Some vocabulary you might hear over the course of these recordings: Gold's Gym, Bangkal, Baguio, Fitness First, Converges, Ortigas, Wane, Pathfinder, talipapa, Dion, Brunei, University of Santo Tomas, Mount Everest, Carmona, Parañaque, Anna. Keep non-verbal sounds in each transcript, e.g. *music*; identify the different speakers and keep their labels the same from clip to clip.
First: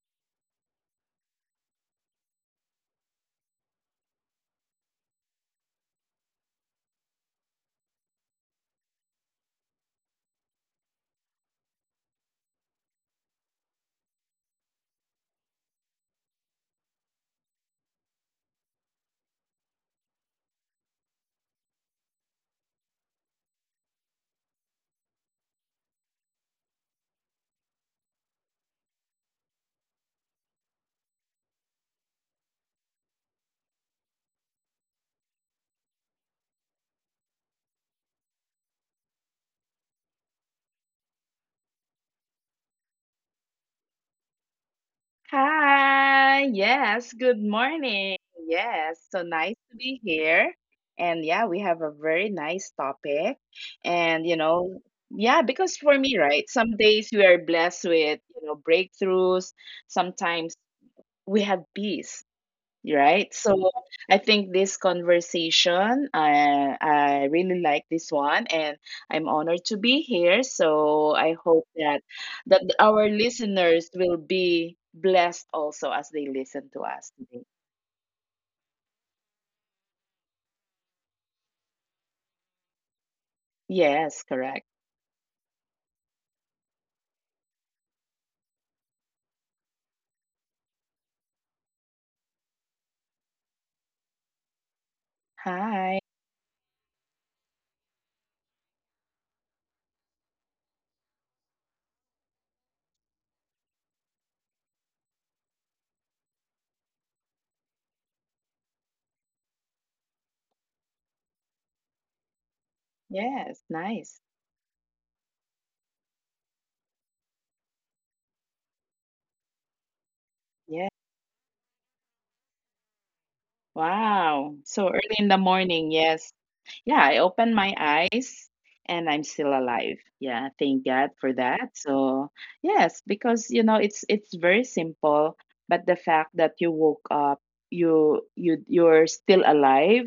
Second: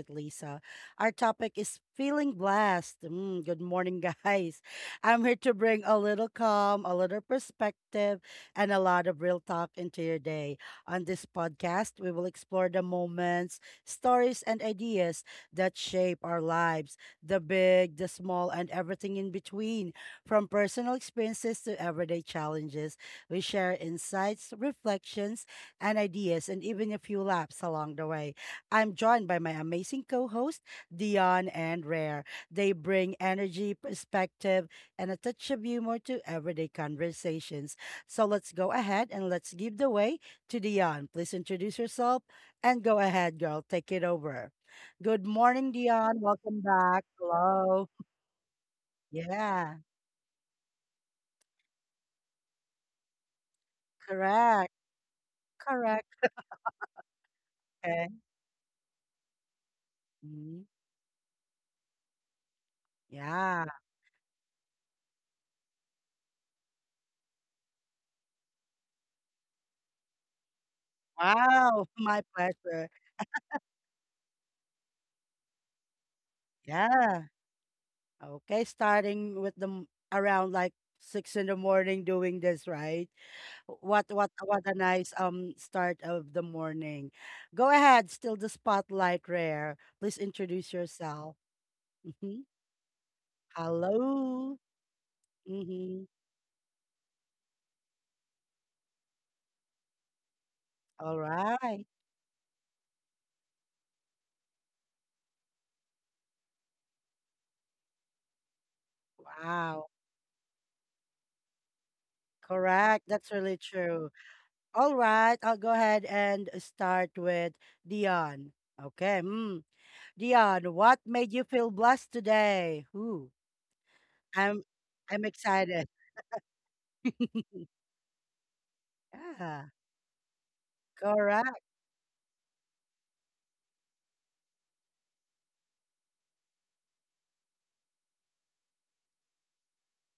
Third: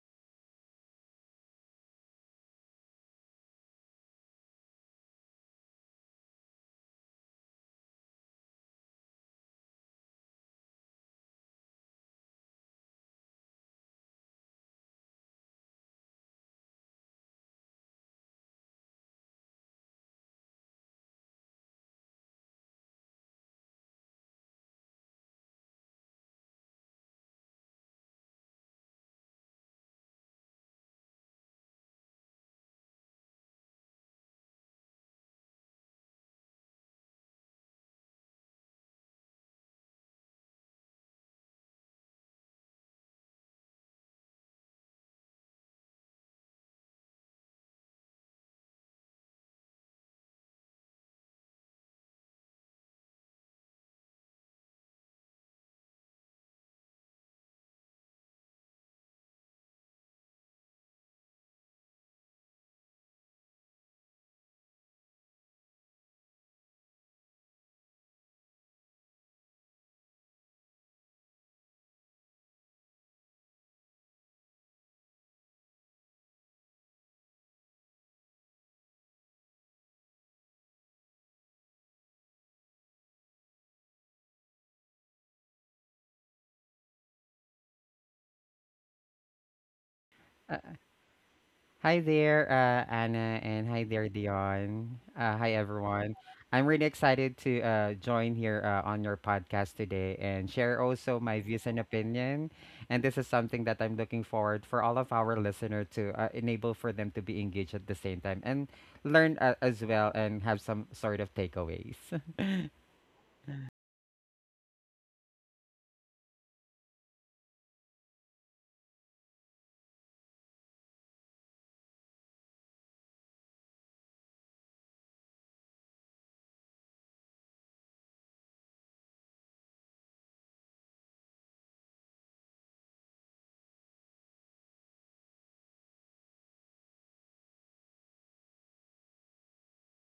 Speaker 1: with Lisa. Our topic is feeling blessed. Good morning, *laughs* guys. I'm here to bring a little calm, a little perspective, and a lot of real talk into your day. On this podcast, we will explore the moments, stories, and ideas that shape our lives the big, the small, and everything in between. From personal experiences to everyday challenges, we share insights, reflections, and ideas, and even a few laps along the way. I'm joined by my amazing co host Dion and Rare. They bring energy, perspective, and a touch of humor to everyday conversations. So let's go ahead and let's give the way to Dion. Please introduce yourself and go ahead, girl. Take it over. Good morning, Dion.
Speaker 2: Hi.
Speaker 1: Welcome back.
Speaker 2: Yes. Good
Speaker 1: Hello.
Speaker 2: morning. Yes. So nice
Speaker 1: Yeah,
Speaker 2: to be here. And yeah, we have a very nice topic. And, you
Speaker 1: correct.
Speaker 2: know, yeah, because for
Speaker 1: Correct.
Speaker 2: me, right, some days we are blessed
Speaker 1: Okay.
Speaker 2: with, you know, breakthroughs. Sometimes
Speaker 1: Mhm.
Speaker 2: we have peace right?
Speaker 1: Yeah.
Speaker 2: So I think this conversation, I really like this one, and I'm honored to be here. So I hope
Speaker 1: Wow. *laughs*
Speaker 2: that
Speaker 1: My
Speaker 2: that
Speaker 1: pleasure.
Speaker 2: our listeners will be blessed also as they listen to us
Speaker 1: Yeah.
Speaker 2: today.
Speaker 1: Okay, starting with them around like six in the morning doing this, right? What
Speaker 2: Yes,
Speaker 1: what
Speaker 2: correct.
Speaker 1: a nice start of the morning. Go ahead, still the spotlight rare. Please
Speaker 3: Uh,
Speaker 1: introduce yourself.
Speaker 3: Hi
Speaker 1: Mm-hmm.
Speaker 3: there, Anna, and hi there,
Speaker 1: Hello.
Speaker 3: Dion. Hi,
Speaker 1: Mm-hmm.
Speaker 2: Hi.
Speaker 3: everyone. I'm really excited to join here on your podcast today and share
Speaker 1: All
Speaker 3: also my views and
Speaker 1: right.
Speaker 3: opinion. And this is something that I'm looking forward for all of our listener to enable for them to be engaged at the same time and learn as
Speaker 1: Wow.
Speaker 3: well and have some sort of takeaways. *laughs*
Speaker 1: Correct. That's really
Speaker 2: Yes,
Speaker 1: true.
Speaker 2: nice.
Speaker 1: All right, I'll go ahead and start with Dion. Okay. Mm. Dion,
Speaker 2: Yeah.
Speaker 1: what made you feel blessed today? Who? I'm
Speaker 2: Wow. So
Speaker 1: I'm
Speaker 2: early in the
Speaker 1: excited.
Speaker 2: morning. Yes. Yeah, I opened
Speaker 1: *laughs*
Speaker 2: my eyes and I'm still
Speaker 1: Yeah,
Speaker 2: alive. Yeah, thank God for
Speaker 1: correct.
Speaker 2: that. So, yes, because you know, it's very simple, but the fact that you woke up, you're still alive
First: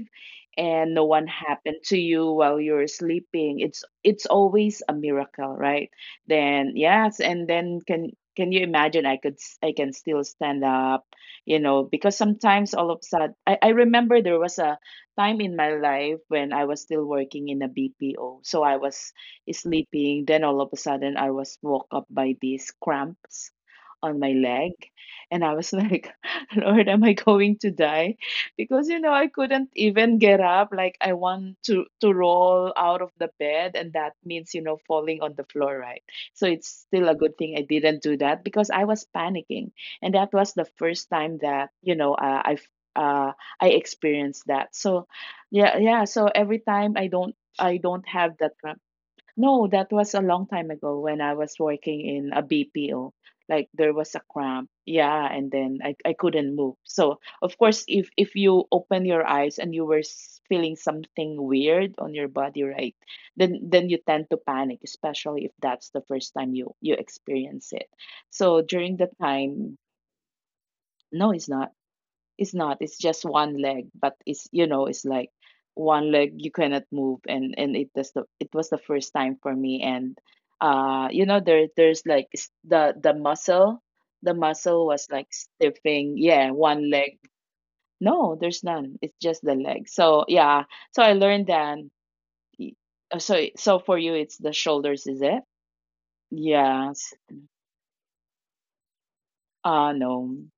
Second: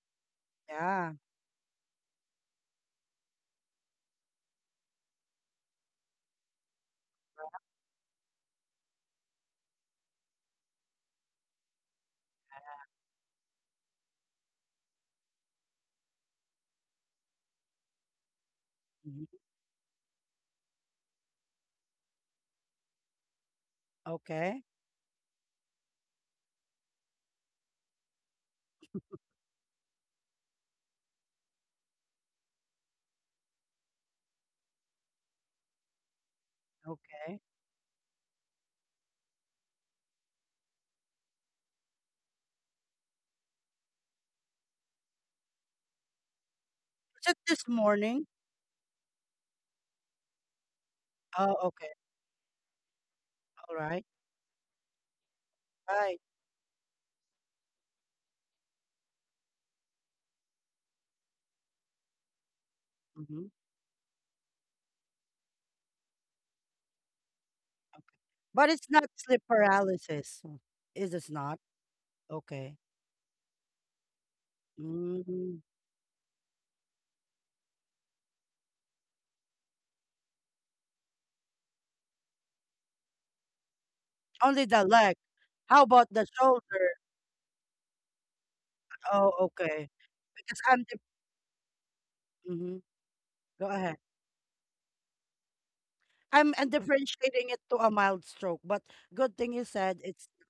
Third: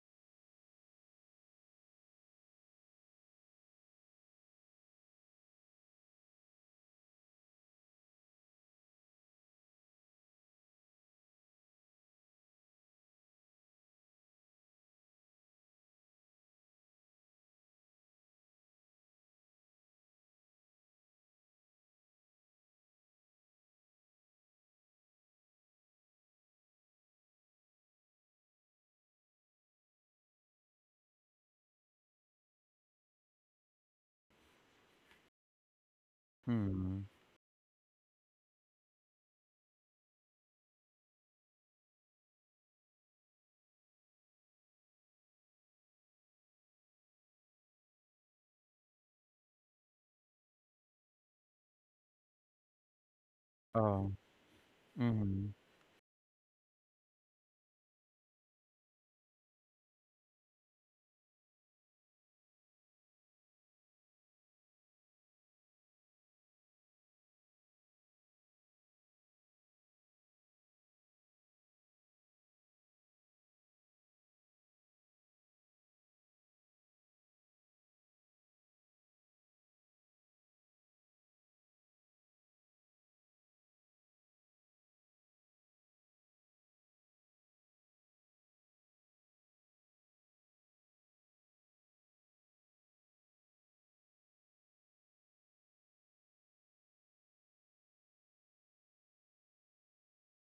Speaker 2: and no
Speaker 1: Yeah.
Speaker 2: one happened to you while you're sleeping. It's always a miracle, right? Then, yes, and then can you imagine I could I can still stand up, you know, because sometimes all of a sudden I remember there was a time in my life when I was still working in a BPO. So I was
Speaker 1: Mhm.
Speaker 2: sleeping. Then all of a sudden, I was woke up by these cramps on my
Speaker 1: Okay.
Speaker 2: leg. And I was like, *laughs* Lord, am I going to die? Because, you know, I couldn't even get up. Like, I want to roll out of the bed. And that means, you know, falling on the floor, right? So it's still
Speaker 3: Hmm.
Speaker 2: a good
Speaker 1: Okay.
Speaker 2: thing I didn't do that because I was panicking. And that was the first time that, you know, uh, I experienced that. So yeah, yeah. So every time I don't
Speaker 1: Is it this
Speaker 2: I don't
Speaker 1: morning?
Speaker 2: have that cramp. No, that was a long time ago when I was
Speaker 1: Oh, okay.
Speaker 2: working in a BPO. Like
Speaker 1: All
Speaker 2: there
Speaker 1: right.
Speaker 2: was a
Speaker 3: Oh.
Speaker 2: cramp. Yeah, and
Speaker 3: Mm-hmm.
Speaker 2: then I
Speaker 1: Right.
Speaker 2: couldn't move. So of course if you open your eyes and you were feeling something weird on your body, right?
Speaker 1: Hmm.
Speaker 2: Then you tend to panic, especially if that's the first time you experience it. So
Speaker 1: But it's
Speaker 2: during the
Speaker 1: not sleep
Speaker 2: time,
Speaker 1: paralysis. Mm. Is
Speaker 2: no,
Speaker 1: it
Speaker 2: it's
Speaker 1: not?
Speaker 2: not. It's not.
Speaker 1: Okay.
Speaker 2: It's just one leg, but it's you know, it's like
Speaker 1: Mm.
Speaker 2: one leg you cannot move, and it does the it was the first time for me, and you know, there's like the the
Speaker 1: Only
Speaker 2: muscle
Speaker 1: the
Speaker 2: was
Speaker 1: leg.
Speaker 2: like
Speaker 1: How
Speaker 2: stiffing.
Speaker 1: about the
Speaker 2: Yeah, one
Speaker 1: shoulder?
Speaker 2: leg. No, there's none. It's
Speaker 1: Oh,
Speaker 2: just the leg.
Speaker 1: okay.
Speaker 2: So yeah,
Speaker 1: Because I'm
Speaker 2: so
Speaker 1: dif-
Speaker 2: I learned that. y-
Speaker 1: mhm.
Speaker 2: uh, So
Speaker 1: Go
Speaker 2: so for
Speaker 1: ahead.
Speaker 2: you, it's the shoulders, is it?
Speaker 1: I'm And *laughs*
Speaker 2: Yes.
Speaker 1: differentiating it to a mild stroke, but good thing you said it's
Speaker 2: No.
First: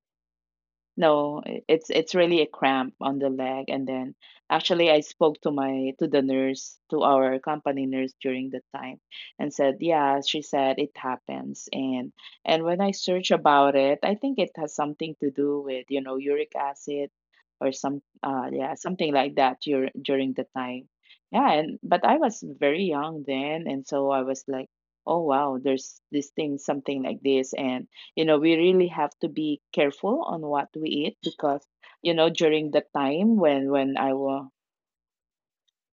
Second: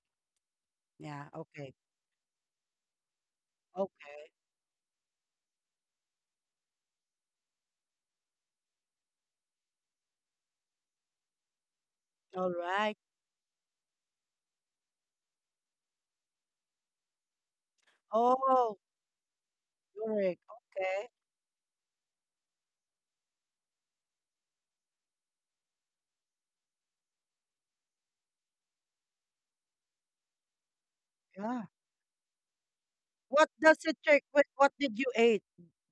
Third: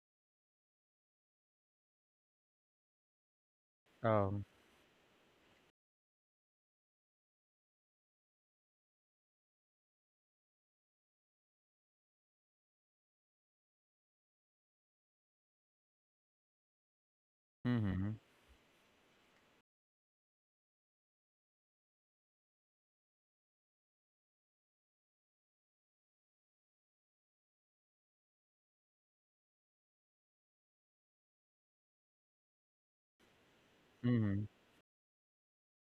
Speaker 1: yeah,
Speaker 2: No,
Speaker 1: okay.
Speaker 2: it's really a cramp on the leg. And then
Speaker 1: Okay.
Speaker 3: Oh.
Speaker 2: actually I spoke to my to the nurse, to our company nurse during the time and said, yeah, she said it happens.
Speaker 1: All
Speaker 2: And when I
Speaker 1: right.
Speaker 2: search about it, I think it has something to do with, you know, uric acid or some
Speaker 3: Mm-hmm.
Speaker 2: yeah,
Speaker 1: Oh,
Speaker 2: something like that during
Speaker 1: Turmeric,
Speaker 2: the time.
Speaker 1: okay,
Speaker 2: Yeah, and but I was very young then and so I was like, oh wow, there's this thing, something like this and you know we really have to be careful on what we eat
Speaker 1: yeah.
Speaker 2: because you know during the time
Speaker 1: What
Speaker 2: when
Speaker 1: does
Speaker 2: when
Speaker 1: it
Speaker 2: I
Speaker 1: trick?
Speaker 3: Mm-hmm.
Speaker 1: What
Speaker 2: was
Speaker 1: did you eat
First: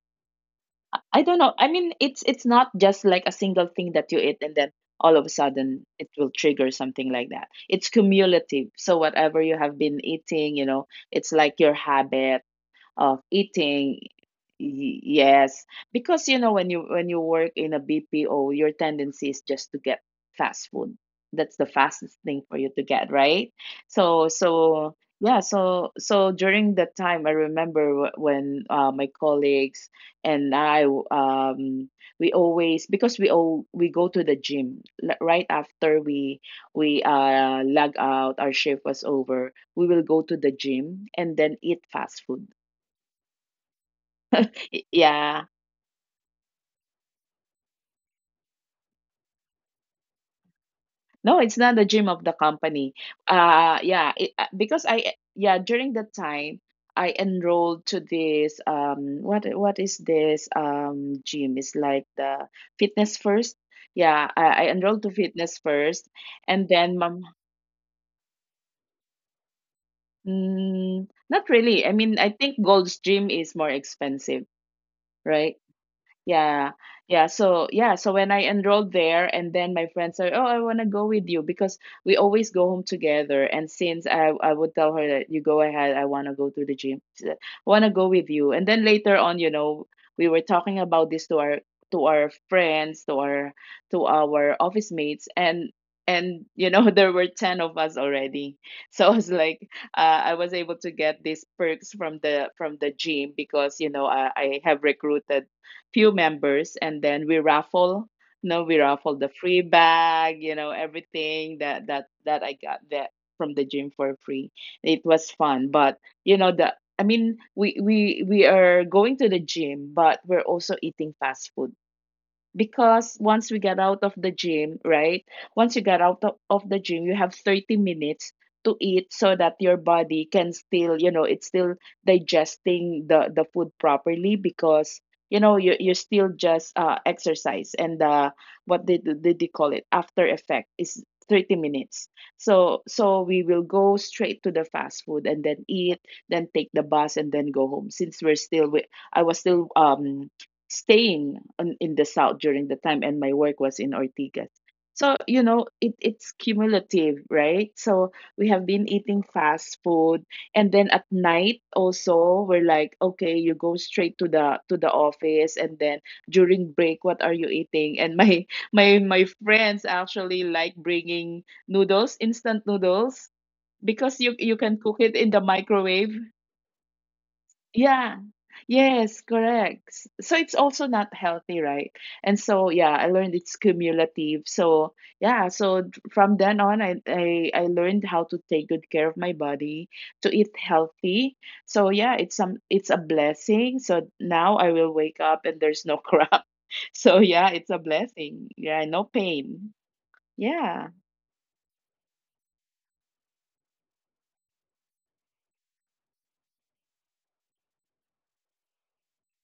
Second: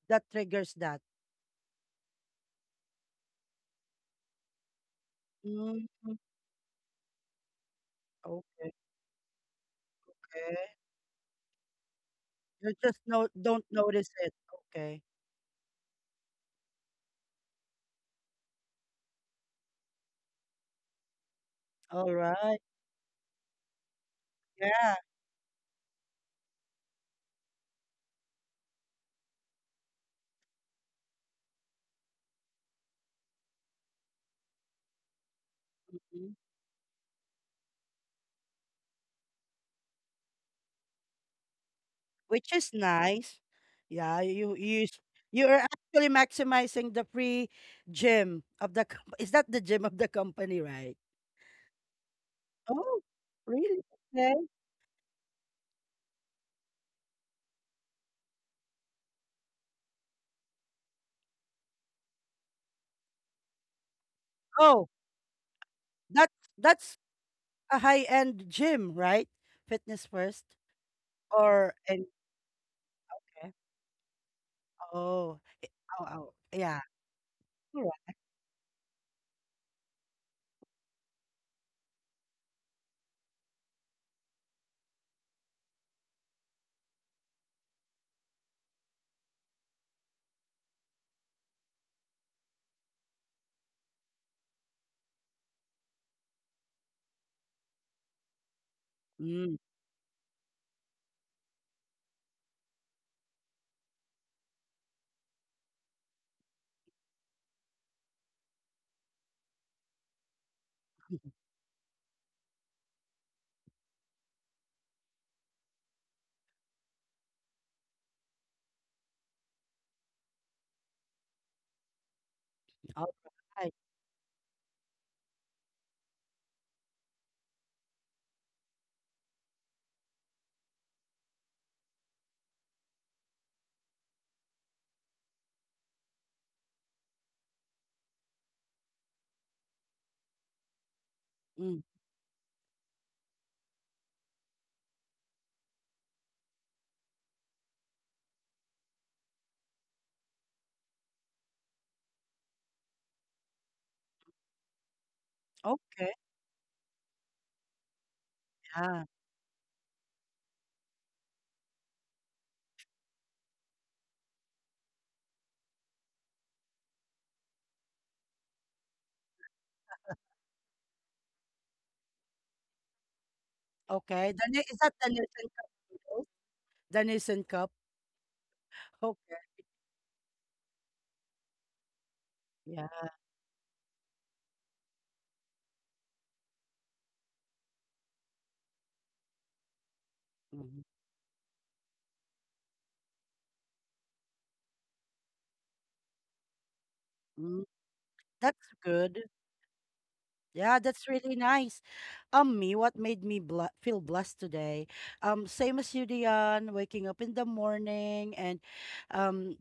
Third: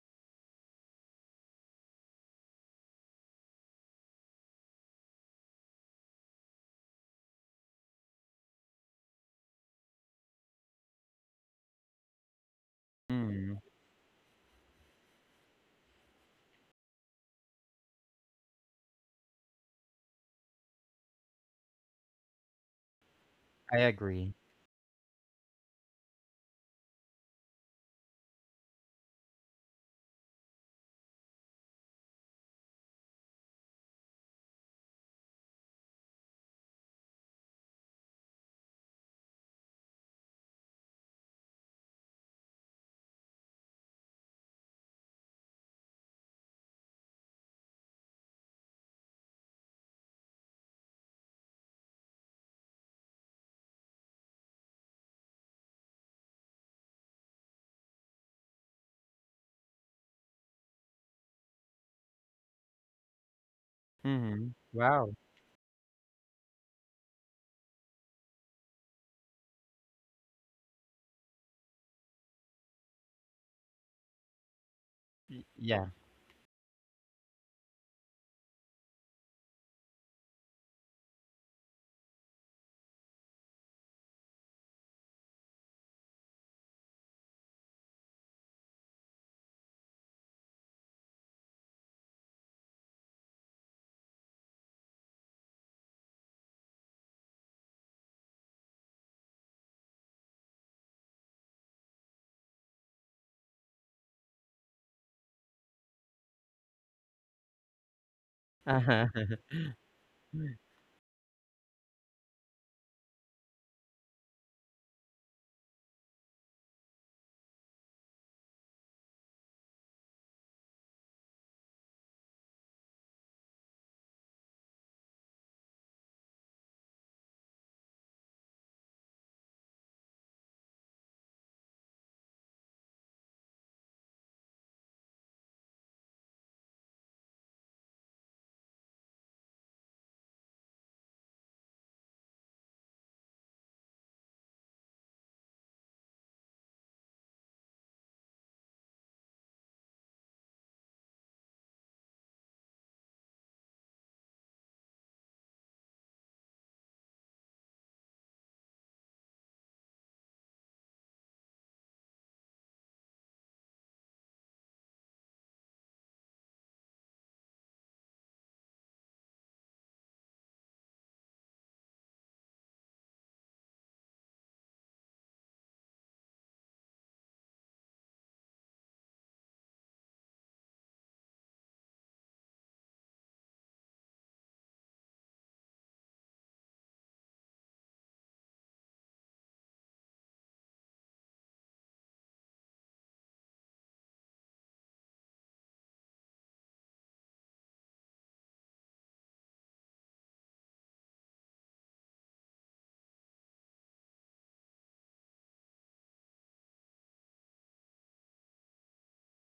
Speaker 1: that triggers that?
Speaker 2: I don't know I mean it's not just like a single thing that you eat and then all of a sudden it
Speaker 1: Mm,
Speaker 2: will trigger something like that. It's cumulative,
Speaker 1: okay,
Speaker 2: so whatever you have been eating you
Speaker 1: okay.
Speaker 2: know it's like your habit
Speaker 1: You just
Speaker 2: of
Speaker 1: no
Speaker 3: Mm-hmm.
Speaker 1: don't
Speaker 2: eating.
Speaker 1: notice it. Okay.
Speaker 2: Yes, because you know when you work in a BPO your tendency is just to get fast food. That's the
Speaker 1: All
Speaker 2: fastest thing for
Speaker 1: right.
Speaker 2: you to get right.
Speaker 3: I
Speaker 2: So
Speaker 3: agree.
Speaker 2: so
Speaker 1: Yeah.
Speaker 2: yeah, so so during that time I remember when my colleagues and I um we always because we all we go to the gym right after
Speaker 1: Mhm.
Speaker 2: we log out our shift was over we will go to the gym and then eat fast food.
Speaker 1: Which is nice. Yeah, you you s-
Speaker 2: Yeah.
Speaker 1: you are actually maximizing the free gym of the *laughs* is that the gym of the company, right?
Speaker 2: No, it's not the gym of the company.
Speaker 1: Oh, really? Okay.
Speaker 2: Because I yeah, during that time I enrolled to this um what is this gym? It's like the Fitness First. Yeah,
Speaker 3: Mm-hmm.
Speaker 2: I
Speaker 1: Oh,
Speaker 2: enrolled to
Speaker 3: Wow.
Speaker 2: Fitness First
Speaker 1: that's
Speaker 2: and then
Speaker 1: that's
Speaker 2: mom
Speaker 1: a high-end gym, right? Fitness first
Speaker 2: mm, not
Speaker 1: or
Speaker 2: really. I
Speaker 1: and
Speaker 2: mean, I think Gold's Gym is more expensive,
Speaker 1: Oh,
Speaker 3: Y-
Speaker 2: right?
Speaker 3: Yeah.
Speaker 1: oh, oh,
Speaker 2: Yeah,
Speaker 1: yeah.
Speaker 2: yeah. So yeah, so
Speaker 1: Alright.
Speaker 2: when I enrolled there, and then my friends are, oh, I want to go with you because we always go home together. And since I would tell her that you go ahead, I want to go to the gym. She said, I want to go with you. And then later on, you know, we were talking about this to our friends, to our office mates, and you know *laughs* there were 10 of us already so I was
Speaker 1: Mm,
Speaker 2: like I was able to get these perks from the gym because you know I have recruited few members and then we raffle No, we raffle the
Speaker 3: *laughs*
Speaker 2: free bag you know everything that that I got that from the gym for free. It was fun but you know the I mean we are going to the gym but we're also eating fast food because once we
Speaker 1: alright.
Speaker 2: get out of the gym, right? Once you get out of the gym, you have 30 minutes to eat so that your body can still, you know, it's still digesting the food properly because you know you you still just exercise and uh what did they call it after effect is 30
Speaker 1: Mm,
Speaker 2: minutes. So so we will go straight to the fast food and then eat, then take the bus and then go home since we're still I was still staying in the south during the time and my work was in Ortigas. So, you know, it,
Speaker 1: okay,
Speaker 2: it's cumulative, right? So we have been
Speaker 1: yeah.
Speaker 2: eating fast food and then at night also we're like, okay, you go straight to the office and then during break what are you eating? And my *laughs* my friends actually like bringing noodles, instant noodles because
Speaker 1: Okay,
Speaker 2: you
Speaker 1: the ne
Speaker 2: you
Speaker 1: is
Speaker 2: can
Speaker 1: that
Speaker 2: cook
Speaker 1: the
Speaker 2: it in
Speaker 1: Nissan
Speaker 2: the
Speaker 1: Cup
Speaker 2: microwave
Speaker 1: noodles? The Nissan Cup?
Speaker 2: yeah. Yes,
Speaker 1: Okay,
Speaker 2: correct. So it's also not healthy, right? And so yeah,
Speaker 1: yeah.
Speaker 2: I learned it's cumulative. So yeah, so from then on I learned how to take good care of my body, to eat
Speaker 1: Mhm.
Speaker 2: healthy. So yeah, it's some it's a blessing. So now I will wake up and there's no *laughs* crap. So yeah,
Speaker 1: Mm,
Speaker 2: it's a blessing.
Speaker 1: that's
Speaker 2: Yeah, no
Speaker 1: good.
Speaker 2: pain.
Speaker 1: Yeah,
Speaker 2: Yeah.
Speaker 1: that's really nice. Me, what made me bl feel blessed today? Same as you, Dion, waking up in the morning and um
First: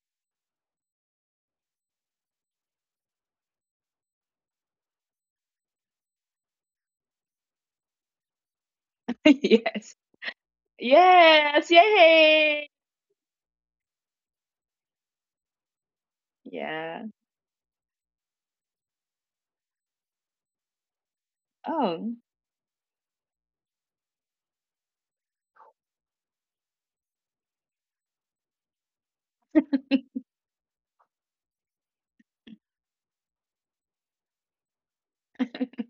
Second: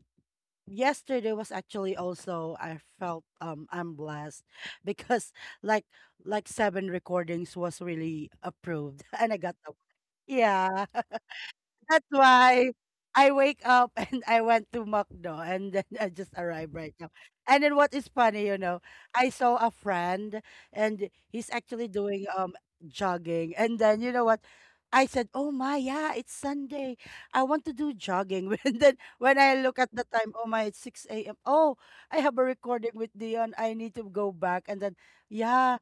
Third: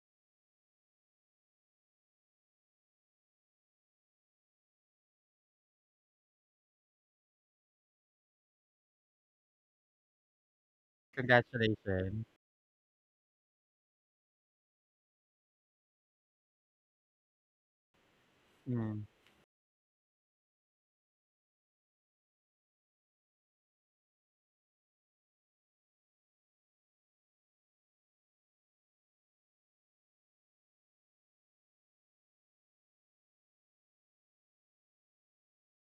Speaker 1: yesterday was actually also I felt I'm blessed *laughs* because like seven recordings was really approved *laughs* and I
Speaker 2: *laughs*
Speaker 1: got the
Speaker 2: Yes.
Speaker 1: yeah
Speaker 2: Yes.
Speaker 1: that's
Speaker 3: Congratulations.
Speaker 1: why
Speaker 2: Yay.
Speaker 1: I wake up *laughs* and I went to McDo and then I just arrived right
Speaker 2: Yeah.
Speaker 1: now. And then what is funny, you know,
Speaker 3: Mm.
Speaker 1: I saw a friend and he's actually
Speaker 2: Oh.
Speaker 1: doing jogging. And then you know what? I said, "Oh my, yeah, it's Sunday. I want to do jogging." *laughs* And then when I look at the time, "Oh my, it's 6 a.m. Oh, I have a recording with Dion. I need to go back." And then, yeah,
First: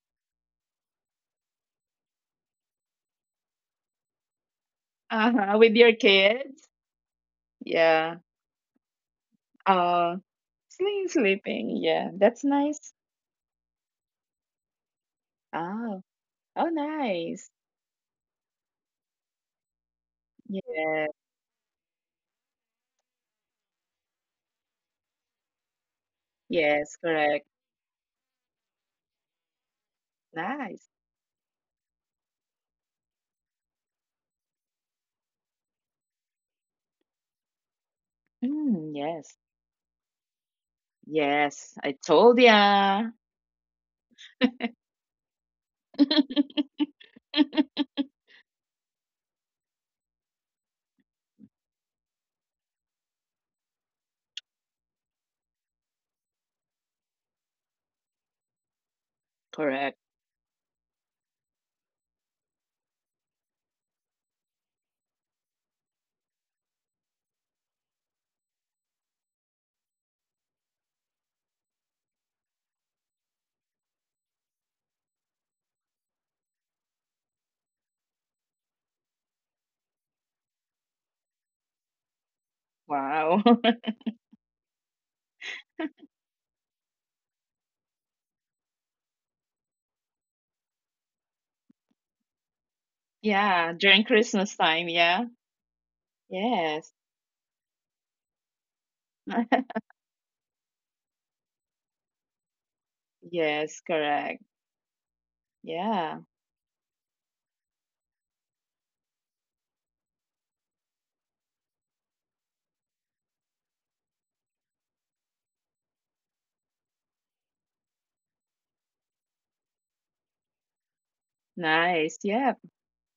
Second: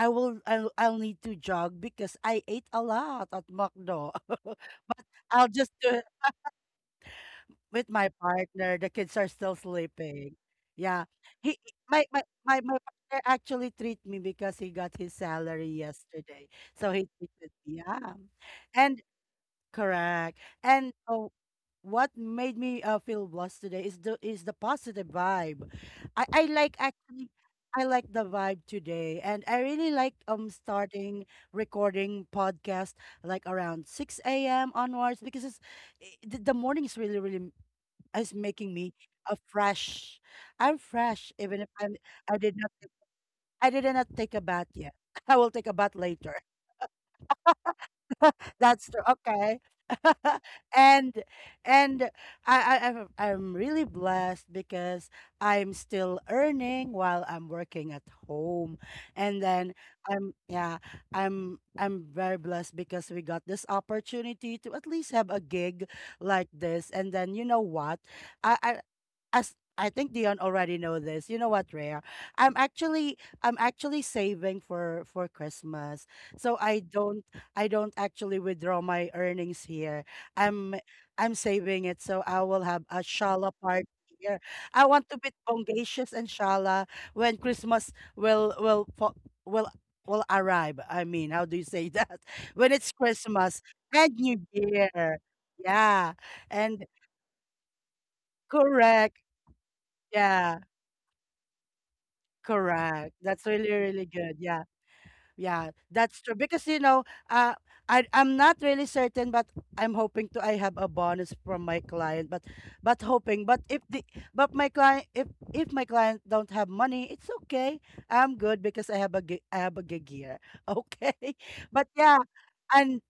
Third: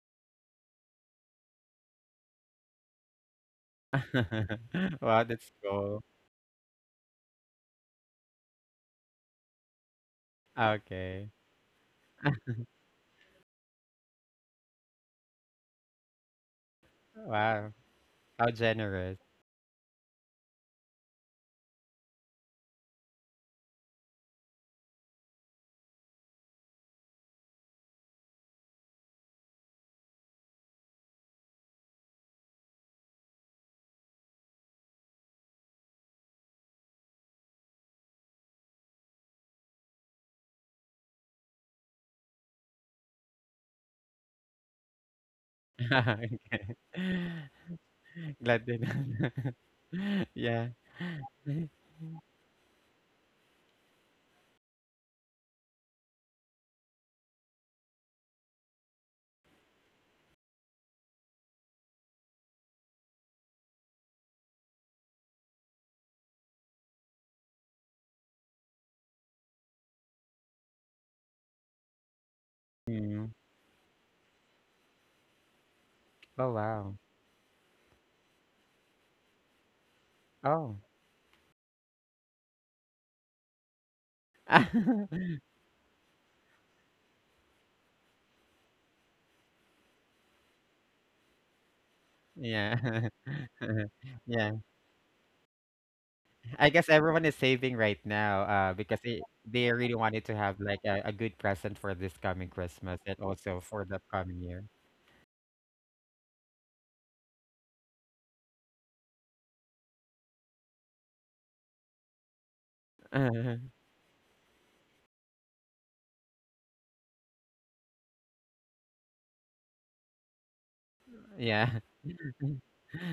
Speaker 1: I'll need to jog because I ate a lot at McDo. *laughs*
Speaker 3: *laughs* Wow,
Speaker 1: I'll
Speaker 3: that's
Speaker 2: Uh-huh.
Speaker 1: just
Speaker 2: With
Speaker 1: do
Speaker 2: your
Speaker 3: cool.
Speaker 1: it
Speaker 2: kids.
Speaker 1: with my
Speaker 2: Yeah.
Speaker 1: partner. The kids are still
Speaker 2: Uh,
Speaker 1: sleeping. Yeah.
Speaker 2: Sleeping,
Speaker 3: Okay.
Speaker 1: He he-
Speaker 2: sleeping.
Speaker 1: my
Speaker 2: Yeah,
Speaker 1: my
Speaker 2: that's
Speaker 1: my, my
Speaker 2: nice.
Speaker 1: partner actually treat me because he got his salary
Speaker 2: Oh,
Speaker 1: yesterday.
Speaker 2: oh,
Speaker 1: So he
Speaker 2: nice.
Speaker 1: treated
Speaker 3: Wow.
Speaker 1: me. Yeah.
Speaker 3: How
Speaker 1: And
Speaker 3: generous.
Speaker 1: correct. And
Speaker 2: Yeah.
Speaker 1: oh what made me feel blessed today is the positive vibe. I like
Speaker 2: Yes,
Speaker 1: actually
Speaker 2: correct.
Speaker 1: I like the vibe today, and I really like
Speaker 2: Nice.
Speaker 1: starting recording podcast like around six a.m. onwards because it's the morning is really really is making
Speaker 2: Mm,
Speaker 1: me
Speaker 2: yes.
Speaker 1: a fresh. I'm fresh even if
Speaker 2: Yes, I
Speaker 1: I
Speaker 2: told
Speaker 1: did not
Speaker 2: ya.
Speaker 1: I did not take a bath yet. *laughs* I will take a bath later.
Speaker 3: *laughs*
Speaker 2: *laughs*
Speaker 1: *laughs*
Speaker 3: Glad they *laughs*
Speaker 1: That's
Speaker 3: know.
Speaker 1: true. Okay. *laughs*
Speaker 3: Yeah.
Speaker 1: and and I'm really blessed because I'm still earning while I'm working at home, and then
Speaker 2: Correct.
Speaker 1: I'm yeah I'm very blessed because we got this opportunity to at least have a gig like this, and then you know what I as I think Dion already know this. You know what, Rhea? I'm actually
Speaker 3: Mm.
Speaker 1: I'm actually saving for Christmas.
Speaker 3: Oh,
Speaker 1: So
Speaker 3: wow.
Speaker 1: I don't actually withdraw my earnings here. I'm
Speaker 3: Oh.
Speaker 1: I'm saving it so I will have a
Speaker 2: Wow.
Speaker 1: shala party
Speaker 2: *laughs*
Speaker 1: here. I
Speaker 3: *laughs*
Speaker 1: want to be bongacious and shala when Christmas will fo- will will arrive. I mean, how do you say that? *laughs* When it's
Speaker 3: Yeah. *laughs*
Speaker 1: Christmas
Speaker 2: Yeah, during
Speaker 1: and New
Speaker 3: Yeah.
Speaker 2: Christmas time.
Speaker 1: Year.
Speaker 2: Yeah.
Speaker 1: Yeah.
Speaker 3: I
Speaker 1: And
Speaker 3: guess
Speaker 2: Yes.
Speaker 3: everyone is saving right now, because
Speaker 1: correct.
Speaker 3: they
Speaker 2: *laughs*
Speaker 3: really wanted to
Speaker 1: Yeah.
Speaker 3: have like a good present for this coming Christmas
Speaker 1: Correct.
Speaker 3: and
Speaker 1: That's
Speaker 3: also
Speaker 1: really,
Speaker 2: Yes,
Speaker 3: for the
Speaker 1: really good.
Speaker 3: coming
Speaker 2: correct.
Speaker 1: Yeah.
Speaker 3: year.
Speaker 1: Yeah.
Speaker 2: Yeah.
Speaker 1: That's true. Because, you know, uh, I'm not really certain, but I'm hoping to I have a bonus from my client, but hoping. But if
Speaker 3: *laughs*
Speaker 1: the but my client if my client don't have money, it's okay. I'm good because I have a gig, here. *laughs* Okay.
Speaker 3: Yeah.
Speaker 1: But
Speaker 2: Nice.
Speaker 1: yeah,
Speaker 2: Yeah.
Speaker 1: and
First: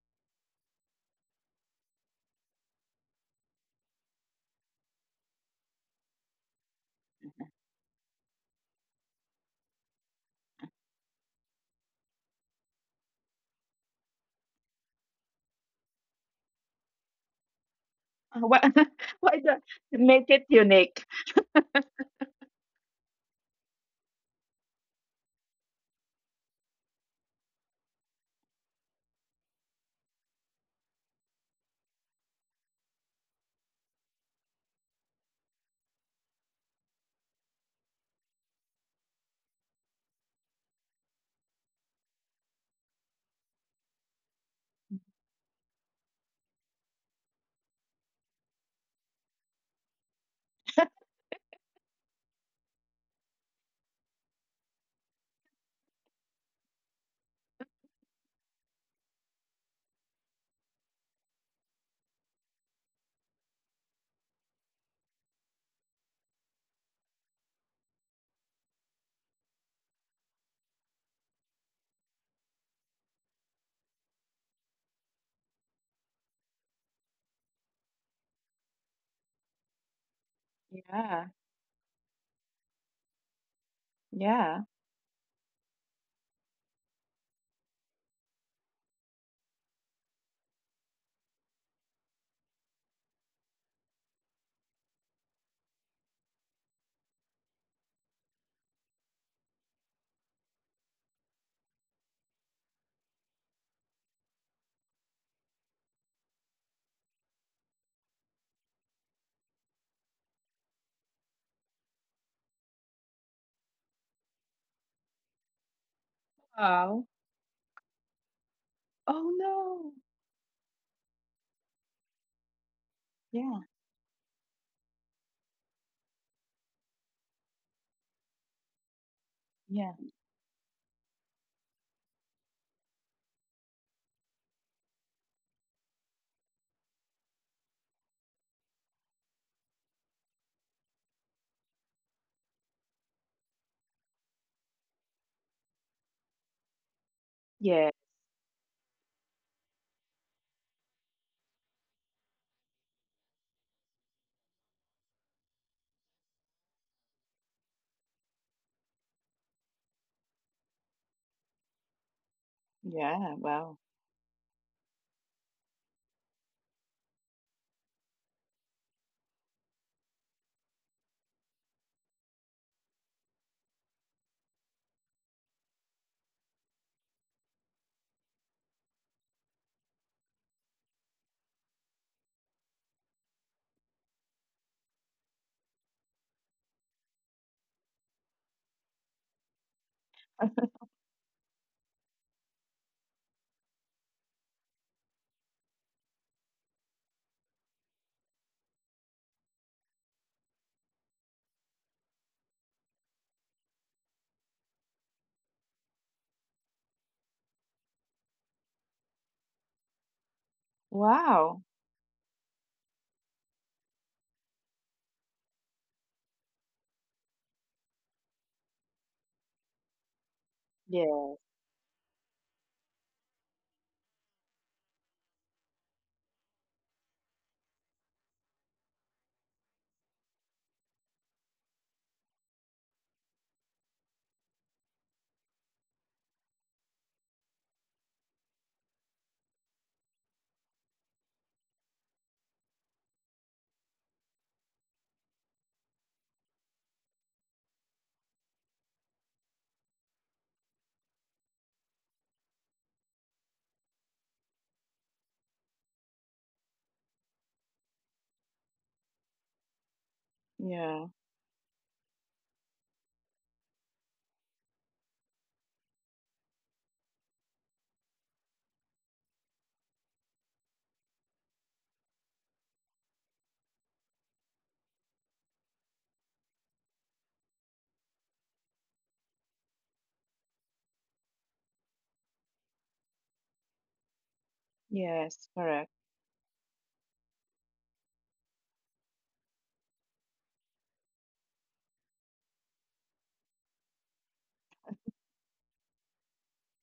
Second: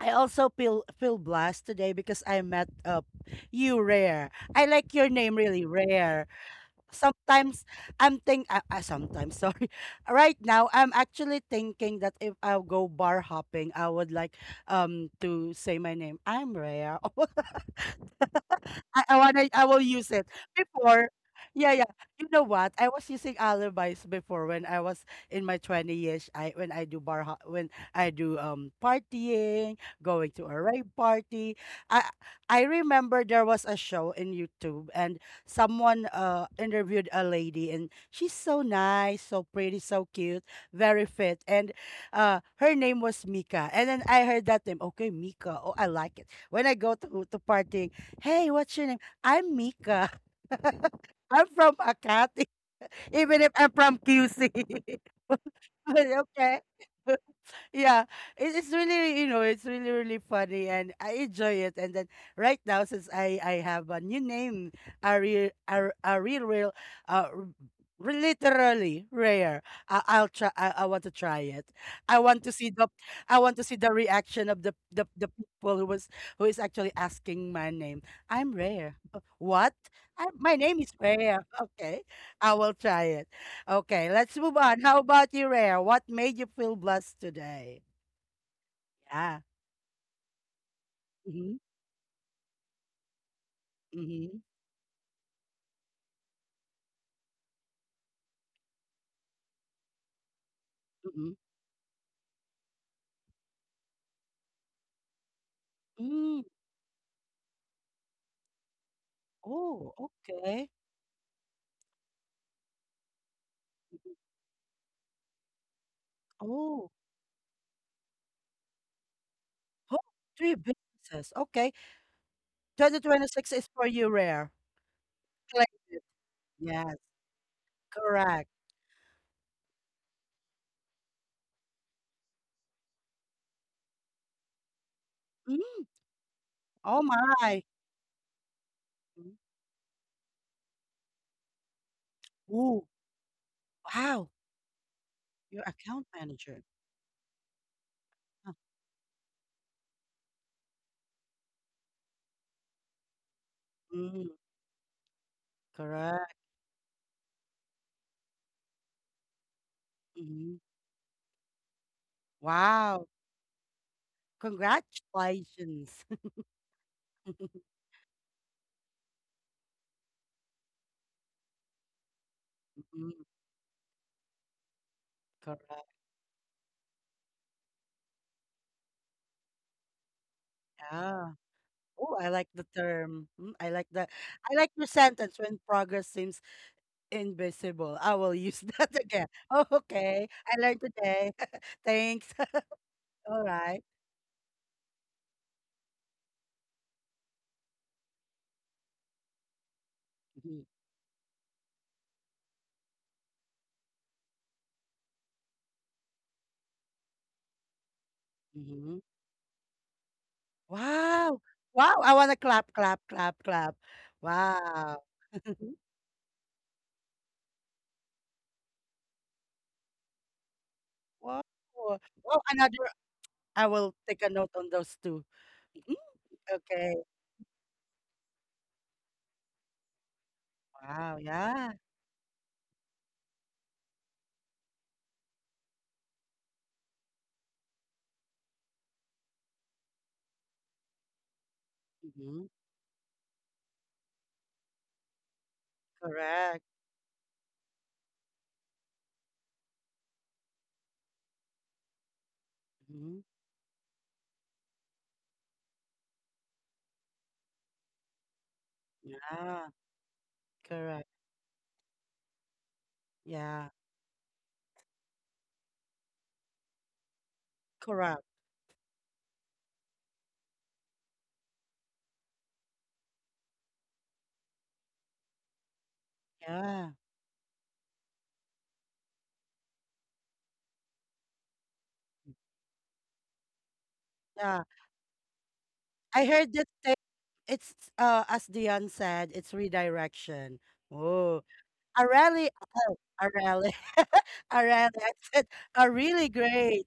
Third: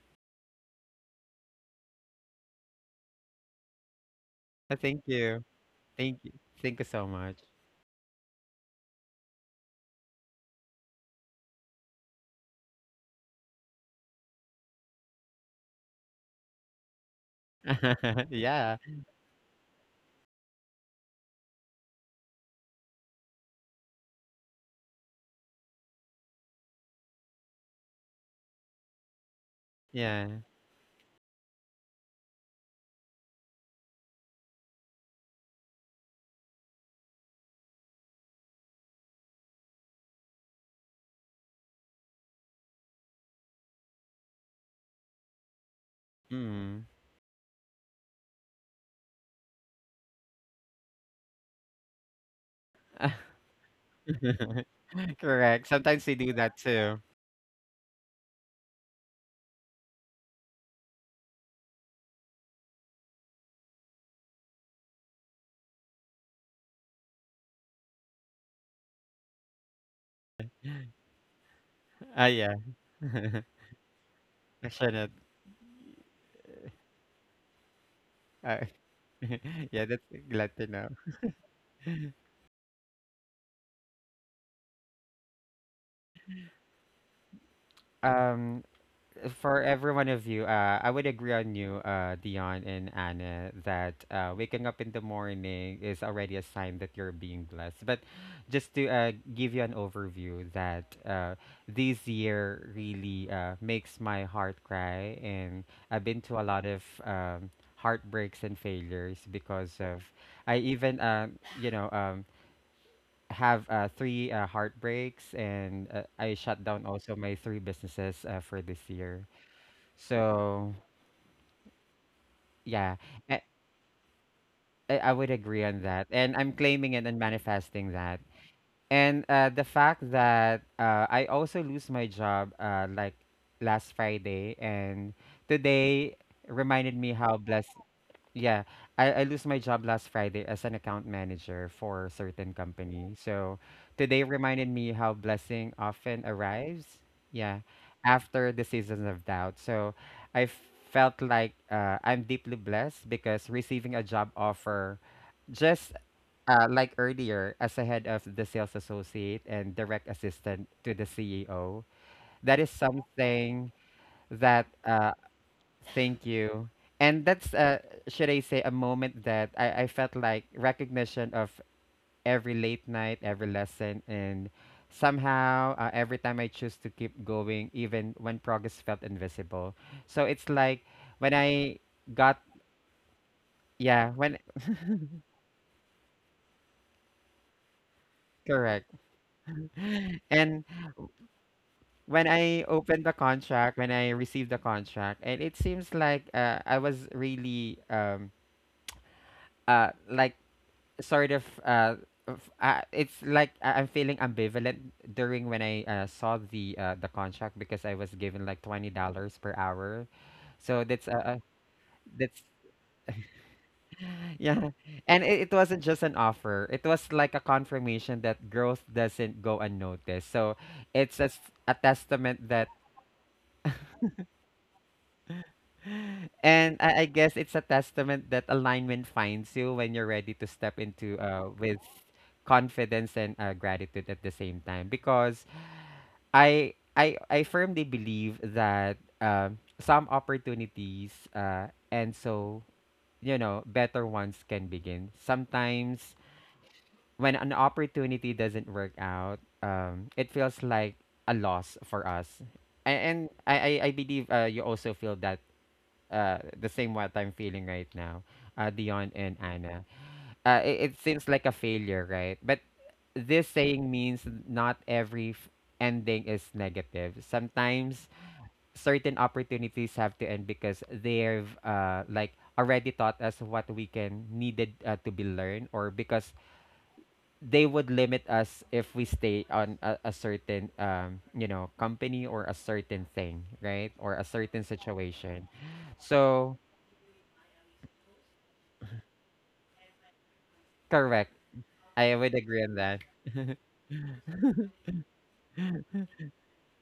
Speaker 1: I also feel blessed today because I met you rare. I like
Speaker 3: Thank
Speaker 1: your name
Speaker 3: you.
Speaker 1: really
Speaker 3: Thank
Speaker 1: rare
Speaker 3: you. Thank you so much.
Speaker 1: sometimes I'm think sometimes *laughs* sorry. Right now I'm actually thinking that if I go bar hopping, I would like to say my name. I'm Rhea. *laughs*
Speaker 3: *laughs*
Speaker 2: What?
Speaker 3: Yeah.
Speaker 2: *laughs* Why the
Speaker 1: I will use it.
Speaker 2: make it unique?
Speaker 1: Before, yeah, yeah. You know what? I was using alibis before when I was in my 20 years. I When I do partying, going
Speaker 3: Yeah.
Speaker 1: to a rave party. I I remember there was a show in YouTube and someone interviewed a lady and she's so nice, so pretty, so cute, very fit. And her name was Mika. And then I heard that name, okay, Mika. Oh, I like it. When I
Speaker 3: Mm.
Speaker 1: go to partying Hey, what's your name? I'm Mika. *laughs* I'm from Akati, *laughs*
Speaker 3: *laughs*
Speaker 1: even if I'm from QC.
Speaker 3: *laughs*
Speaker 1: *laughs*
Speaker 3: Correct. Sometimes we do that
Speaker 1: okay.
Speaker 3: too.
Speaker 1: *laughs* yeah, it's really, you know, it's really, really funny and I enjoy it. And then right now, since I have a new name, a real, real, uh, r- literally rare. I'll try. I want to try it. I
Speaker 3: Ah,
Speaker 1: want to
Speaker 3: yeah.
Speaker 1: see I want to see the, reaction of
Speaker 3: I shouldn't.
Speaker 1: the people who was, who is actually asking my name. I'm
Speaker 3: Uh,
Speaker 1: rare.
Speaker 3: *laughs*
Speaker 1: What?
Speaker 3: yeah, that's
Speaker 1: My
Speaker 3: glad to
Speaker 1: name
Speaker 3: know.
Speaker 1: is
Speaker 2: Yeah.
Speaker 1: rare. Okay. I will try it. Okay, let's move
Speaker 2: Yeah.
Speaker 1: on. How about you, Rare? What made you feel blessed today?
Speaker 3: Um,
Speaker 1: Yeah.
Speaker 3: for every one of you, I would agree on
Speaker 1: Mm-hmm.
Speaker 3: you, Dion and Anna, that
Speaker 1: Mm-hmm.
Speaker 3: waking up in the morning is already a sign that you're being blessed. But just to give you an overview, that
Speaker 1: Mm-hmm.
Speaker 3: this year really makes my heart cry, and I've been
Speaker 1: Mm.
Speaker 3: to a lot of heartbreaks and failures because
Speaker 1: Oh,
Speaker 3: of I
Speaker 1: okay.
Speaker 3: even have three heartbreaks, and I shut down
Speaker 1: Oh,
Speaker 2: Wow.
Speaker 3: also my three businesses for this year.
Speaker 2: Oh no.
Speaker 1: oh, three
Speaker 3: So
Speaker 1: businesses. Okay.
Speaker 3: yeah, I,
Speaker 1: 2026
Speaker 2: Yeah.
Speaker 1: is for you, Rare.
Speaker 3: I would agree
Speaker 1: Claim
Speaker 3: on
Speaker 1: it.
Speaker 3: that, and I'm claiming
Speaker 1: Yes,
Speaker 3: it and manifesting that.
Speaker 1: correct.
Speaker 3: And the
Speaker 2: Yeah.
Speaker 3: fact that I also lose my job like last Friday, and
Speaker 1: Mm.
Speaker 3: today reminded
Speaker 1: Oh,
Speaker 3: me how
Speaker 1: my.
Speaker 3: blessed. Yeah, I
Speaker 1: Mm.
Speaker 3: lose my job last Friday as an account manager for a certain
Speaker 1: Ooh,
Speaker 3: company. So
Speaker 1: wow.
Speaker 3: today reminded me how
Speaker 1: You're
Speaker 3: blessing
Speaker 1: account
Speaker 3: often
Speaker 1: manager.
Speaker 3: arrives. Yeah,
Speaker 2: Yeah.
Speaker 1: Huh.
Speaker 3: after the seasons of doubt. So I felt like I'm deeply blessed because receiving a
Speaker 1: Mm.
Speaker 3: job offer just
Speaker 1: Correct.
Speaker 3: like earlier as a head of the sales associate and direct
Speaker 1: Mm.
Speaker 3: assistant to the CEO, that is
Speaker 1: Wow.
Speaker 2: Yeah.
Speaker 3: something
Speaker 2: Wow.
Speaker 3: that
Speaker 1: Congratulations.
Speaker 3: Thank you. And that's
Speaker 1: *laughs*
Speaker 3: should I say a moment that I felt like recognition of every late night,
Speaker 1: Mm,
Speaker 3: every lesson and somehow
Speaker 1: correct.
Speaker 3: every time I choose to keep going even when progress felt invisible. So it's like
Speaker 1: Yeah.
Speaker 3: when I
Speaker 1: Oh, I
Speaker 3: got,
Speaker 1: like the term. Mm, I like that.
Speaker 3: yeah, when
Speaker 1: I like your sentence when progress seems invisible. I will use *laughs*
Speaker 3: correct.
Speaker 1: that again. Oh, okay.
Speaker 3: *laughs*
Speaker 1: I
Speaker 3: And
Speaker 1: learned today. *laughs*
Speaker 3: when
Speaker 1: Thanks.
Speaker 3: I opened the
Speaker 1: *laughs* All right.
Speaker 3: contract, when I received the contract, and it seems like I was really like
Speaker 1: Mhm,
Speaker 3: sort of it's like I'm feeling ambivalent during when I saw the contract because I was given like twenty
Speaker 1: mhm.
Speaker 3: dollars per hour, so
Speaker 1: Wow.
Speaker 2: Wow.
Speaker 1: Wow. I want to
Speaker 3: that's
Speaker 1: clap, clap, clap, clap.
Speaker 3: *laughs* yeah,
Speaker 1: Wow.
Speaker 3: and it
Speaker 1: *laughs*
Speaker 3: wasn't just an offer. It was like a confirmation that growth doesn't go unnoticed. So it's
Speaker 2: Yeah.
Speaker 1: wow.
Speaker 3: a
Speaker 1: Wow.
Speaker 3: testament that.
Speaker 1: Another. I will take a note on those two. Mhm.
Speaker 3: And
Speaker 1: Okay.
Speaker 3: I guess it's a testament that alignment finds you when you're ready to step
Speaker 1: Wow.
Speaker 3: into
Speaker 1: Yeah.
Speaker 3: with confidence and gratitude at the same time. Because I firmly believe that some opportunities and
Speaker 1: Hmm.
Speaker 3: so better ones can begin. Sometimes
Speaker 1: Correct.
Speaker 3: when an opportunity doesn't work out, it feels like a loss for us.
Speaker 1: Hmm.
Speaker 3: And I believe you also feel that the same what I'm feeling right now, Dion and
Speaker 1: Yeah.
Speaker 3: Anna. It
Speaker 1: Correct.
Speaker 2: Yeah.
Speaker 3: seems like a failure, right? But this
Speaker 1: Yeah.
Speaker 3: saying means not every ending is negative. Sometimes
Speaker 1: Correct.
Speaker 3: certain opportunities have to end because they've like already taught us what we can needed to be learned or because
Speaker 1: Yeah.
Speaker 3: they would limit us if we stay on a certain company or a certain thing right or a
Speaker 1: Yeah.
Speaker 3: certain
Speaker 2: Yes.
Speaker 3: situation
Speaker 2: Correct.
Speaker 1: I heard
Speaker 3: so
Speaker 1: that they, it's as Dion said, it's redirection.
Speaker 3: correct.
Speaker 1: Oh, a
Speaker 3: I would
Speaker 1: rally,
Speaker 3: agree on
Speaker 1: oh,
Speaker 3: that.
Speaker 1: a
Speaker 3: *laughs*
Speaker 1: rally, *laughs* a rally. I said a really great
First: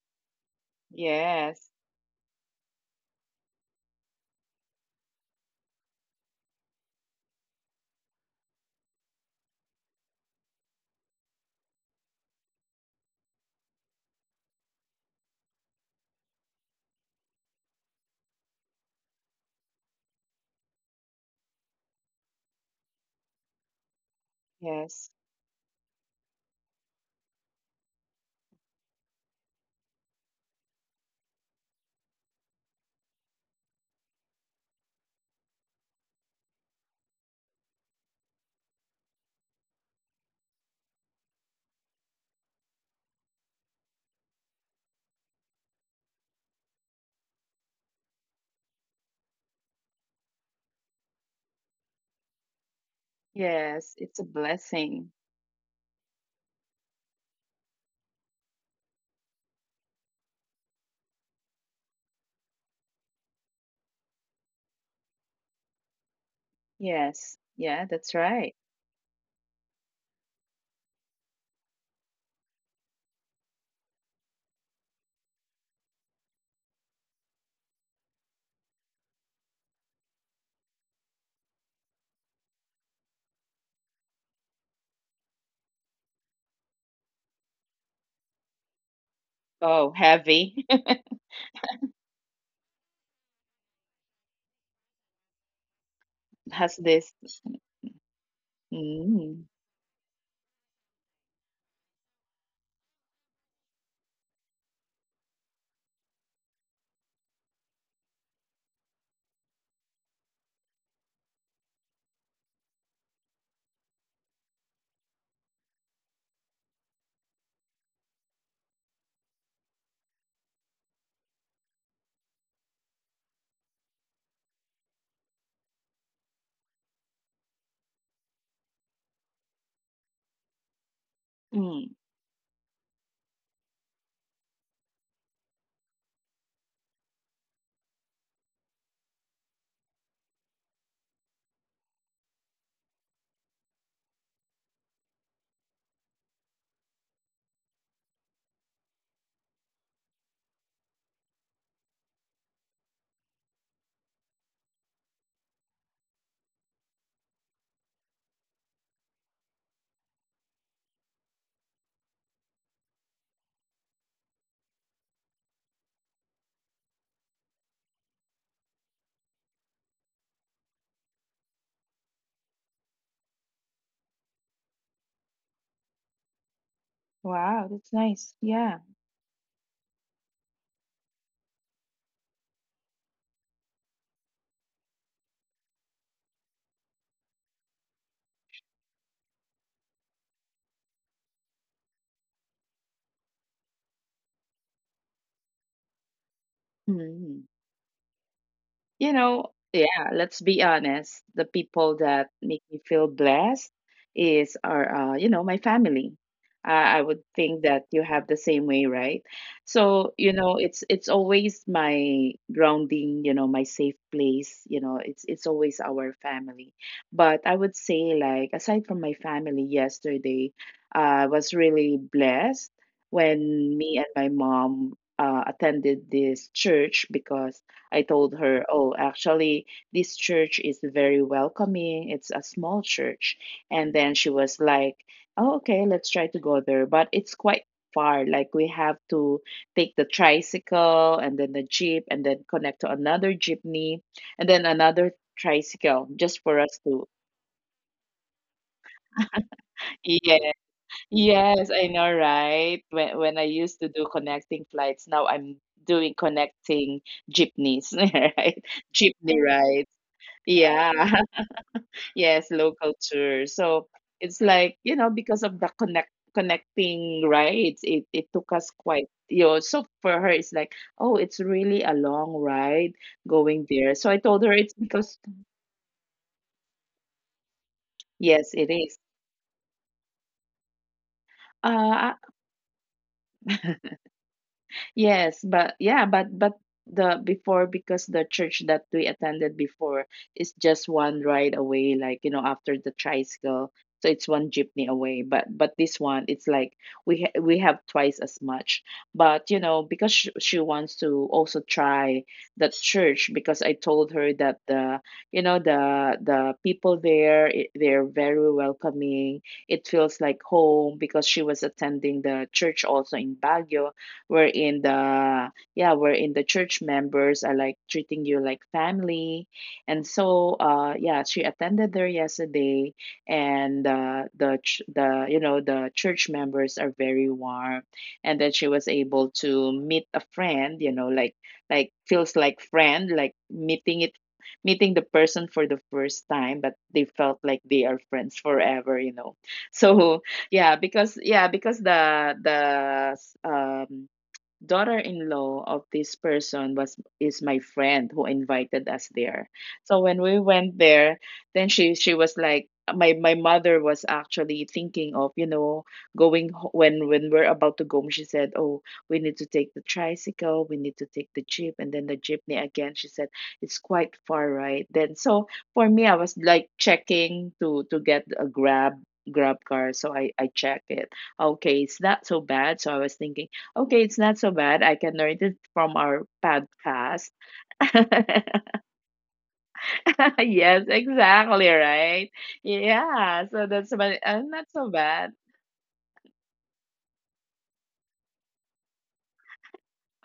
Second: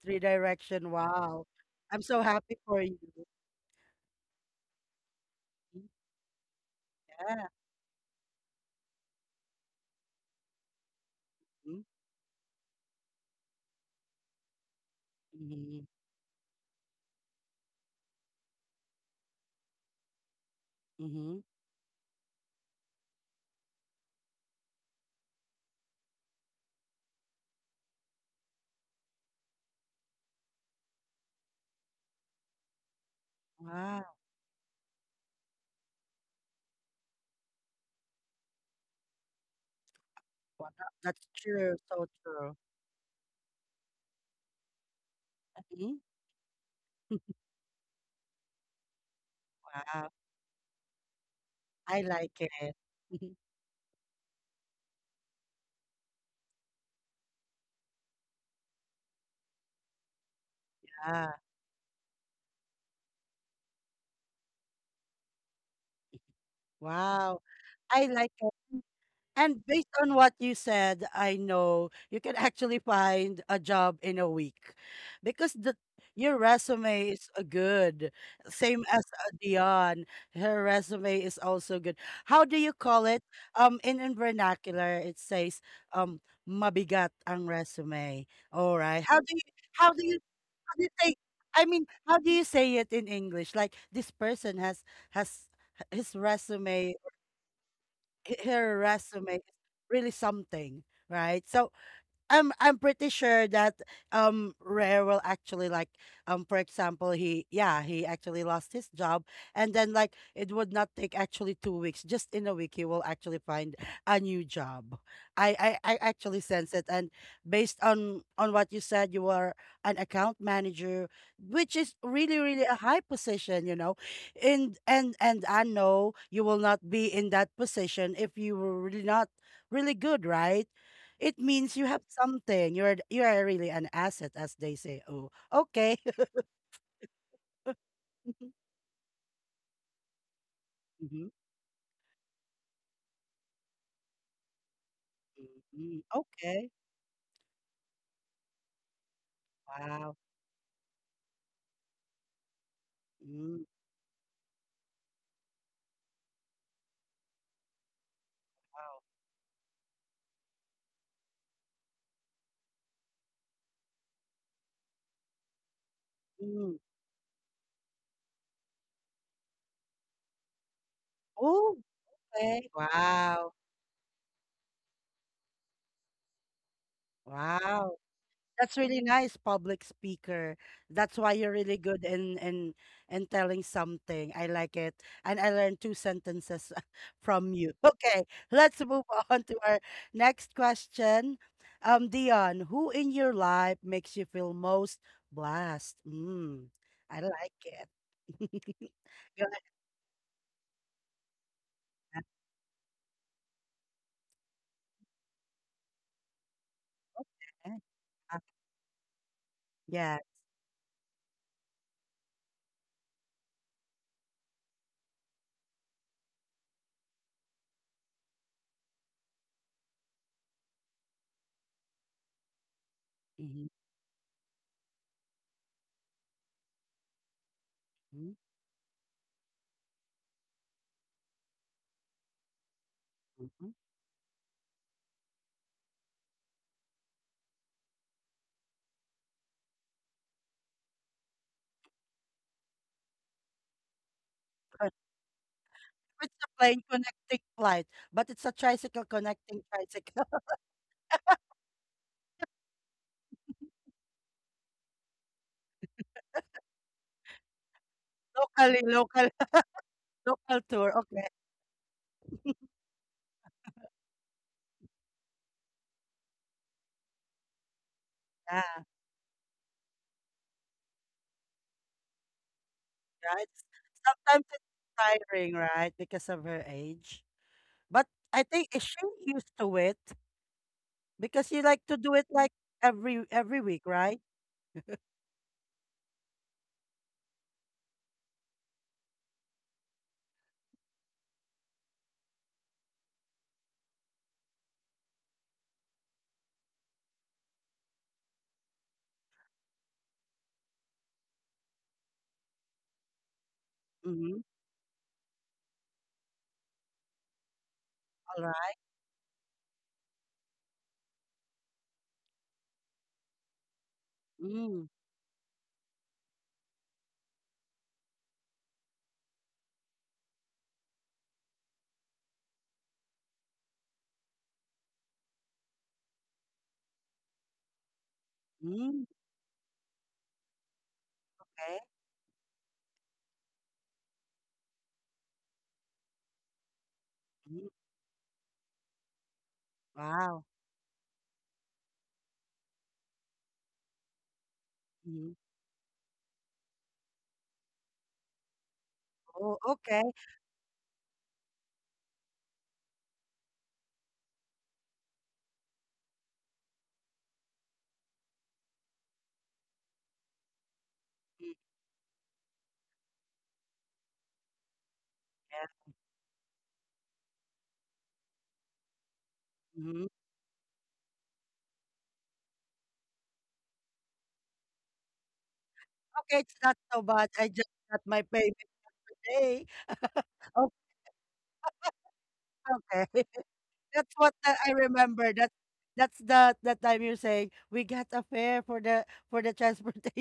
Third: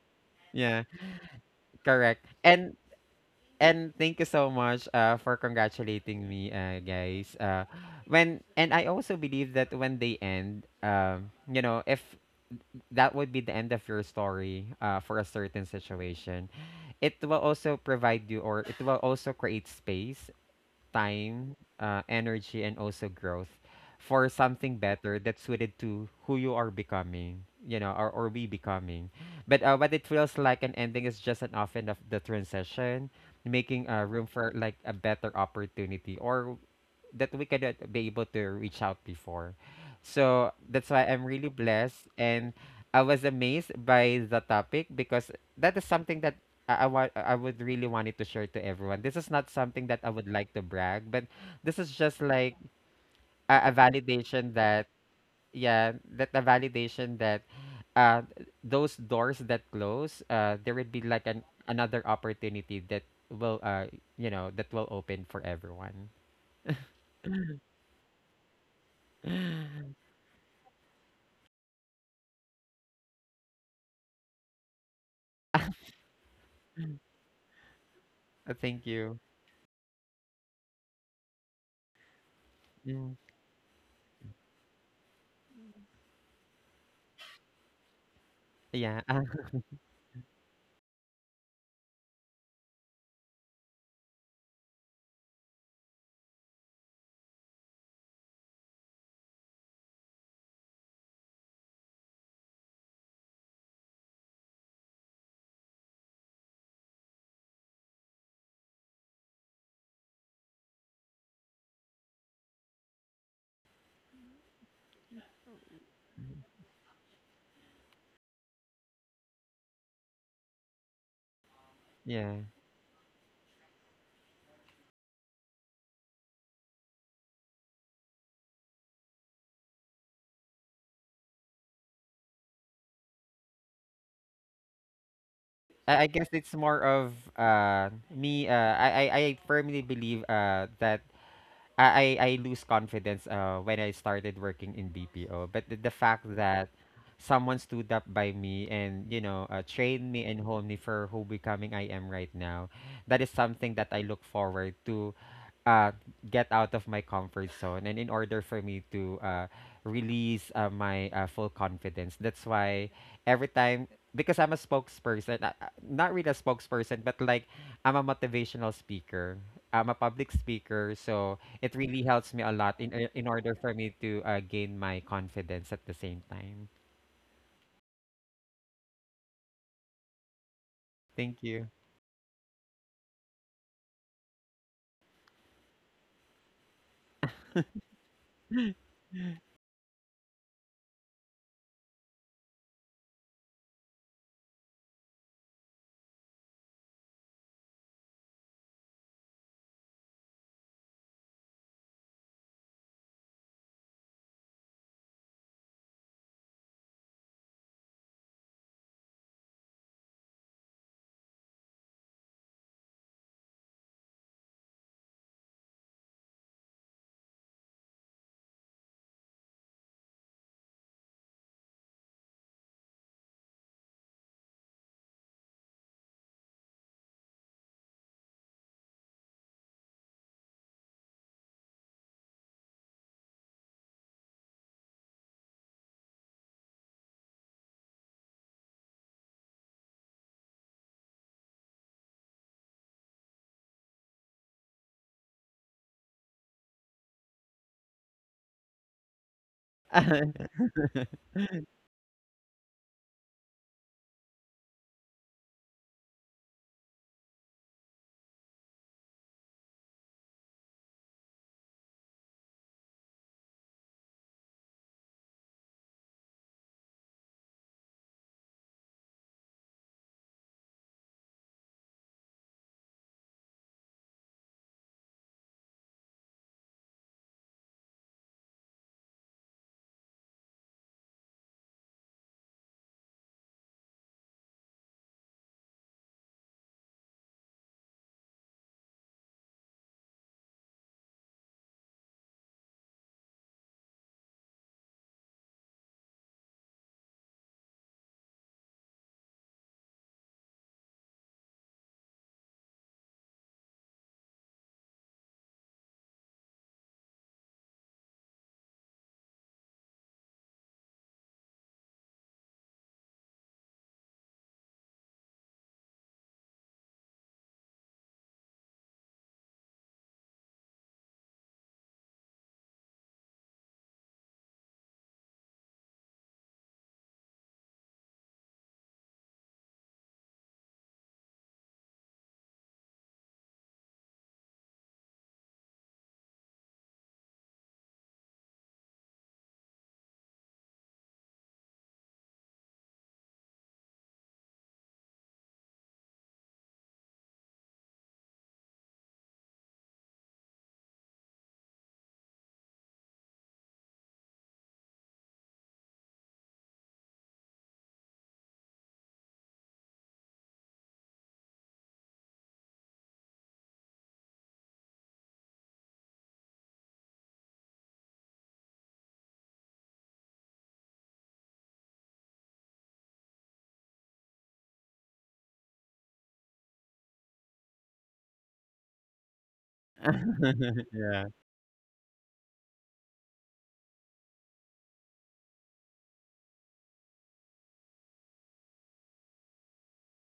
Speaker 3: Yeah,
Speaker 1: redirection. Wow,
Speaker 2: Yes.
Speaker 1: I'm so
Speaker 3: correct.
Speaker 1: happy
Speaker 3: And
Speaker 1: for you.
Speaker 3: and thank you so much for congratulating me, guys.
Speaker 1: Yeah.
Speaker 3: When and I also believe that when they end, if that would be the end of your story for a certain
Speaker 1: Mm-hmm.
Speaker 3: situation, it will also provide you or it will also create space
Speaker 1: Mm-hmm.
Speaker 3: time, energy, and also growth for something
Speaker 2: Yes.
Speaker 3: better that's suited to who you are becoming, or we becoming. But what it feels like an ending is just an often of the transition, making
Speaker 1: Wow.
Speaker 3: room for like a better opportunity or that we cannot be able to reach out before. So
Speaker 1: Wow,
Speaker 3: that's why I'm
Speaker 1: that's
Speaker 3: really
Speaker 1: true. So
Speaker 3: blessed and
Speaker 1: true.
Speaker 3: I was amazed by the topic because that is
Speaker 1: Hmm.
Speaker 3: something that I would really wanted to share to everyone. This is not something that I
Speaker 1: Wow.
Speaker 3: would like to brag, but this is
Speaker 1: I
Speaker 3: just
Speaker 1: like
Speaker 3: like
Speaker 1: it. *laughs*
Speaker 3: a
Speaker 2: Yes. It's a
Speaker 3: validation that,
Speaker 2: blessing.
Speaker 3: yeah, that a validation that uh those doors that close, there would be like
Speaker 1: yeah.
Speaker 3: an another opportunity that will you know that will open for everyone.
Speaker 2: Yes.
Speaker 1: Wow.
Speaker 2: Yeah.
Speaker 1: I
Speaker 2: That's
Speaker 1: like it.
Speaker 2: right.
Speaker 3: *gasps* *laughs*
Speaker 1: And based on what you said, I know you can actually find a job in a week because the your resume is good. Same
Speaker 3: Thank
Speaker 1: as
Speaker 3: you.
Speaker 1: Dion, her resume is also good. How do you call
Speaker 3: Mm.
Speaker 1: it? In vernacular, it says um mabigat ang resume. All
Speaker 3: Yeah,
Speaker 1: right.
Speaker 2: Oh,
Speaker 1: How do you
Speaker 2: heavy.
Speaker 1: how do you say? I mean, how do you say it in English? Like this person has has his
Speaker 2: *laughs* Has
Speaker 1: resume
Speaker 2: this.
Speaker 1: her resume is
Speaker 2: Mm.
Speaker 1: really something, right? So I'm pretty sure that Rare will actually like for example he yeah he actually lost his job and then like it would not take actually 2 weeks just in a week he will actually find a new job. I I actually sense it and based on what you said you were an account manager which is really
Speaker 3: yeah.
Speaker 1: really a high position you know and I know you will not be in that position if you were really not really good right it means you
Speaker 2: Mm.
Speaker 1: have something. You are really an asset, as they say. Oh, okay.
Speaker 3: I guess it's more of
Speaker 1: *laughs*
Speaker 3: me
Speaker 1: Hmm.
Speaker 3: I firmly believe that I lose confidence when I started working in BPO. But the
Speaker 1: Hmm.
Speaker 3: fact that
Speaker 1: Okay.
Speaker 3: someone stood up by me and trained
Speaker 1: Wow.
Speaker 3: me and honed me for who becoming I am right now, that is
Speaker 1: Mm,
Speaker 3: something that I look forward to. Uh, get out of my comfort zone and in order for me
Speaker 1: wow.
Speaker 3: to release my full confidence. That's why every time because I'm a spokesperson not really a
Speaker 1: Mm.
Speaker 3: spokesperson but like I'm a motivational speaker. I'm a public speaker so it really helps me a
Speaker 1: Okay.
Speaker 3: lot in
Speaker 1: Wow.
Speaker 3: order for me to gain my confidence at the same time.
Speaker 2: Wow. That's
Speaker 1: Wow.
Speaker 2: nice. Yeah.
Speaker 1: That's really nice, public speaker. That's why
Speaker 3: Thank
Speaker 1: you're
Speaker 3: you.
Speaker 1: really good in in telling something. I like it. And I learned two sentences *laughs* from you. Okay, let's
Speaker 3: *laughs*
Speaker 1: move *laughs* on to our next question. Dion, who in your life makes you feel most blessed? Mm, I
Speaker 2: Mm.
Speaker 1: like it. *laughs*
Speaker 2: You know,
Speaker 1: Go
Speaker 2: yeah, let's be honest. The people that make me feel blessed is our, you know, my family. I would think that
Speaker 1: ahead.
Speaker 2: you have the
Speaker 1: Uh,
Speaker 2: same way, right? So,
Speaker 1: Yeah.
Speaker 2: you know, it's always my grounding, you know, my safe place, you know, it's always our family. But I would say like aside from my family yesterday, I was really blessed
Speaker 1: Mhm,
Speaker 2: when me and my mom attended this church because I told
Speaker 1: mhm,
Speaker 2: her, oh, actually, this church is very welcoming. It's a small church.
Speaker 1: mhm.
Speaker 2: And then she was like, oh, okay, let's try to go there. But it's quite far. Like, we have to take the tricycle and then the jeep and then connect to another jeepney and then
Speaker 1: Uh,
Speaker 2: another tricycle
Speaker 1: It's
Speaker 2: just
Speaker 1: a
Speaker 2: for us
Speaker 1: plane
Speaker 2: to.
Speaker 1: connecting flight, but it's a tricycle connecting tricycle.
Speaker 2: Yeah.
Speaker 1: *laughs*
Speaker 2: Yes, I know, right? When I used to do connecting flights, now I'm doing connecting jeepneys, *laughs* right?
Speaker 1: Locally, locally.
Speaker 2: Jeepney rides.
Speaker 1: Local
Speaker 2: Yeah.
Speaker 1: tour, okay,
Speaker 2: Yes, local tour. So it's like, you know, because of the connecting rides, it took us
Speaker 1: yeah,
Speaker 2: quite, you know, so for her, it's like, oh, it's really a long ride
Speaker 1: right.
Speaker 2: going there. So I told
Speaker 1: Sometimes
Speaker 2: her
Speaker 1: it's
Speaker 2: it's because,
Speaker 1: tiring, right, because of her age. But I
Speaker 2: yes, it
Speaker 1: think is
Speaker 2: is.
Speaker 1: she used to it because you like to
Speaker 2: Uh,
Speaker 1: do it like every week,
Speaker 2: *laughs*
Speaker 1: right?
Speaker 2: Yes, but yeah, but the before because the church that we attended before is just one ride away, like you know, after the tricycle, so it's one jeepney away. But this one, it's like we have twice as much. But you know, because she wants to also try that church, because I told her
Speaker 1: Mhm.
Speaker 2: that the you know the people there they're very
Speaker 1: Alright.
Speaker 2: welcoming. It feels like home because she was attending the church also in Baguio wherein
Speaker 1: Mm.
Speaker 2: the yeah wherein the church members are like treating you like family. And so she attended there yesterday. And the ch- the you know the church members are very warm, and then she was
Speaker 1: Hmm.
Speaker 2: able to meet a friend,
Speaker 1: Okay.
Speaker 2: like feels like friend, like meeting the person for the first time, but they felt like
Speaker 1: Hmm.
Speaker 2: they are friends forever, *laughs* so
Speaker 1: Wow.
Speaker 2: yeah. Because the um
Speaker 1: Mhm.
Speaker 2: daughter-in-law of this person was is my friend who invited us there.
Speaker 1: Oh,
Speaker 2: So
Speaker 1: okay.
Speaker 2: when we went there, then she was like, my mother was actually thinking of, going when we're about to go home. She said, "Oh, we need to take the tricycle, we need to take the
Speaker 1: Mm,
Speaker 2: jeep and then the jeepney again." She said, "It's quite far, right?" Then so
Speaker 1: yeah.
Speaker 2: for me, I was like checking to get a grab car,
Speaker 1: Mhm.
Speaker 2: so I check it. Okay, it's not so bad, so I was thinking, okay, it's not so bad. I can learn it from our
Speaker 1: Okay, it's not so
Speaker 2: podcast.
Speaker 1: bad. I just got
Speaker 2: *laughs*
Speaker 1: my payment. Day. *laughs*
Speaker 2: Yes,
Speaker 3: Yeah,
Speaker 2: exactly, right?
Speaker 1: Okay, okay.
Speaker 2: Yeah, so that's about
Speaker 1: That's
Speaker 2: it.
Speaker 1: what
Speaker 2: Not
Speaker 1: I
Speaker 2: so bad.
Speaker 1: remember. That's the time you're saying we got a fare for the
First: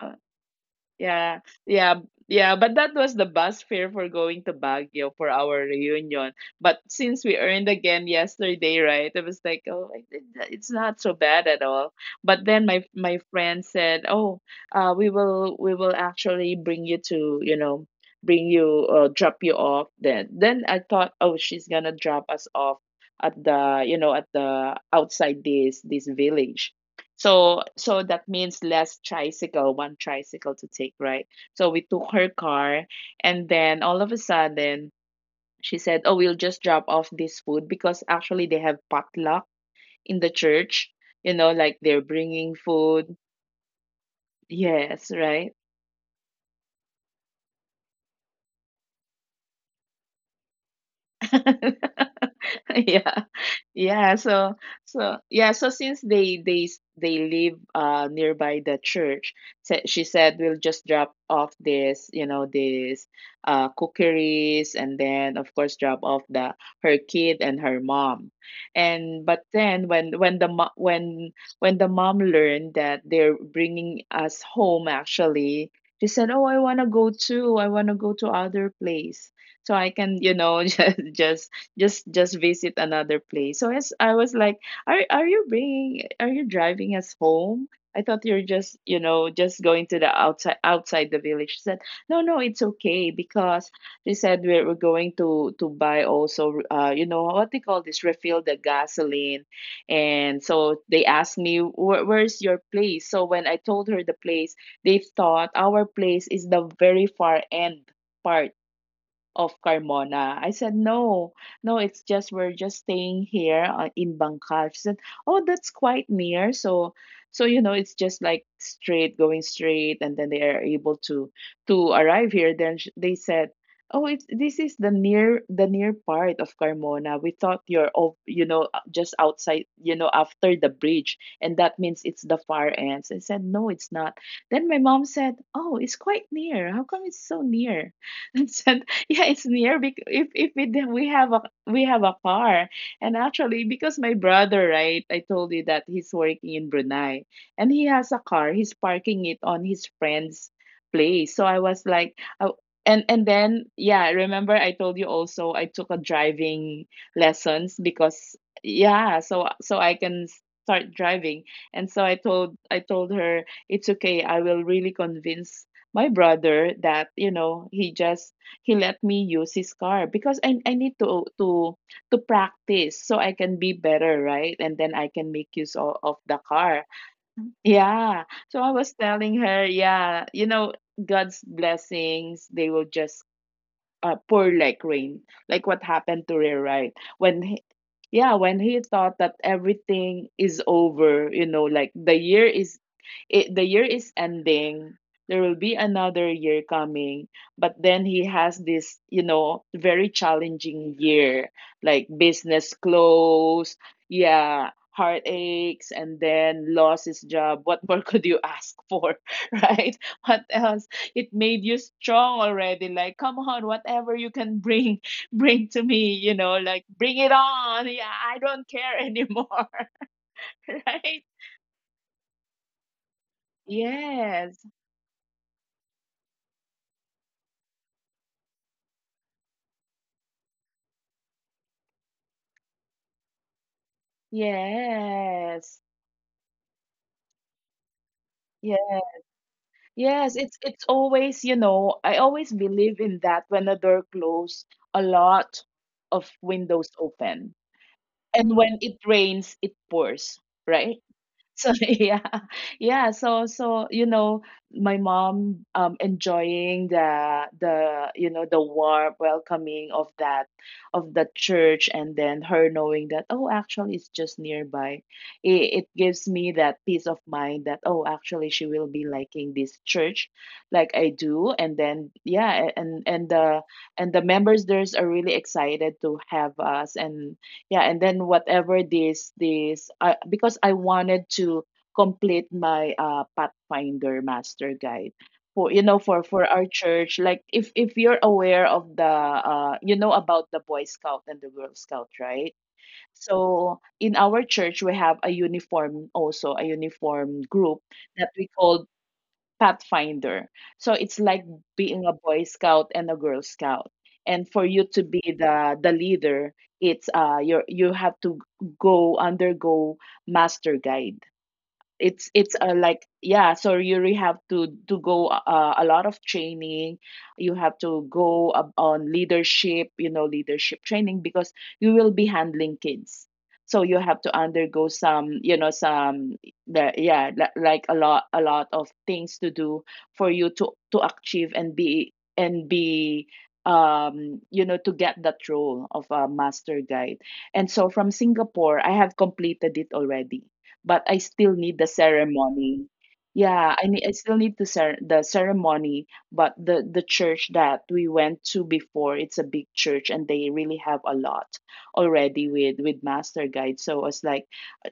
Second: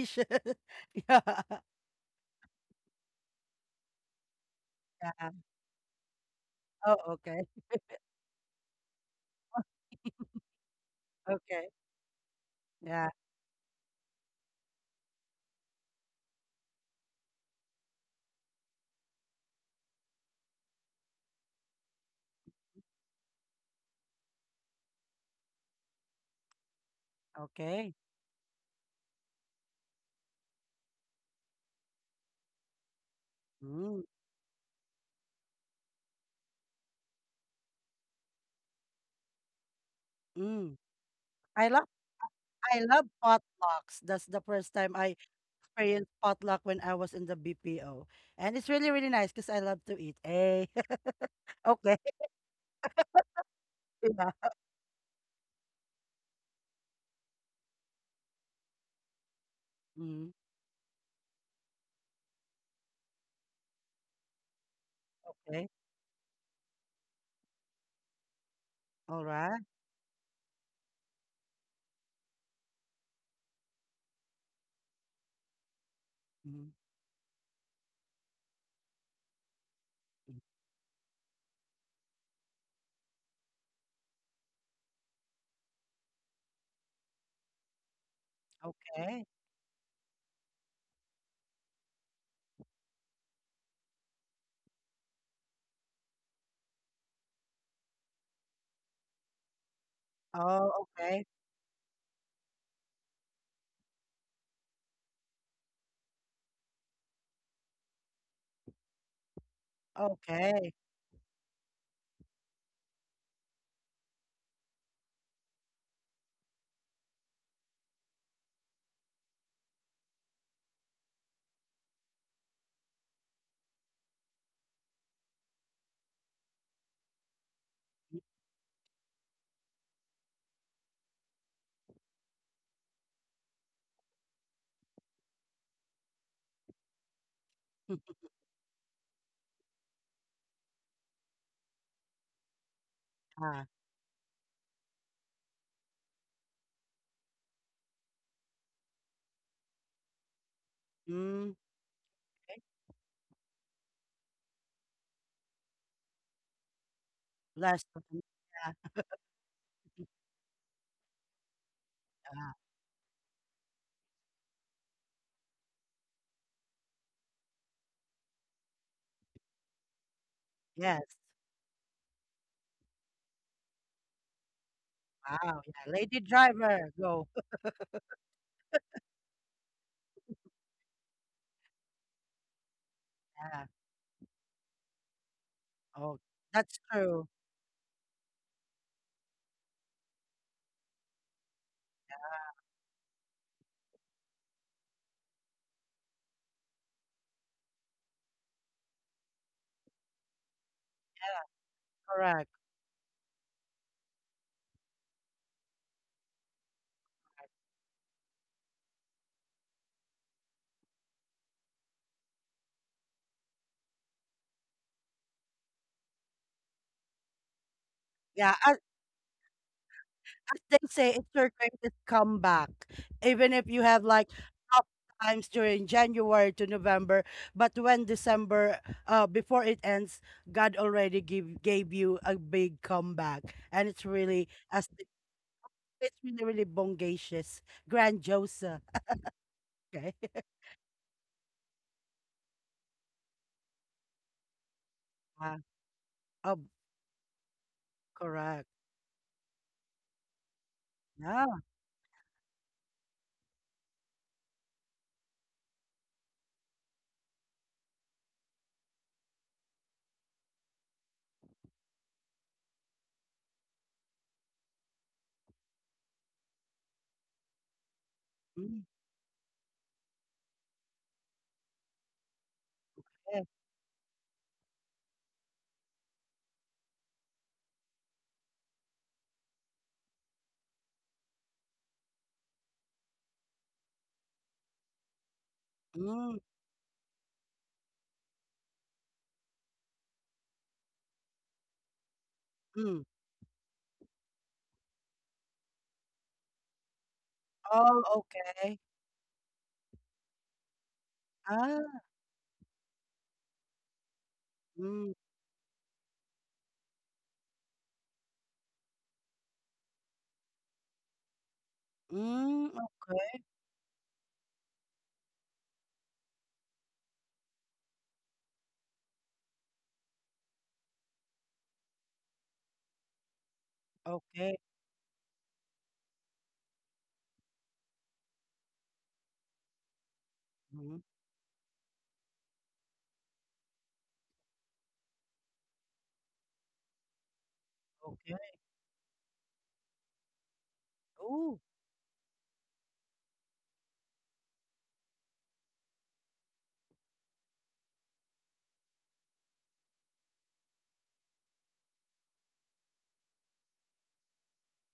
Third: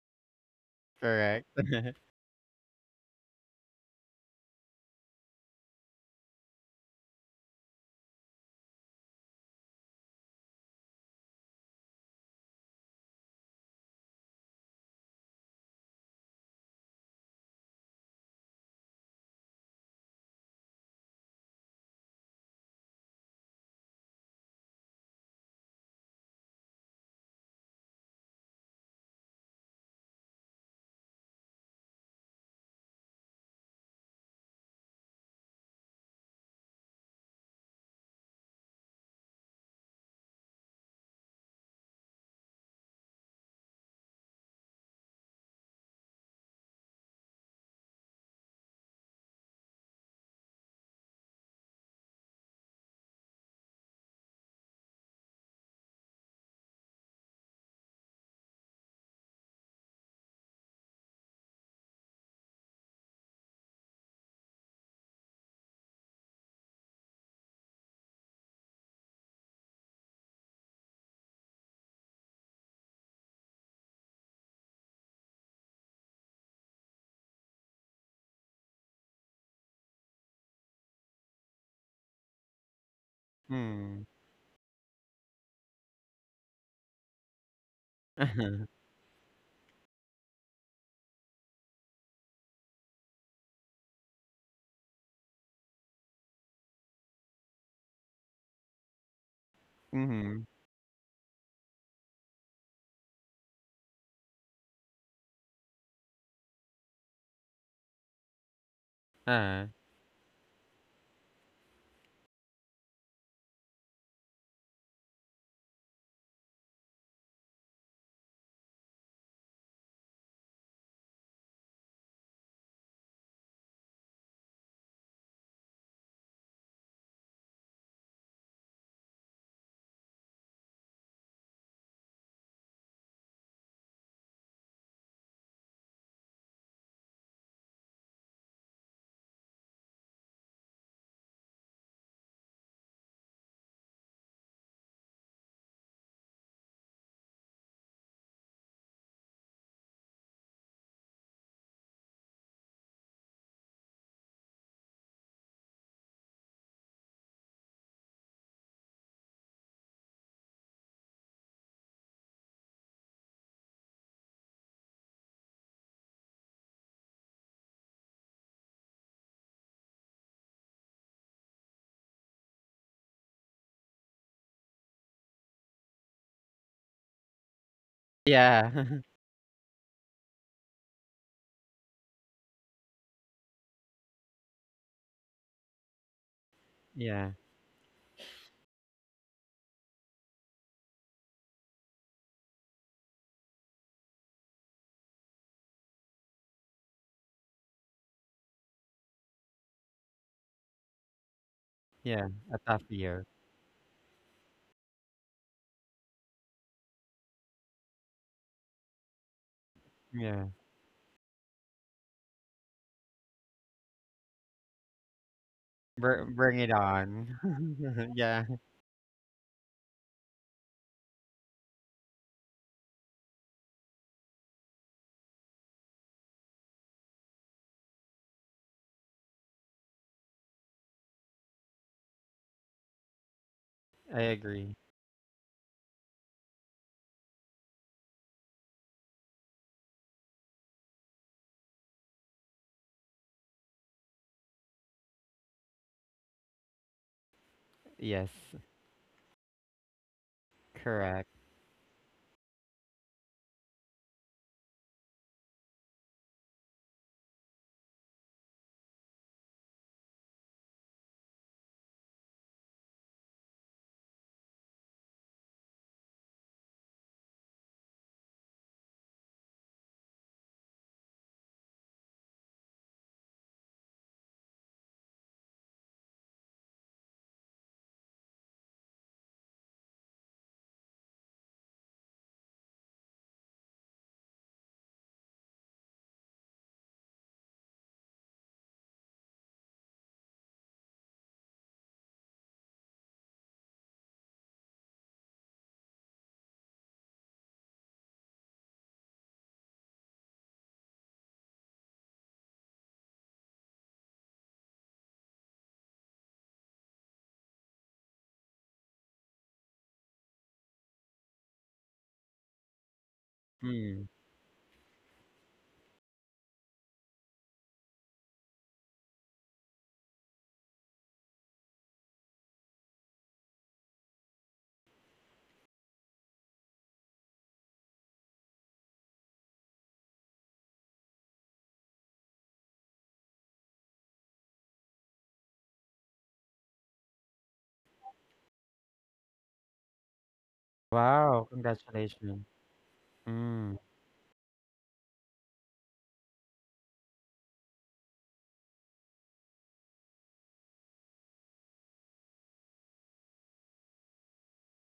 Speaker 2: Uh,
Speaker 1: *laughs* yeah.
Speaker 2: Yeah,
Speaker 3: correct. *laughs*
Speaker 2: yeah, yeah. But that was the bus fare for going to Baguio for
Speaker 1: Yeah.
Speaker 2: our reunion. But
Speaker 1: Oh,
Speaker 2: since we
Speaker 1: okay.
Speaker 2: earned again yesterday, right? It was like, oh, it's not so bad at
Speaker 1: Okay.
Speaker 2: all. But then my
Speaker 1: Yeah.
Speaker 2: my friend said, oh, we will actually bring you to, you know, bring you, drop you off. Then I thought, oh, she's gonna drop us off at the, you know, at the outside this village, so
Speaker 1: Okay.
Speaker 2: so that means less tricycle, one tricycle to take, right? So we took her car, and then all
Speaker 1: Mm,
Speaker 2: of a sudden she said, "Oh, we'll just drop off this food because actually they have potluck in the
Speaker 1: mm.
Speaker 2: church, you know,
Speaker 1: I
Speaker 2: like
Speaker 1: love
Speaker 2: they're bringing
Speaker 1: I love
Speaker 2: food."
Speaker 1: potlucks. That's the first time
Speaker 2: Yes,
Speaker 1: I
Speaker 2: right?
Speaker 1: experienced potluck when I was in the BPO, and it's really really nice because I love to eat. Hey. *laughs* Okay.
Speaker 2: *laughs* *laughs* Yeah, yeah,
Speaker 1: Yeah.
Speaker 2: so so yeah, so since they live nearby the church, she
Speaker 1: Mm,
Speaker 2: said we'll just drop off this, you know, this cookeries, and then of
Speaker 1: okay.
Speaker 2: course drop off the her kid and her mom.
Speaker 1: All
Speaker 2: And but
Speaker 1: right.
Speaker 2: then when the mom learned that they're bringing us home, actually, she said, oh, I
Speaker 1: Mm,
Speaker 2: want to go too. I want to go to other place so I can, you
Speaker 1: mm.
Speaker 2: know, *laughs* just visit another place. So as
Speaker 3: Hmm.
Speaker 2: I was like, are you bringing, are you driving us home? I thought you're just,
Speaker 3: *laughs*
Speaker 2: you
Speaker 1: Okay.
Speaker 2: know, just going to the outside the village. She said, no, no, it's okay, because they said we're, going to buy also, you know what they call this, refill the gasoline. And
Speaker 3: Mhm.
Speaker 1: Oh,
Speaker 2: so they
Speaker 1: okay.
Speaker 2: asked me, where's your place? So when I told her the place, they thought our place is the very far end part of
Speaker 3: Uh,
Speaker 2: Carmona. I
Speaker 1: Okay.
Speaker 2: said, no, no, it's just we're just staying here, in Bangkal. She said, oh, that's quite near. So, so you know, it's just like straight, going straight, and then they are able to arrive here. Then they said, oh, it's this is the near part of Carmona. We thought you're of you know, just outside, you know, after the bridge, and that means it's the far ends. I said, no, it's not. Then my mom said, oh, it's quite near. How come it's so near?
Speaker 1: *laughs*
Speaker 2: *laughs* And said, *laughs* yeah, it's near because if we d- we have a car. And actually
Speaker 1: Ah.
Speaker 2: because my brother, right, I told you that he's working in Brunei, and he has a car. He's parking it on his friend's place. So
Speaker 1: Mm.
Speaker 2: I was like, oh, and then yeah, remember, I told you also, I took a driving lessons,
Speaker 1: Less of the
Speaker 2: because
Speaker 1: yeah,
Speaker 2: yeah, so so I can start driving. And so
Speaker 1: yeah.
Speaker 2: I told her, it's okay, I will really convince my brother that, you know, he just he let me use his car, because I need
Speaker 1: Yes.
Speaker 2: to practice so I can be better, right? And then I can make
Speaker 1: Wow.
Speaker 2: use
Speaker 1: Yeah.
Speaker 2: of
Speaker 1: Lady
Speaker 2: the car.
Speaker 1: driver, go.
Speaker 2: Yeah. So I
Speaker 3: yeah. *laughs*
Speaker 2: was telling her, yeah, you know, God's blessings, they will just
Speaker 1: Yeah.
Speaker 2: pour like rain, like what
Speaker 1: Oh,
Speaker 2: happened to Ray,
Speaker 1: that's
Speaker 2: right?
Speaker 1: true.
Speaker 3: Yeah.
Speaker 2: When he- yeah, when he thought that everything is over, you know, like the year is ending, there will be another year coming, but then he has this, you know, very challenging year, like
Speaker 3: Yeah.
Speaker 1: Correct.
Speaker 3: A
Speaker 2: business
Speaker 3: tough year.
Speaker 2: close, yeah, heartaches, and then lost his job. What more *laughs* could you ask for, *laughs* right? What
Speaker 3: Yeah.
Speaker 2: else? It made you strong already. Like, come on, whatever you can bring, bring to me, you know,
Speaker 3: Bring it
Speaker 2: like bring
Speaker 3: on.
Speaker 2: it on. Yeah,
Speaker 3: *laughs*
Speaker 2: I
Speaker 3: Yeah,
Speaker 1: Yeah.
Speaker 2: don't care anymore,
Speaker 1: As they
Speaker 2: *laughs*
Speaker 1: say,
Speaker 2: right?
Speaker 1: it's your greatest comeback. Even if you have like
Speaker 2: Yes.
Speaker 1: tough times during January to November, but when December, before it ends, God already give gave you a big comeback, and it's
Speaker 3: I
Speaker 1: really
Speaker 3: agree.
Speaker 1: as
Speaker 2: Yes.
Speaker 1: it's really really bongacious, grandiosa.
Speaker 2: Yeah.
Speaker 1: Okay.
Speaker 2: Yes,
Speaker 1: *laughs*
Speaker 2: it's always, you know, I always believe in that when a door closes, a
Speaker 1: Yeah.
Speaker 2: lot of
Speaker 1: Oh,
Speaker 2: windows open.
Speaker 3: Yes,
Speaker 2: And
Speaker 1: correct.
Speaker 2: when it rains, it pours, right?
Speaker 3: correct.
Speaker 1: Yeah.
Speaker 2: So *laughs* yeah, yeah. So so you know, my mom enjoying the you know, the warm welcoming of that of the church, and then her knowing that, oh, actually it's just nearby, it gives me that peace of mind that, oh, actually she
Speaker 1: Mm.
Speaker 2: will be liking this church, like I do. And then yeah,
Speaker 1: Yeah.
Speaker 2: and the members there's are really excited to have us. And yeah, and then whatever this I because I wanted to complete my Pathfinder master guide for, you know,
Speaker 1: Hmm,
Speaker 2: for our church. Like if you're aware of the, you know, about the Boy Scout and the Girl Scout, right?
Speaker 1: hmm.
Speaker 2: So in our church we have a uniform, also a uniform group
Speaker 1: Oh,
Speaker 2: that we
Speaker 1: okay.
Speaker 2: call Pathfinder. So it's like
Speaker 1: Ah,
Speaker 2: being a Boy Scout and a Girl Scout. And for you to
Speaker 1: mm,
Speaker 2: be the leader, it's, you, you have to go undergo master guide. It's
Speaker 1: mm,
Speaker 2: a, like,
Speaker 1: okay,
Speaker 2: yeah, so you
Speaker 3: Mm.
Speaker 2: really have to go, a lot of training. You have to go up on leadership, you know, leadership training, because you will be handling kids, so you have to
Speaker 1: okay,
Speaker 2: undergo some, you know, some yeah, like a lot, a lot of things to do for you to
Speaker 1: mm,
Speaker 2: achieve and be and be, you know, to get that role of a master guide. And so from
Speaker 1: okay.
Speaker 2: Singapore I have completed it already, but I
Speaker 3: Wow,
Speaker 2: still
Speaker 1: Ooh,
Speaker 2: need the
Speaker 3: congratulations.
Speaker 2: ceremony. Yeah,
Speaker 3: Mm.
Speaker 2: I need, I still need the ceremony. But the church that we went to before, it's a big church, and they really have a lot already with master guide. So I was like,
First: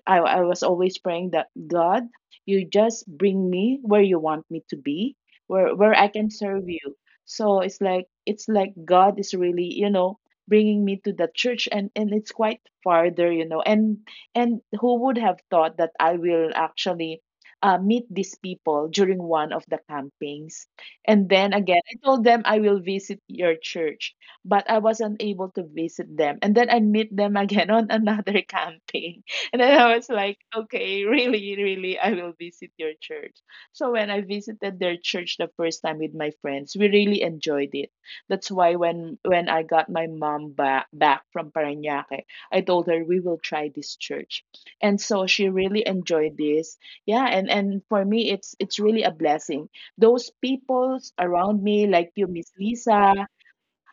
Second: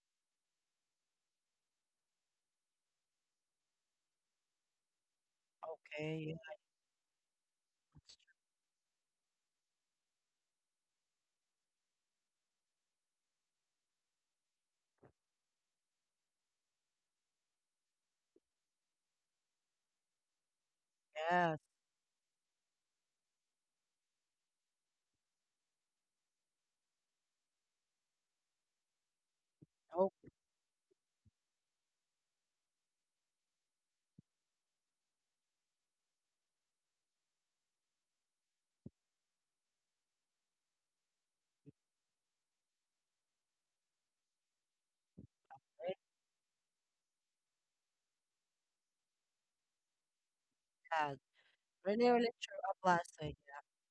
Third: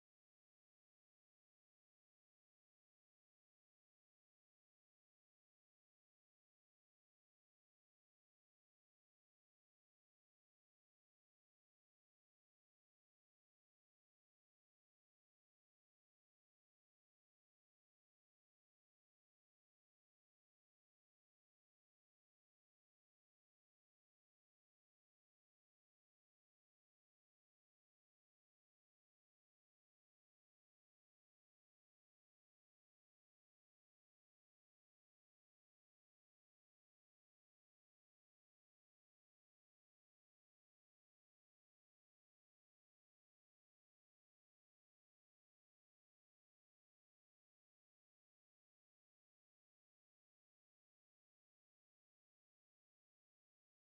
Speaker 2: I was always praying that, God, you just bring me where you want me to be, where I
Speaker 1: okay,
Speaker 2: can
Speaker 1: yeah,
Speaker 2: serve you. So it's like, it's like God is really, you know, bringing me to the church, and it's quite farther, you know. And who would have thought that I will actually, meet these people during one of the campings? And then
Speaker 1: yes,
Speaker 2: again, I told them, I will visit your church, but I wasn't able to visit them. And then I meet them again *laughs* on another camping. And then I was
Speaker 1: okay,
Speaker 2: like, okay, really, really, I will visit your church. So when I visited their church the first time with my friends, we really enjoyed it. That's why when I got my mom back from Parañaque, I told her we will try this church. And so she really enjoyed this. Yeah, and for me it's really a blessing. Those people
Speaker 1: yeah.
Speaker 2: around me,
Speaker 1: Really,
Speaker 2: like you,
Speaker 1: really
Speaker 2: Miss
Speaker 1: true. A
Speaker 2: Lisa,
Speaker 1: blessing.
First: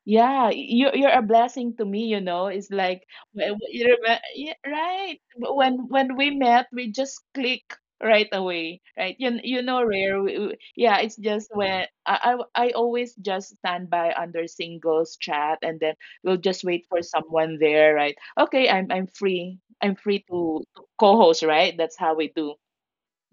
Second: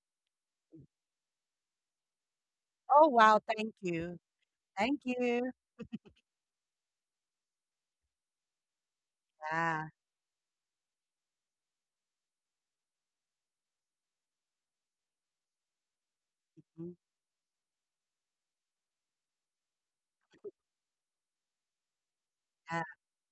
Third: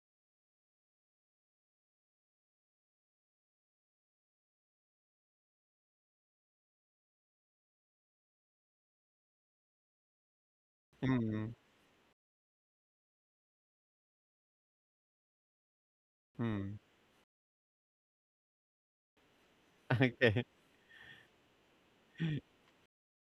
Speaker 2: yeah, you're a blessing to me, you know. It's like
Speaker 1: Oh, wow, thank
Speaker 2: you
Speaker 1: you.
Speaker 2: remember, yeah,
Speaker 1: Thank
Speaker 2: right?
Speaker 1: you.
Speaker 2: But when we met, we just click right away, right? You know,
Speaker 1: Yeah,
Speaker 2: rare. Yeah, it's just
Speaker 3: Mm.
Speaker 2: when I always just stand by under singles chat, and then we'll just
Speaker 3: Mm.
Speaker 2: wait
Speaker 3: *laughs*
Speaker 1: mm,
Speaker 2: for someone there, right? Okay, I'm free. I'm free
Speaker 3: Okay.
Speaker 2: to co-host, right? That's how we do.
Speaker 1: yeah.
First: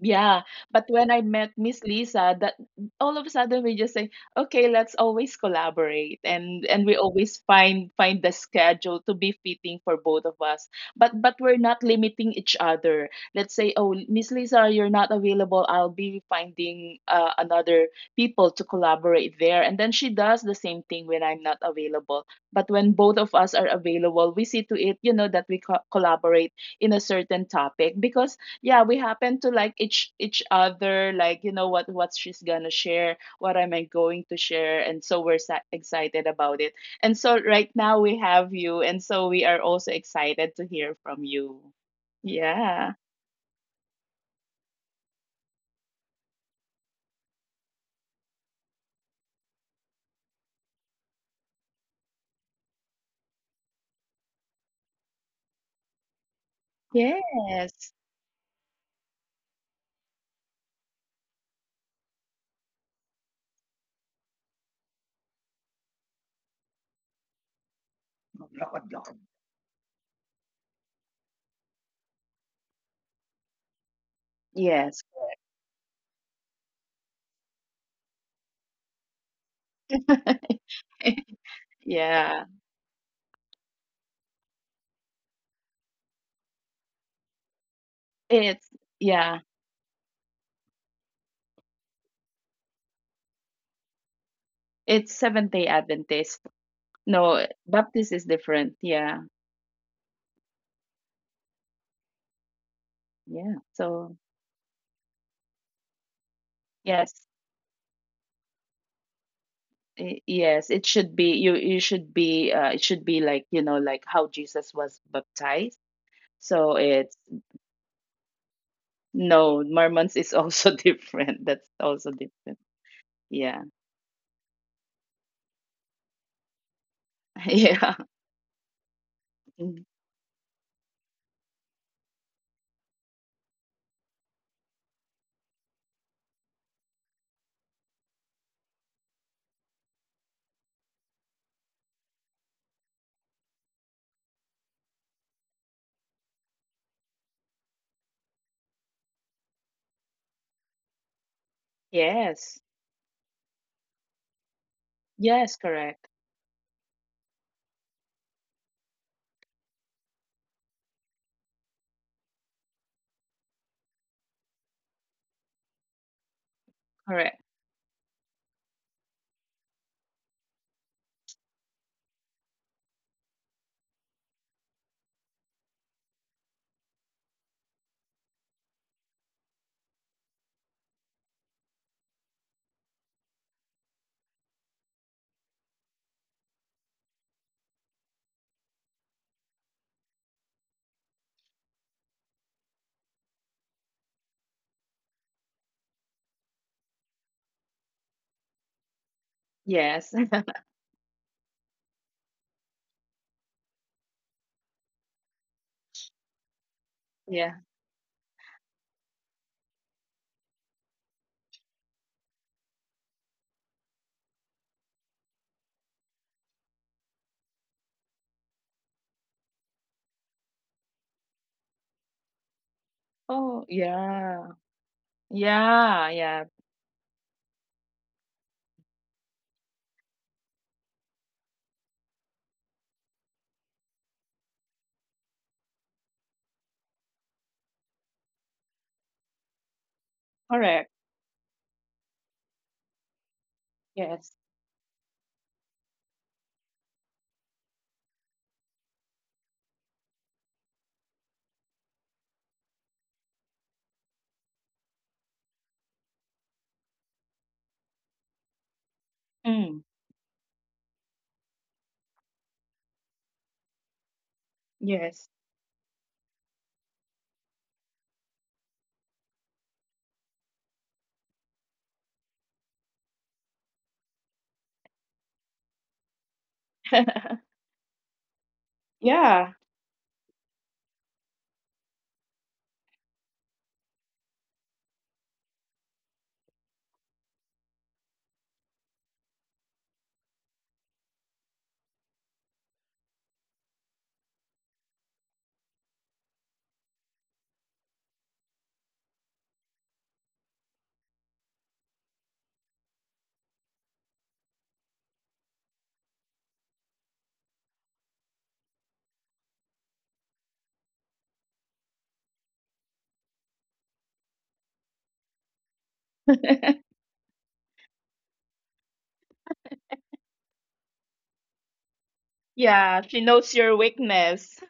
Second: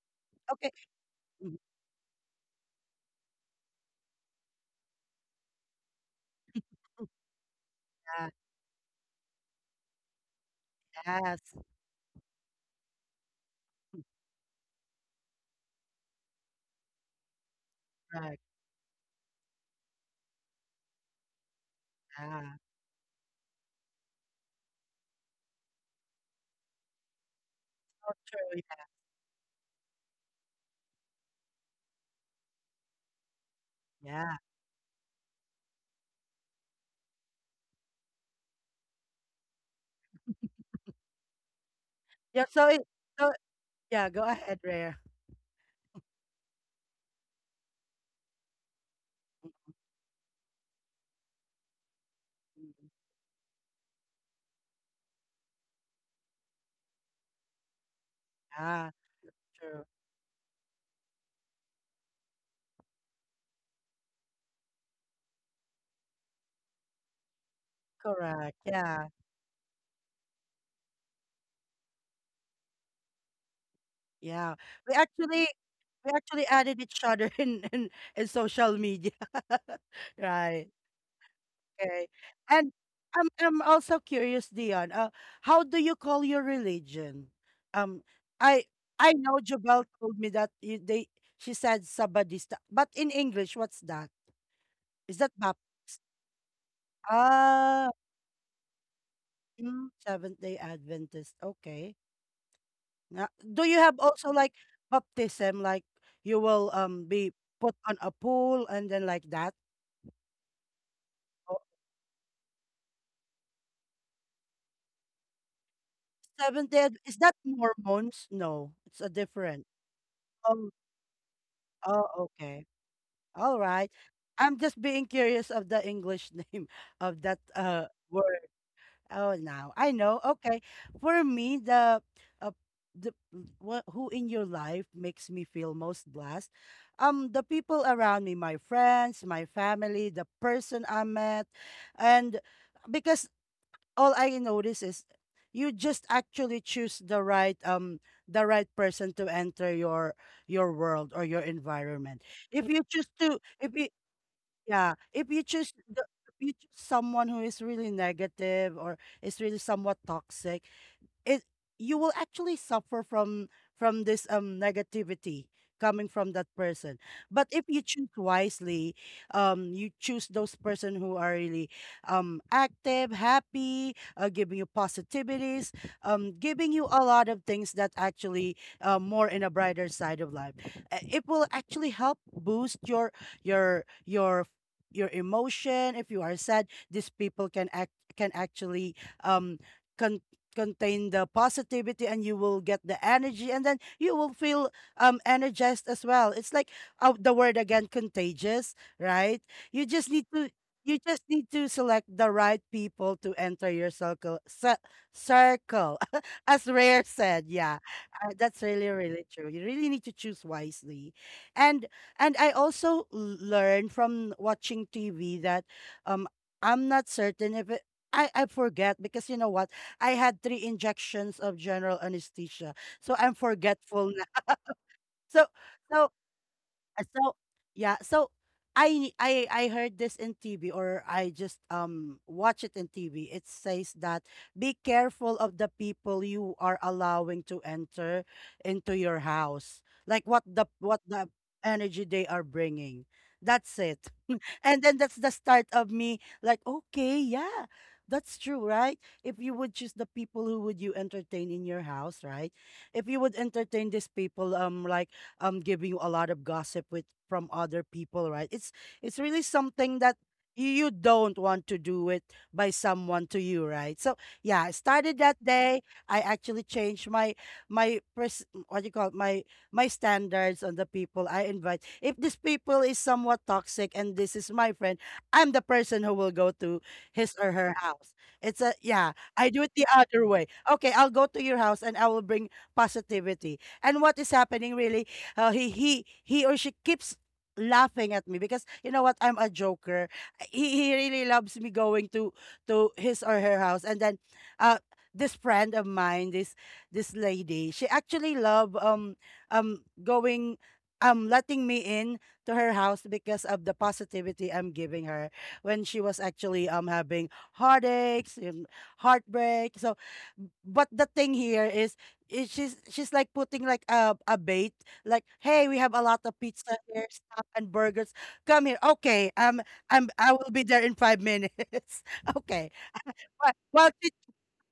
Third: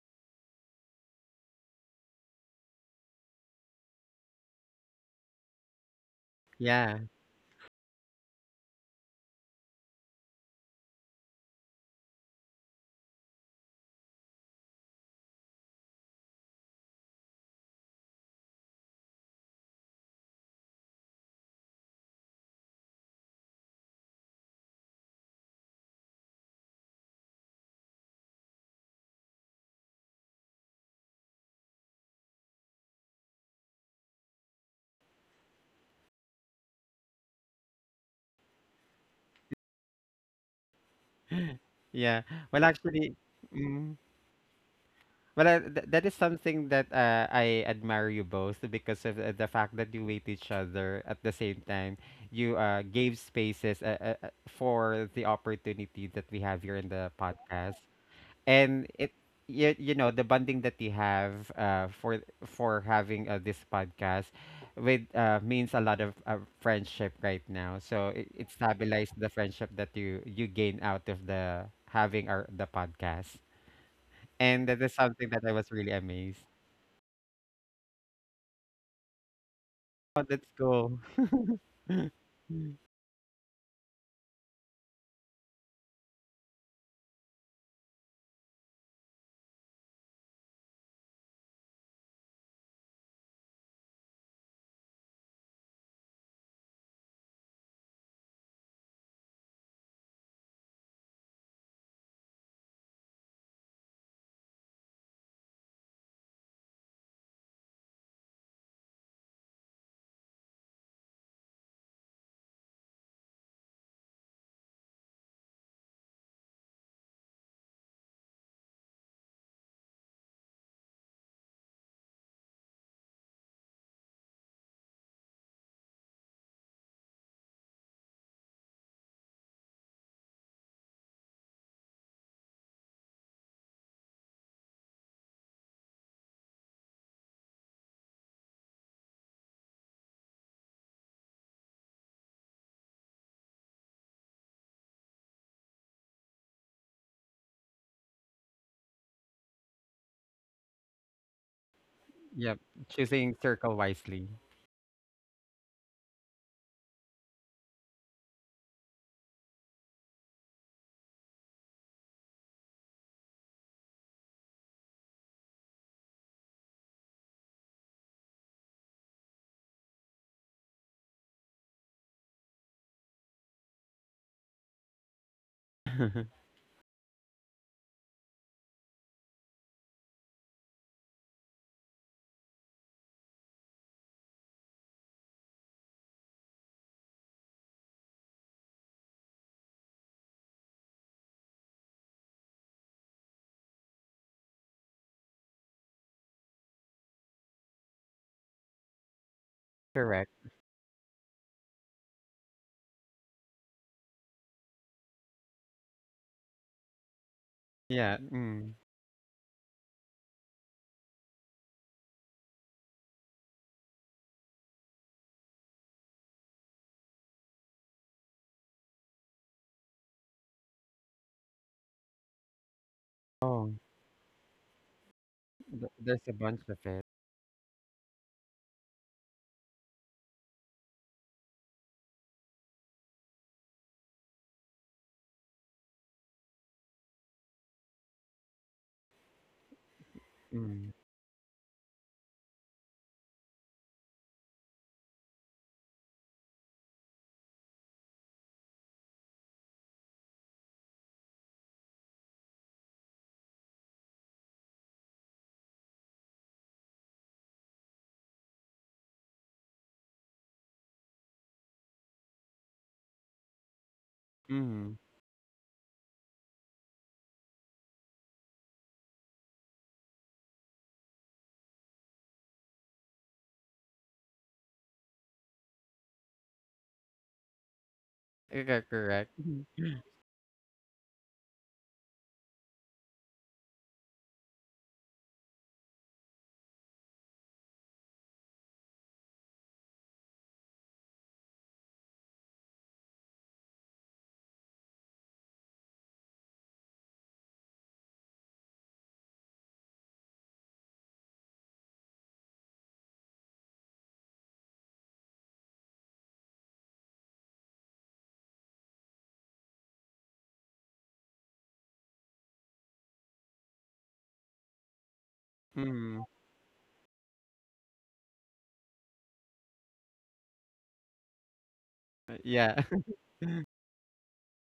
Speaker 2: Yeah,
Speaker 1: Okay,
Speaker 2: but when I met
Speaker 1: mm,
Speaker 2: Miss Lisa, that all of a sudden we just say, okay, let's always collaborate, and we
Speaker 3: Yeah.
Speaker 2: always find
Speaker 1: yeah,
Speaker 2: the schedule to be fitting for both of us. But
Speaker 1: yes,
Speaker 2: we're not limiting each other. Let's say, oh, Miss Lisa, you're not available. I'll be finding, another
Speaker 1: right,
Speaker 2: people to collaborate there, and then she does the same thing when I'm not available.
Speaker 1: yeah.
Speaker 2: But when both of us are available, we see to it, that collaborate in a certain topic
Speaker 1: Oh,
Speaker 2: because
Speaker 1: true,
Speaker 2: yeah, we happen to like each other. Like, you know, what she's gonna share, what am I
Speaker 1: yeah,
Speaker 2: going
Speaker 1: yeah.
Speaker 2: to share. And so excited about it, and so right now we have you, and so we are also excited to hear from you.
Speaker 3: Yeah.
Speaker 1: Yeah,
Speaker 3: Well,
Speaker 1: so it,
Speaker 2: Yeah.
Speaker 3: actually,
Speaker 1: so,
Speaker 3: mm,
Speaker 1: yeah, go ahead, Rare.
Speaker 3: That is something that I admire you both because of the fact that you wait each other at the same time. You
Speaker 1: Mm,
Speaker 3: gave spaces for the opportunity that we have here in the
Speaker 2: Yes.
Speaker 3: podcast, and
Speaker 1: yeah,
Speaker 3: it you,
Speaker 1: true,
Speaker 3: you know the bonding that you have for having this podcast with means a lot of friendship right now. So it
Speaker 1: correct, yeah.
Speaker 3: stabilized the friendship that you gain out of the having our the podcast.
Speaker 1: Yeah.
Speaker 3: And that
Speaker 1: We
Speaker 3: is
Speaker 2: Yes.
Speaker 3: something that
Speaker 1: actually
Speaker 3: I was really
Speaker 1: we
Speaker 3: amazed.
Speaker 1: actually added each other *laughs* in social media. *laughs*
Speaker 3: Oh, that's
Speaker 1: Right.
Speaker 2: *laughs*
Speaker 3: cool.
Speaker 1: Okay.
Speaker 2: Yeah.
Speaker 3: *laughs*
Speaker 1: And I'm also curious, Dion. How do you call your religion? Um, I
Speaker 2: It's
Speaker 1: I know
Speaker 2: yeah,
Speaker 1: Jabel told me that you, they she said Sabadista, but in English, what's that? Is
Speaker 2: it's
Speaker 1: that
Speaker 2: Seventh
Speaker 1: Bap?
Speaker 2: Day Adventist. No,
Speaker 1: Ah,
Speaker 2: Baptist is different. Yeah.
Speaker 1: mm, Seventh Day Adventist. Okay. Yeah.
Speaker 2: Yeah,
Speaker 1: Do you have
Speaker 2: so
Speaker 1: also like baptism, like you will
Speaker 2: yes.
Speaker 1: be put on a pool and then like that?
Speaker 2: Yes, it should be, you
Speaker 1: Oh,
Speaker 2: you should be it should be like, you know, like how Jesus was baptized.
Speaker 1: Seventh
Speaker 2: So
Speaker 1: day, Adv- is
Speaker 2: it's
Speaker 1: that Mormons? No, it's a different.
Speaker 2: no, Mormons is
Speaker 1: Oh,
Speaker 2: also *laughs* different. That's
Speaker 1: oh,
Speaker 2: also different.
Speaker 1: okay. All
Speaker 2: Yeah.
Speaker 1: right. I'm just being curious of the English *laughs* name of that
Speaker 2: *laughs* Yeah.
Speaker 1: word. Oh, now
Speaker 2: Mm.
Speaker 1: I know. Okay. For me, uh, the who in your life makes me feel most blessed? The people around me, my friends, my family, the person I met, and because all I notice is you just actually choose the right person to enter your world or your environment.
Speaker 3: Yep,
Speaker 2: Yes.
Speaker 1: If you choose to
Speaker 3: choosing
Speaker 1: if
Speaker 3: circle
Speaker 1: you
Speaker 3: wisely.
Speaker 1: yeah, if you
Speaker 2: Yes,
Speaker 1: choose
Speaker 2: correct.
Speaker 1: if you choose someone who is really negative or is really somewhat toxic, it you will actually suffer from this negativity coming from that person, but
Speaker 2: Correct.
Speaker 1: if you choose wisely, you choose those person who are really active, happy, giving you positivities,
Speaker 3: *laughs*
Speaker 1: giving you a lot of things that actually more in a brighter side of life. It will actually help boost your your your emotion. If you are sad, these people can actually um con- contain the positivity, and you will get the energy, and then you will feel energized as well. It's like the word again, contagious, right? you just
Speaker 2: Yes.
Speaker 1: need
Speaker 3: Correct.
Speaker 1: to
Speaker 2: *laughs*
Speaker 1: you just need to select the right people to enter your circle, *laughs* as Rare said,
Speaker 2: Yeah.
Speaker 1: yeah.
Speaker 3: Yeah.
Speaker 1: That's
Speaker 3: Mm.
Speaker 1: really really true. You really need to choose wisely, and I also learned from watching TV that, um I'm not certain if I forget, because you know what, I had 3 injections of general anesthesia, so I'm
Speaker 2: Oh,
Speaker 3: Oh,
Speaker 1: forgetful now.
Speaker 2: yeah.
Speaker 1: *laughs* So so
Speaker 2: Yeah,
Speaker 3: there's a
Speaker 2: yeah.
Speaker 3: bunch of
Speaker 1: uh,
Speaker 3: it.
Speaker 1: So yeah, so I heard this in TV, or I just watch it in TV. It says that be careful of the people you are allowing to enter into your house. Like
Speaker 2: Correct.
Speaker 3: Mm.
Speaker 1: what the energy they are bringing. That's it. *laughs*
Speaker 2: Yes.
Speaker 1: And then that's the start of me like, okay, yeah. That's true, right? If you would choose the people who would you entertain in your house, right? If you would entertain these people, like giving you a lot of gossip with from other people, right? It's really
Speaker 2: Mm.
Speaker 1: something that you don't want to do it by someone to you, right? So yeah, I
Speaker 3: Mm.
Speaker 1: started
Speaker 2: Yes.
Speaker 1: that day. I actually changed my what do you call it? My standards on the people I invite. If this people is somewhat toxic and this is my friend, I'm the person who will go to his or
Speaker 2: *laughs*
Speaker 1: her house. It's a
Speaker 3: Okay,
Speaker 1: yeah,
Speaker 3: correct.
Speaker 1: I
Speaker 2: Yeah.
Speaker 1: do
Speaker 3: Mhm.
Speaker 1: it the other way. Okay, I'll go to your house and I will bring positivity. And what is happening really, he or she keeps laughing at me because you know what, I'm a joker. He really loves me going to his or her house, and then uh this friend of mine, this lady, she actually love, going, letting me in to her house because of the positivity I'm giving her when she was actually having heartaches and heartbreak. So but the thing here is she's like putting like a bait like, hey, we have a lot
Speaker 3: Mm.
Speaker 1: of pizza
Speaker 2: *laughs*
Speaker 1: here, stuff and burgers. Come here. Okay, I will be there in five minutes. *laughs* Okay,
Speaker 3: Yeah,
Speaker 2: Yeah, she
Speaker 3: *laughs*
Speaker 1: but
Speaker 2: knows your
Speaker 1: well,
Speaker 2: weakness.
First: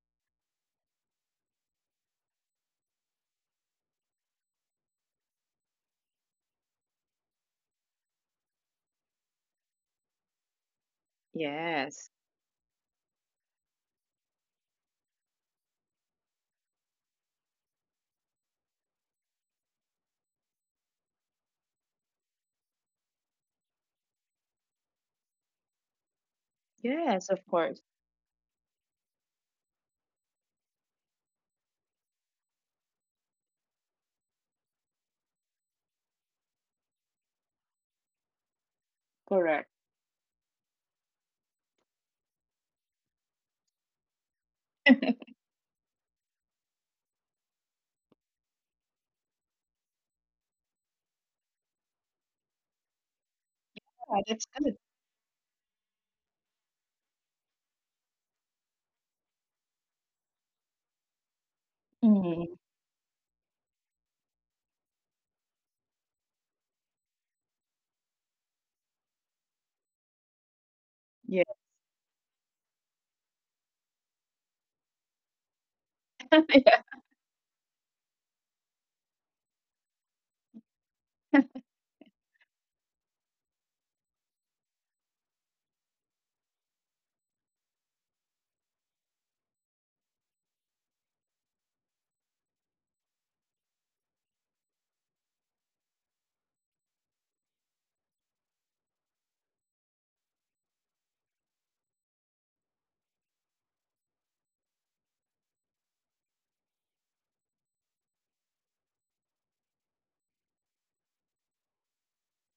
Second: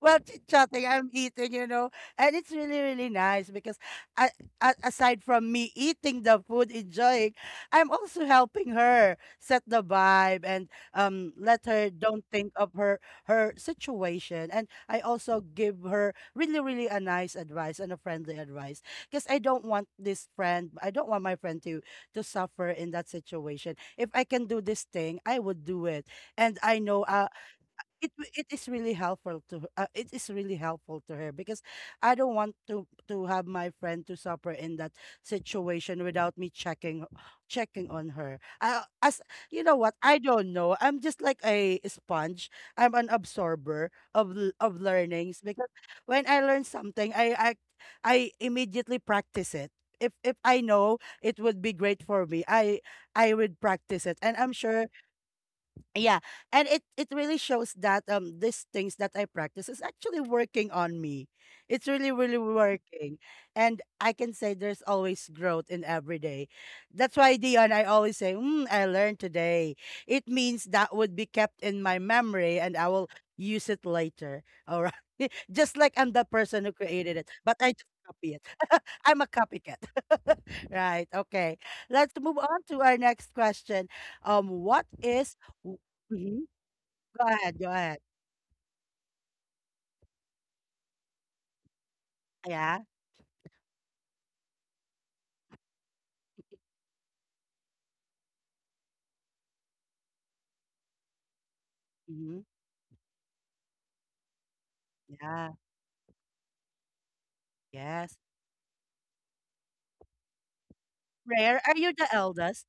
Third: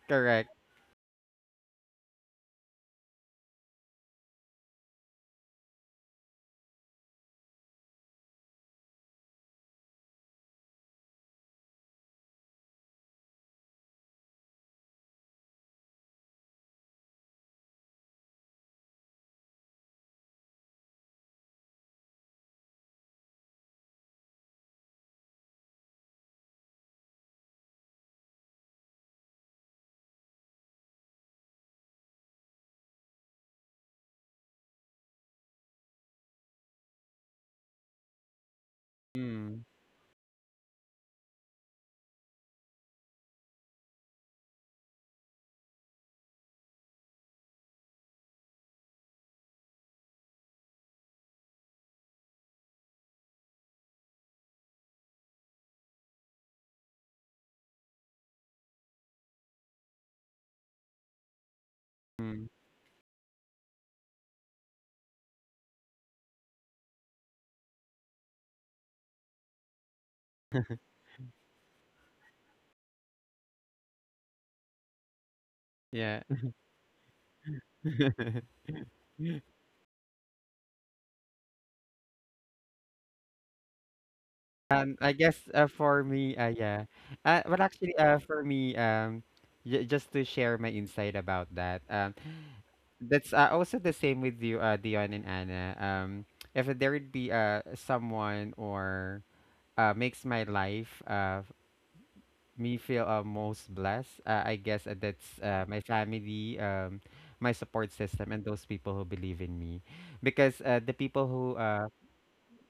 Speaker 1: well, chit
Speaker 3: correct.
Speaker 1: chatting, I'm eating, you know, and it's really, really nice because I, a- aside from me eating the food, enjoying, I'm also helping her set the vibe and let her
Speaker 2: Yes.
Speaker 1: don't think of her her situation, and I also give her really, really a nice advice and a friendly advice, because I don't want this friend, I don't want my friend to suffer in that situation. If I can do this thing, I would do it, and I know.
Speaker 2: Yes, of course.
Speaker 1: It w- it is really helpful to her- It is really helpful to her because I don't want to have my friend to suffer in that situation without me checking on her. As
Speaker 3: Mm.
Speaker 1: you
Speaker 2: Correct.
Speaker 1: know what, I don't know. I'm just like a sponge. I'm an absorber of of
Speaker 2: *laughs*
Speaker 1: learnings, because when I learn something, I immediately practice it. If I know it would be great for me, I would practice it,
Speaker 2: Yeah,
Speaker 1: and
Speaker 2: that's
Speaker 1: I'm
Speaker 2: good.
Speaker 1: sure, yeah, and it really shows that these things that I practice is actually working on me. It's really really
Speaker 3: Mm.
Speaker 2: Mm.
Speaker 1: working, and I can say there's always growth in every day. That's why Dion, I always say, mm, I learned today. It means that would be
Speaker 2: Yeah.
Speaker 1: kept in my memory, and I will use it later. All right, *laughs* just like I'm
Speaker 3: Yeah.
Speaker 1: the person who
Speaker 2: *laughs*
Speaker 1: created it, but I just copy it. I'm a copycat. *laughs* Right.
Speaker 2: Yeah.
Speaker 1: Okay. Let's move on to our next question. What
Speaker 3: I guess
Speaker 1: is w-
Speaker 3: for me,
Speaker 1: mhm,
Speaker 3: yeah.
Speaker 1: go
Speaker 3: Well,
Speaker 1: ahead, go
Speaker 3: actually,
Speaker 1: ahead.
Speaker 3: for me, just to share my insight about that.
Speaker 1: Yeah.
Speaker 3: That's also the same with you, Dion and Anna. If there would be someone or makes my life
Speaker 1: Hmm.
Speaker 3: me feel most blessed, I guess that's
Speaker 1: Yeah.
Speaker 3: my family, my support
Speaker 1: Yes.
Speaker 3: system, and those people who believe in me. Because the people who,
Speaker 1: Rare. Are you the eldest?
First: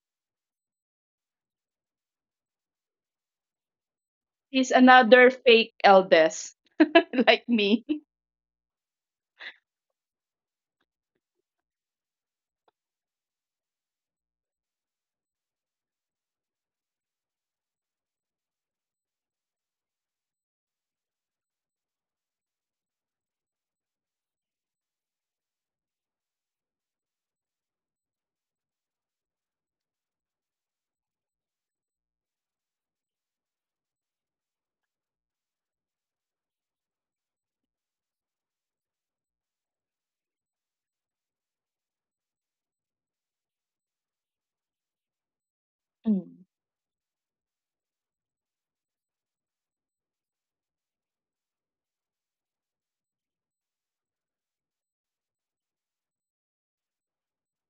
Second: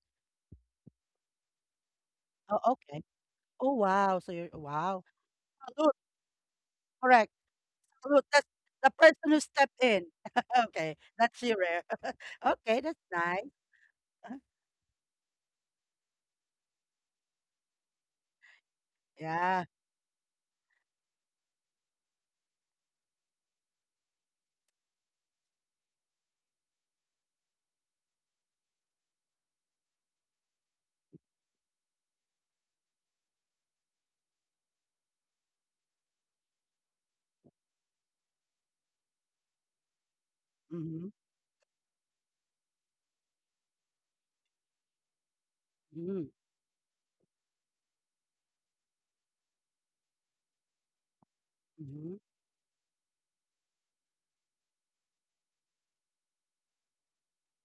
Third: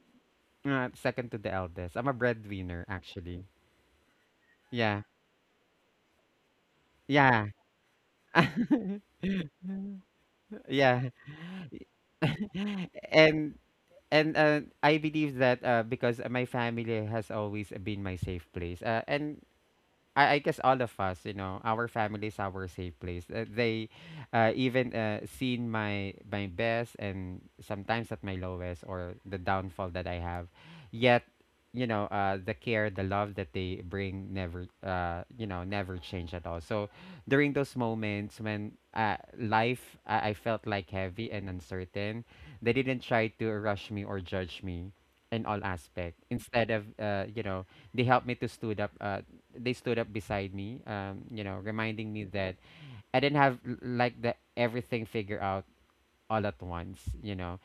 Speaker 3: second to the eldest, I'm a
Speaker 1: Oh,
Speaker 3: breadwinner
Speaker 1: okay.
Speaker 3: actually.
Speaker 1: Oh, wow. So you're
Speaker 2: He's
Speaker 3: Yeah,
Speaker 1: wow.
Speaker 2: another fake
Speaker 1: Salute.
Speaker 2: eldest *laughs*
Speaker 1: Correct.
Speaker 3: yeah,
Speaker 2: like me.
Speaker 1: Salute. That's the
Speaker 3: *laughs*
Speaker 1: person who stepped in. *laughs* Okay.
Speaker 3: yeah.
Speaker 1: That's you, Rare. *laughs* Okay, that's
Speaker 3: *laughs*
Speaker 1: nice.
Speaker 3: and
Speaker 1: Uh,
Speaker 3: and I believe that because my family has always been my safe place. And
Speaker 1: Yeah.
Speaker 3: I guess all of us, our family is our safe place. They even seen my best and sometimes at my lowest or the downfall that I have. Yet, the care, the love that they bring never, never change at all. So during those moments when life I felt like
Speaker 1: Mm-hmm.
Speaker 3: heavy and uncertain, they didn't try to rush me or judge me in all aspect.
Speaker 1: Mm-hmm.
Speaker 2: Mm.
Speaker 3: Instead of, they helped me to stood up, beside me, reminding
Speaker 1: Mm-hmm.
Speaker 3: me that I didn't have like the everything figured out all at once,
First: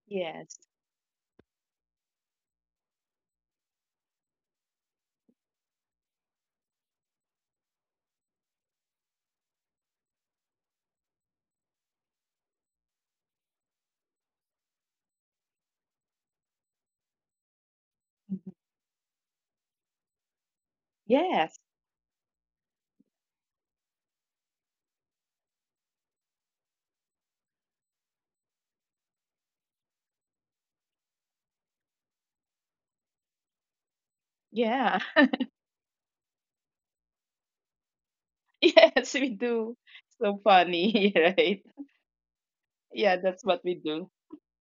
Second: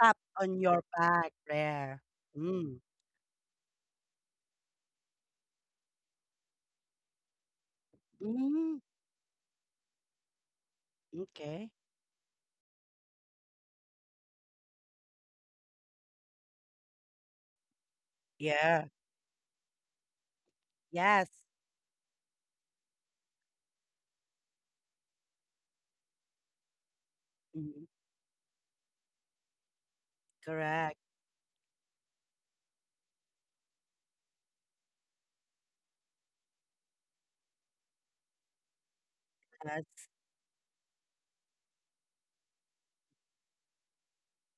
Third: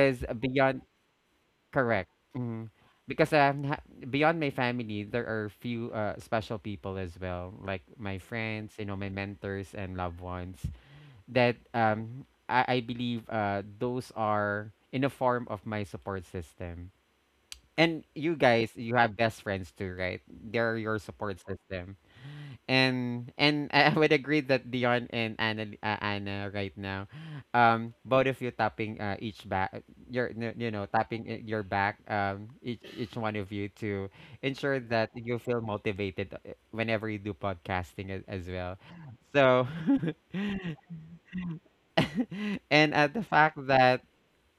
Speaker 1: Tap
Speaker 2: Yes.
Speaker 1: on
Speaker 3: beyond
Speaker 1: your back, Rare.
Speaker 3: correct, mhm.
Speaker 1: Mm.
Speaker 3: Because beyond my family, there are few special people as well, like my friends,
Speaker 1: Mm.
Speaker 3: my mentors and loved ones that
Speaker 1: Okay.
Speaker 3: I believe those are in a form of my support system and you
Speaker 2: Mhm.
Speaker 3: guys,
Speaker 1: Yeah.
Speaker 3: you have best friends too, right? They're your
Speaker 1: Yes.
Speaker 3: support
Speaker 2: Yes.
Speaker 3: system. And *laughs* I would agree that Dion and Anna, Anna right now,
Speaker 1: Mhm.
Speaker 3: both of you tapping each back, your n- you know
Speaker 1: Correct.
Speaker 3: tapping your back, each one of you to ensure
Speaker 2: Yeah.
Speaker 3: that
Speaker 2: *laughs*
Speaker 3: you feel motivated whenever you do podcasting as well.
Speaker 2: Yes, we
Speaker 3: So,
Speaker 2: do.
Speaker 1: Yes.
Speaker 2: So funny, *laughs* right?
Speaker 3: *laughs* and
Speaker 2: Yeah,
Speaker 3: the
Speaker 2: that's
Speaker 3: fact
Speaker 2: what we
Speaker 3: that
Speaker 2: do.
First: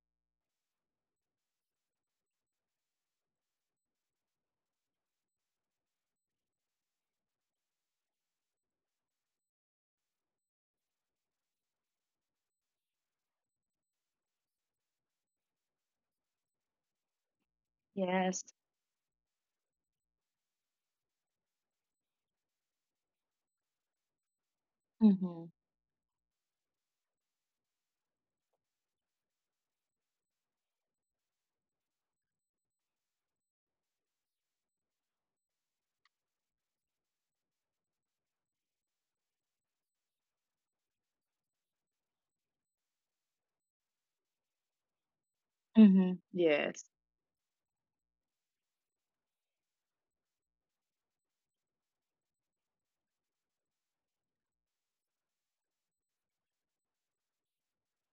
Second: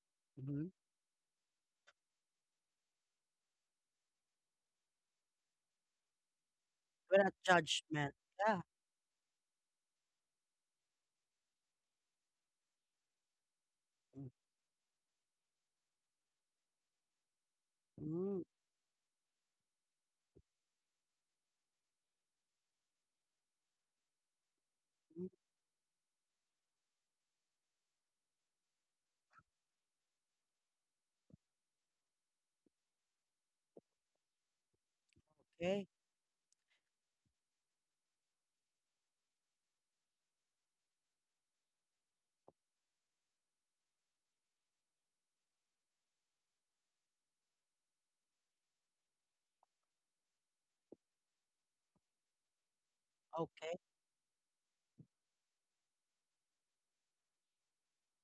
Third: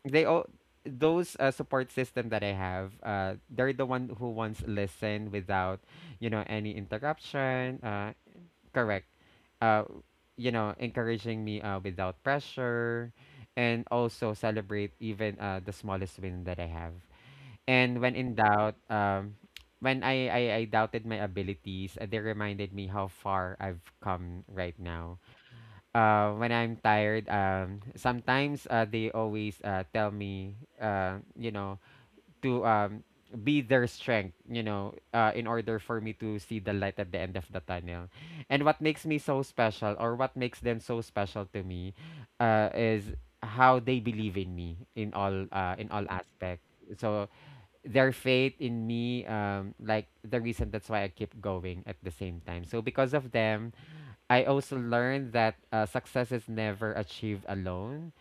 Speaker 3: they all
Speaker 1: Mhm.
Speaker 3: those support system that I have, they're the one who wants listen without, any
Speaker 1: Without
Speaker 3: interruption.
Speaker 1: judgment. Yeah.
Speaker 3: Correct. Uh, you know, encouraging me without pressure, and also celebrate even the smallest win that I have. And when in
Speaker 2: Yes.
Speaker 1: Mm,
Speaker 3: doubt, when I doubted my abilities, they reminded me how far I've come right now
Speaker 2: Mhm.
Speaker 3: when I'm tired, sometimes they always tell me, you know, to be their strength, you know, in order
Speaker 1: okay.
Speaker 3: for me to see the light at the end of the tunnel. And what makes me so special, or what makes them so special to me, is how they believe in me in all
Speaker 2: Mhm.
Speaker 3: aspects.
Speaker 2: Yes.
Speaker 3: So their faith in me, like the reason that's why I keep going at the same time. So because of them,
Speaker 1: Okay.
Speaker 3: I also learned that success is never achieved alone,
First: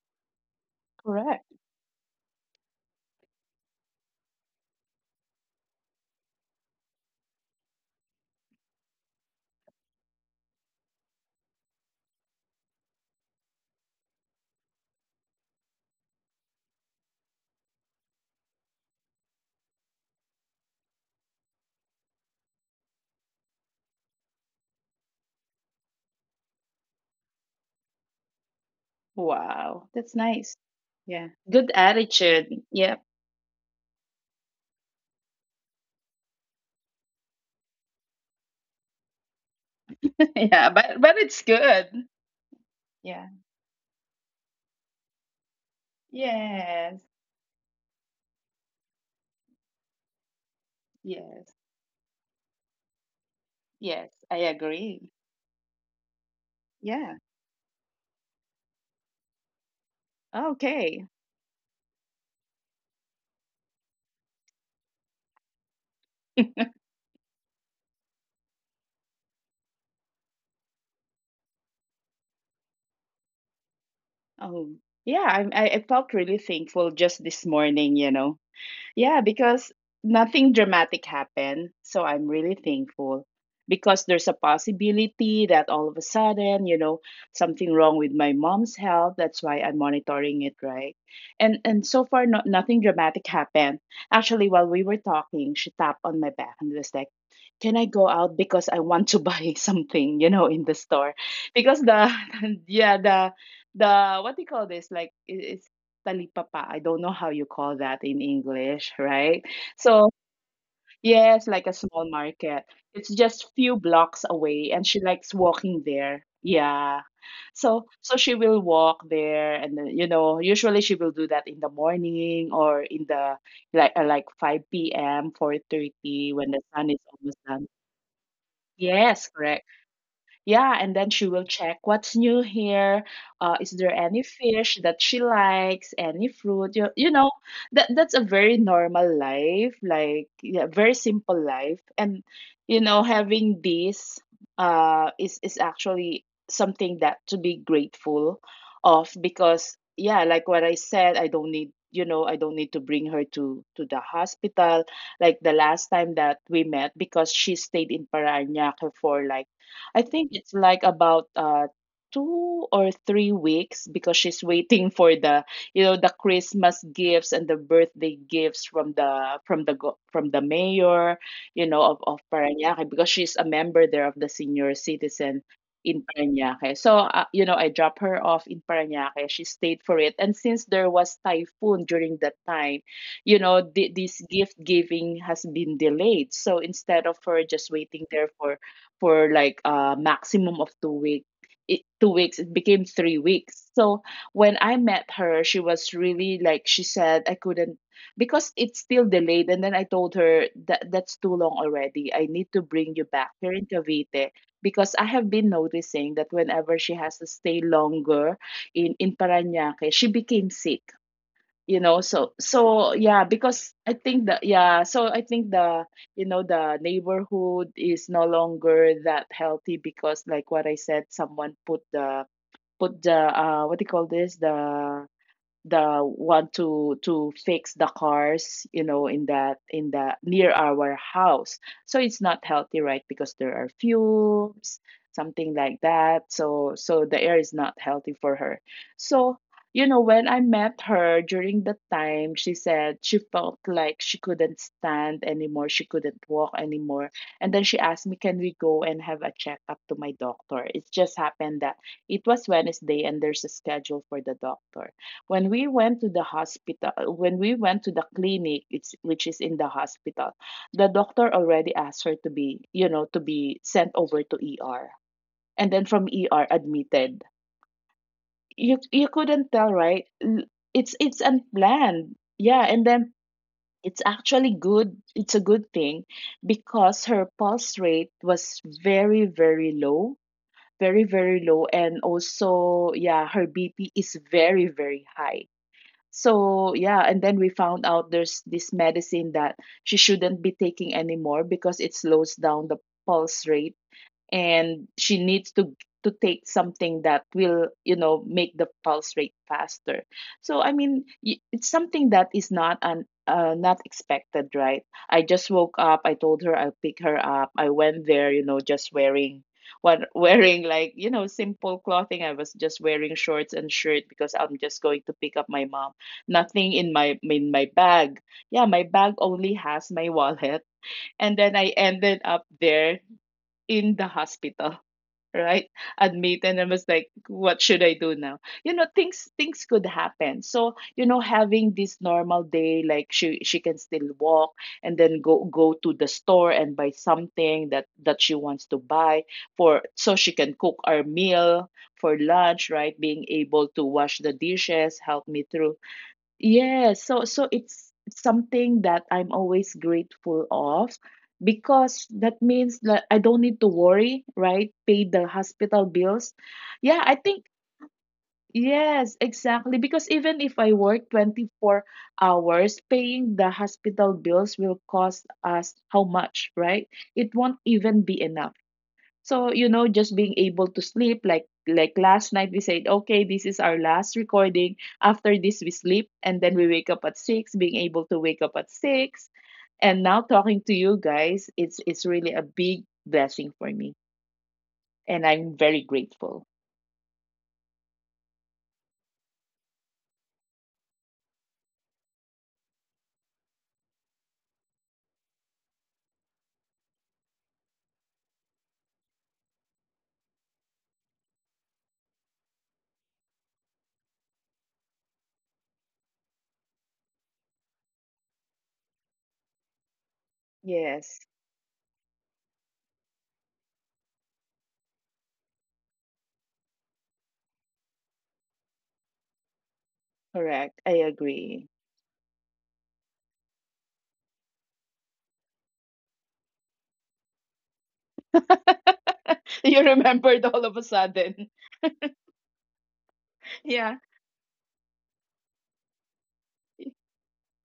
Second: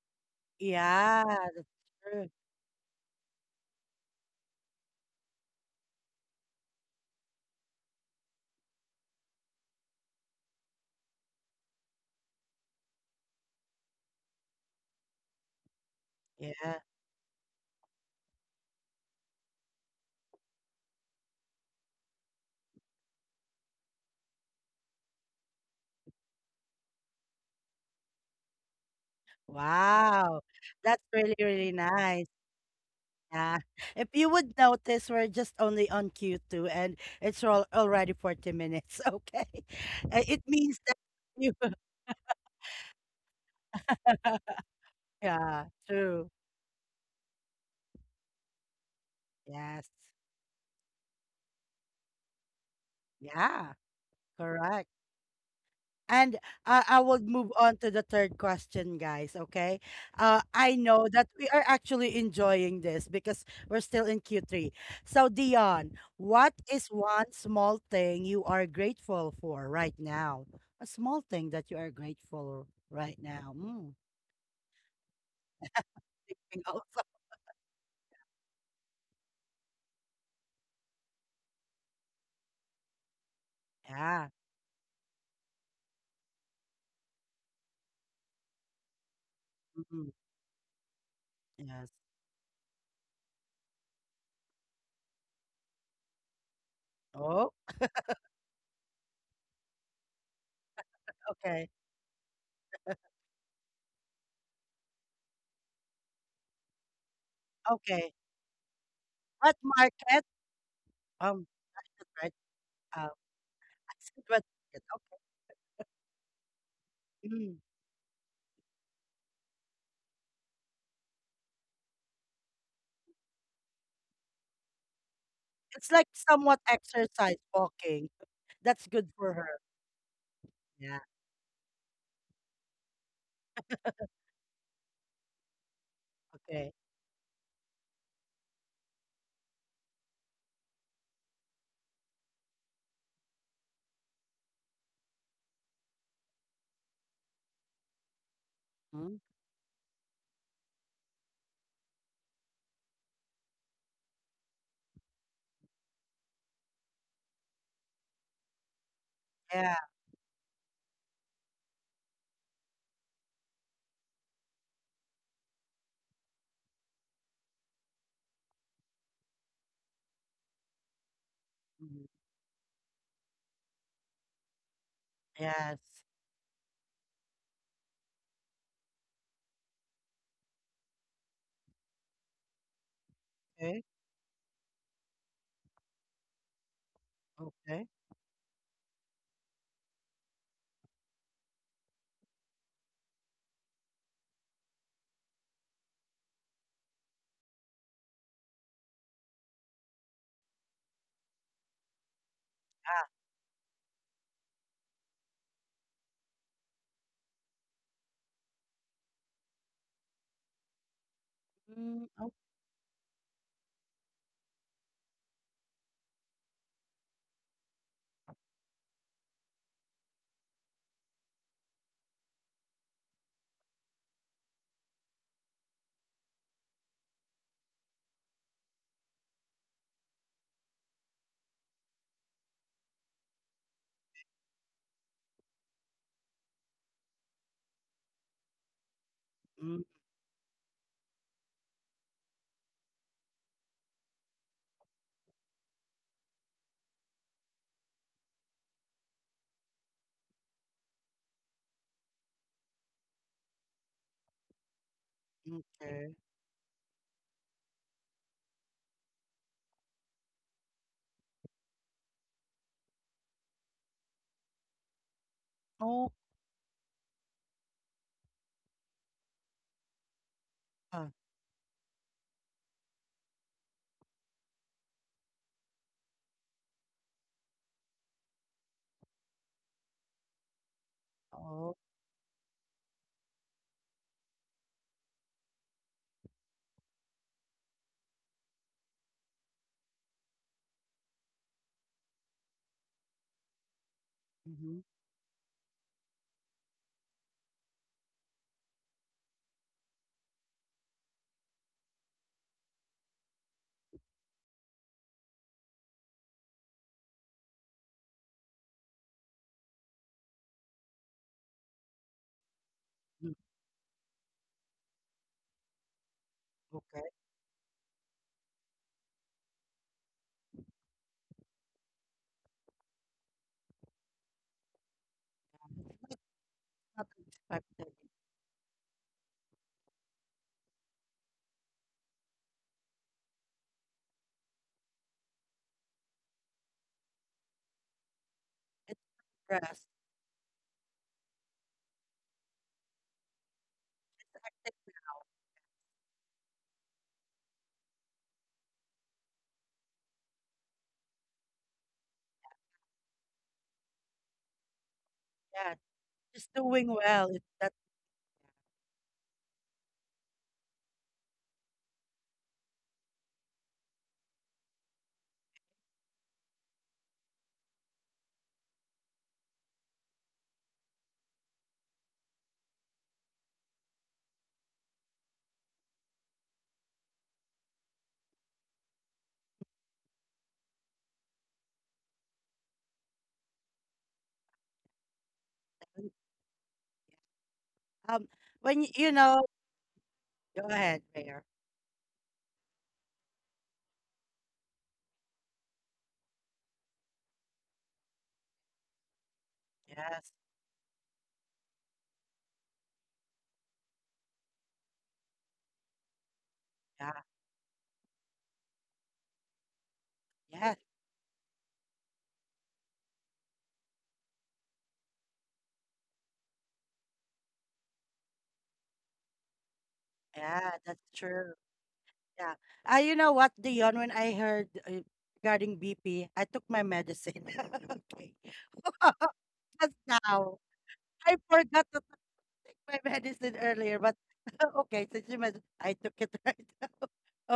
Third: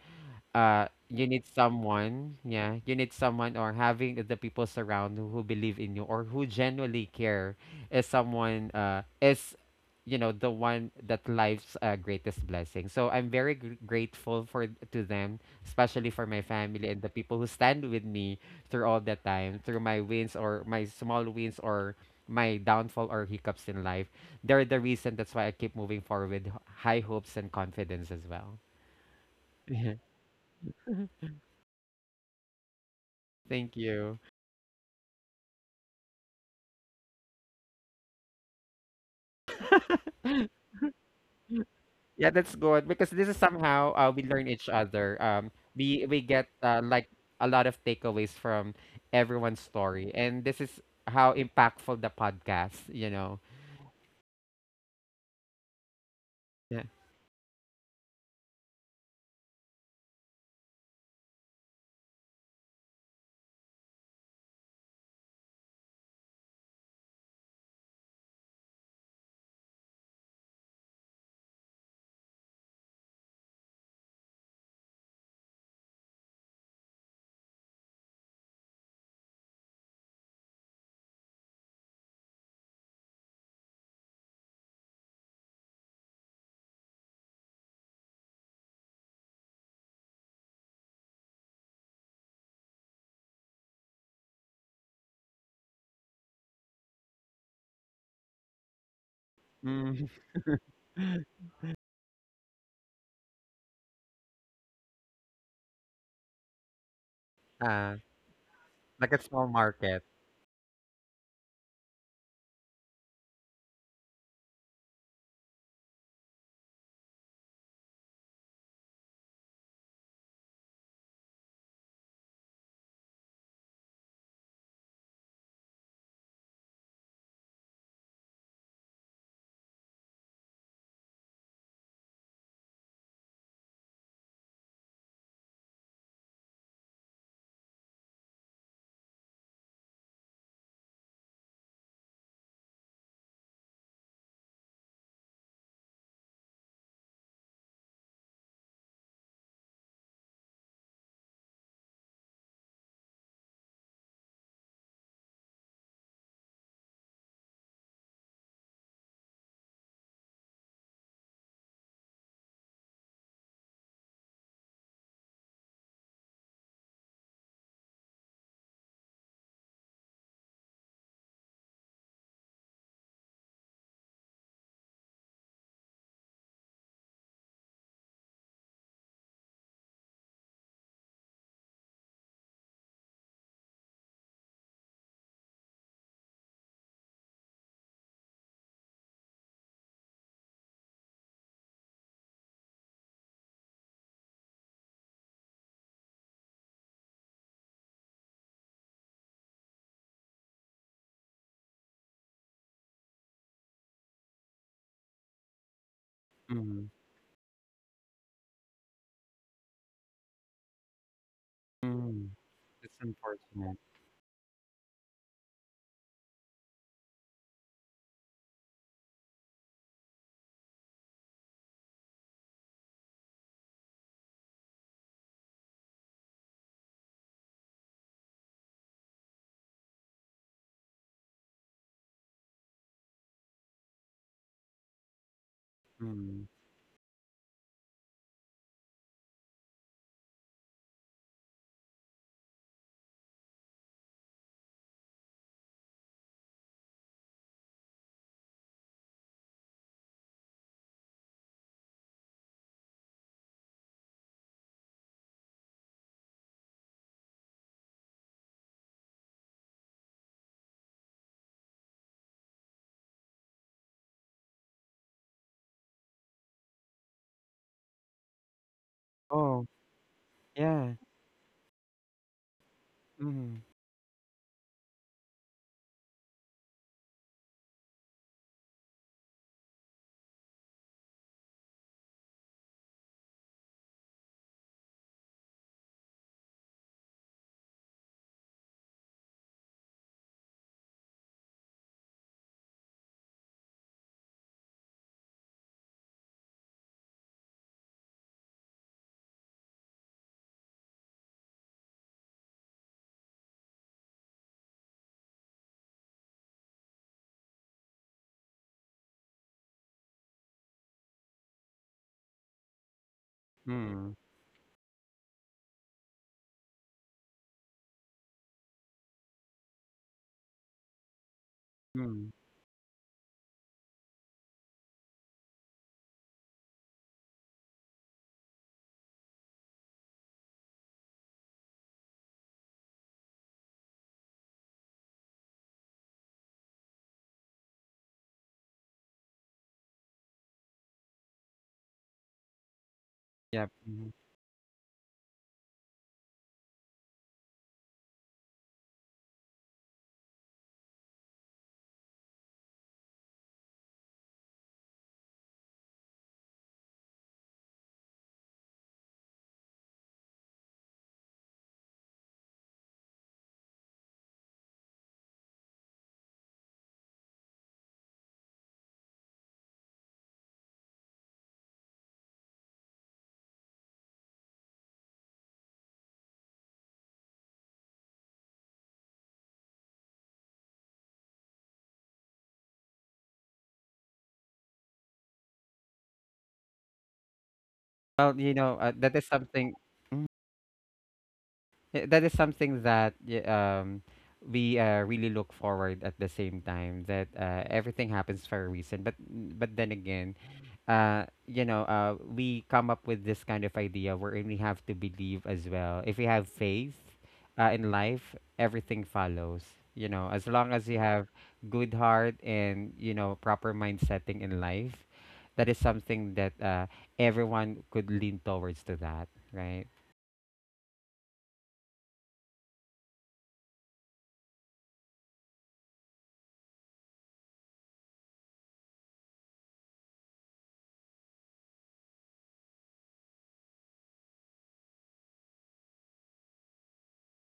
Speaker 3: uh,
Speaker 1: Yeah,
Speaker 3: you need
Speaker 2: Correct.
Speaker 1: that's true.
Speaker 3: someone, yeah, you need someone or having the people surround who, believe in you or who genuinely care is someone, is you know, the one that life's greatest blessing. So I'm very grateful for to them, especially for my
Speaker 1: Yeah.
Speaker 3: family and the people who stand with me through all the time, through my wins or my small wins or my downfall or hiccups in life. They're the reason that's why I keep moving forward with high hopes and confidence as well.
Speaker 2: Wow.
Speaker 3: *laughs*
Speaker 2: That's
Speaker 1: Wow.
Speaker 2: nice.
Speaker 1: That's really,
Speaker 2: Yeah.
Speaker 1: really
Speaker 2: Good
Speaker 1: nice.
Speaker 2: attitude. Yeah.
Speaker 1: Yeah. *laughs*
Speaker 3: Thank
Speaker 1: If
Speaker 3: you.
Speaker 1: you would notice, we're just only on Q2 and it's already 40 minutes. *laughs* Okay.
Speaker 2: *laughs*
Speaker 1: It
Speaker 2: Yeah.
Speaker 1: means that
Speaker 2: But it's
Speaker 1: you,
Speaker 2: good.
Speaker 3: Yeah, that's good because this
Speaker 2: Yeah.
Speaker 3: is somehow we learn each
Speaker 1: *laughs*
Speaker 3: other. Um,
Speaker 1: yeah,
Speaker 3: we we
Speaker 1: true.
Speaker 3: get
Speaker 2: Yes.
Speaker 3: like a lot of takeaways from everyone's
Speaker 1: Yes.
Speaker 3: story, and this is how
Speaker 2: Yes.
Speaker 3: impactful the podcast. You know,
Speaker 1: Yeah,
Speaker 2: Yes, I
Speaker 1: correct.
Speaker 2: agree.
Speaker 1: And
Speaker 3: yeah,
Speaker 1: I
Speaker 2: Yeah.
Speaker 1: will move on to the third question, guys. Okay. I
Speaker 2: Okay.
Speaker 1: know that we are actually enjoying this because we're still in Q3. So, Dion, what is
Speaker 2: *laughs*
Speaker 1: one small thing you are grateful for right now? A small thing that you are grateful right now. Mm.
Speaker 2: Oh, yeah, I felt really
Speaker 1: Thinking also.
Speaker 2: thankful just
Speaker 1: *laughs*
Speaker 2: this morning, you know. Yeah, because nothing dramatic happened. So I'm really thankful because there's a
Speaker 1: Yeah.
Speaker 2: possibility that all of a sudden, you know, something wrong with my mom's health. That's why I'm
Speaker 1: Mm-mm.
Speaker 2: monitoring it, right? And
Speaker 1: Yes.
Speaker 2: so far, no, nothing dramatic happened. Actually, while we were talking, she tapped on my back and was like,
Speaker 1: Oh,
Speaker 2: "Can I go out because I want to *laughs* buy something,
Speaker 3: mm,
Speaker 2: you know, in the store?" Because
Speaker 1: okay.
Speaker 2: the *laughs* yeah, the what do you call this? Like it's talipapa. I don't know how you call
Speaker 3: *laughs*
Speaker 2: that
Speaker 3: uh,
Speaker 2: in
Speaker 1: Okay.
Speaker 2: English,
Speaker 3: like a
Speaker 2: right?
Speaker 3: small
Speaker 1: What
Speaker 2: So,
Speaker 3: market.
Speaker 1: market?
Speaker 2: yes,
Speaker 1: Um,
Speaker 2: like a
Speaker 1: *laughs*
Speaker 2: small
Speaker 1: is it right.
Speaker 2: market. It's
Speaker 1: Uh,
Speaker 2: just few
Speaker 1: *laughs* I
Speaker 2: blocks
Speaker 1: said what
Speaker 2: away and
Speaker 1: market.
Speaker 2: she
Speaker 1: Okay.
Speaker 2: likes walking there. Yeah.
Speaker 1: Mm.
Speaker 2: So, so she will walk there and then, you know, usually she will do that in the morning or in the like 5 p.m.,
Speaker 1: It's like
Speaker 2: 4:30, when the
Speaker 1: somewhat
Speaker 2: sun is almost
Speaker 1: exercise
Speaker 2: done.
Speaker 1: walking. That's good
Speaker 2: Yes,
Speaker 1: for
Speaker 2: correct.
Speaker 1: her.
Speaker 2: Yeah, and then
Speaker 1: Yeah.
Speaker 2: she will check what's new here. Is there any fish that she likes? Any fruit?
Speaker 1: Okay.
Speaker 2: You know, that that's a very normal life, like yeah, very simple life. And you know, having this is actually something that to be grateful of,
Speaker 1: Mm.
Speaker 2: because yeah, like what I said, I don't need, you know, I don't need to bring her to the hospital like the last time that we met, because she stayed in Parañaque for like,
Speaker 1: Yeah.
Speaker 2: I think it's like about 2 or 3 weeks, because she's waiting for the, you know, the Christmas gifts and the birthday gifts from the from the from the mayor, you know,
Speaker 1: Mhm.
Speaker 2: of Parañaque, because she's a member there of the senior citizen
Speaker 1: Yes.
Speaker 2: in Parañaque. So you know, I dropped her off in Parañaque. She stayed for it, and since there was typhoon during that time, you know,
Speaker 1: Okay.
Speaker 2: this gift giving has been delayed. So instead of her just
Speaker 1: Okay.
Speaker 2: waiting there for like a maximum of 2 weeks. 2 weeks it became 3 weeks. So when I met her, she was really like, she said, I couldn't, because it's still delayed. And then I told her that that's too long already, I need to bring you
Speaker 1: Yeah.
Speaker 2: back here in Cavite, because I have been noticing that whenever she
Speaker 3: Mm,
Speaker 2: has to stay longer in paranaque she became sick, you know.
Speaker 1: Mm,
Speaker 2: So
Speaker 1: oh,
Speaker 3: mm,
Speaker 2: so
Speaker 3: it's
Speaker 2: yeah, because I
Speaker 3: unfortunate.
Speaker 2: think that yeah, so I think the, you know, the neighborhood is no longer that healthy, because like what I said, someone put the what do you call this? The one to fix the cars, you know, in that in the near our house. So it's not healthy, right? Because there are fumes, something like that.
Speaker 3: Mm.
Speaker 2: So so the air is not healthy for her. So you
Speaker 1: mm,
Speaker 2: know, when I met her during the time, she said she felt like she couldn't stand anymore, she couldn't walk anymore. And then she asked me, can we go and have a checkup to my doctor? It just happened that it was Wednesday and there's a schedule for the doctor. When we went to
Speaker 1: okay.
Speaker 2: the hospital, when we went to the clinic, it's which is in the hospital, the doctor already asked her to be, you know, to be sent over to ER, and then from
Speaker 1: Oh,
Speaker 2: ER admitted. You couldn't tell,
Speaker 3: Oh
Speaker 2: right, L-? it's
Speaker 3: yeah.
Speaker 1: uh,
Speaker 2: it's unplanned. Yeah. And then
Speaker 3: Mm,
Speaker 2: it's actually good, it's a good thing, because her pulse rate was very, very low, very, very low,
Speaker 1: oh,
Speaker 2: and also yeah, her BP is very, very high. So yeah, and then we found out there's this medicine that she shouldn't be taking anymore, because it slows down the pulse rate, and
Speaker 1: mm-hmm.
Speaker 2: she needs to take something that will, you know, make the pulse rate faster. So I mean, it's something that is not an not expected, right? I just woke up, I told her I'll pick her up, I went there, you know, just wearing what *laughs* wearing like, you know, simple clothing. I was just wearing
Speaker 1: Mm,
Speaker 2: shorts and shirt
Speaker 3: mm,
Speaker 2: because I'm just going to pick up my mom, nothing in my
Speaker 1: okay.
Speaker 2: bag. Yeah, my bag only has my wallet, and then I ended up
Speaker 3: mm,
Speaker 2: there in the hospital, right *laughs* admit, and I was like,
Speaker 1: Not
Speaker 2: what should I
Speaker 1: expected.
Speaker 2: do now? You know, things could happen. So you know, having this normal day, like she can still walk and then go to the store and buy something that she wants to
Speaker 1: It's
Speaker 2: buy for,
Speaker 1: stress.
Speaker 2: so she can cook our meal for lunch, right? Being able to
Speaker 3: yeah.
Speaker 2: wash
Speaker 3: Mm.
Speaker 2: the dishes
Speaker 1: Take
Speaker 2: helped me through. Yeah, so so it's something that I'm always grateful of, because that means that I don't need to worry, right? Pay the hospital
Speaker 1: that.
Speaker 2: bills.
Speaker 1: Just
Speaker 2: Yeah,
Speaker 1: doing
Speaker 2: I
Speaker 1: well.
Speaker 2: think,
Speaker 1: It's that
Speaker 2: yes, exactly. Because even if I work 24 hours, paying the hospital bills will cost us how much, right? It won't even be enough. So, you know, just being able to sleep, like last night we said, okay, this is our last recording. After this we sleep, and then we wake up at six, being able to wake up at six. And now talking to you guys, it's really a big blessing for me. And I'm very
Speaker 1: mm,
Speaker 2: grateful.
Speaker 1: um
Speaker 3: Well, you know,
Speaker 1: when you
Speaker 3: that is
Speaker 1: know,
Speaker 3: something.
Speaker 1: go ahead, Mayor.
Speaker 3: Yeah, that is something that we really look forward at the same time that everything happens for a reason, but then
Speaker 1: Yes.
Speaker 3: again you know, we come up with this kind of idea wherein we have to believe as well. If we have faith,
Speaker 1: Yeah.
Speaker 3: in life everything follows, you know, as long
Speaker 1: Yes.
Speaker 3: as you
Speaker 2: Yes,
Speaker 3: have good heart and you know proper mind setting in life, that is something that everyone could lean towards to, that right?
Speaker 2: correct.
Speaker 1: Yeah,
Speaker 2: I
Speaker 1: that's true.
Speaker 2: agree.
Speaker 1: Yeah. You know what, Dion, when I heard regarding BP, I took my medicine. *laughs* Okay. *laughs*
Speaker 2: *laughs* You
Speaker 1: Just
Speaker 2: remembered all
Speaker 1: now.
Speaker 2: of a sudden.
Speaker 1: I
Speaker 2: *laughs*
Speaker 1: forgot to take my medicine
Speaker 2: Yeah.
Speaker 1: earlier, but *laughs* okay, since you mentioned, I took it right *laughs* now.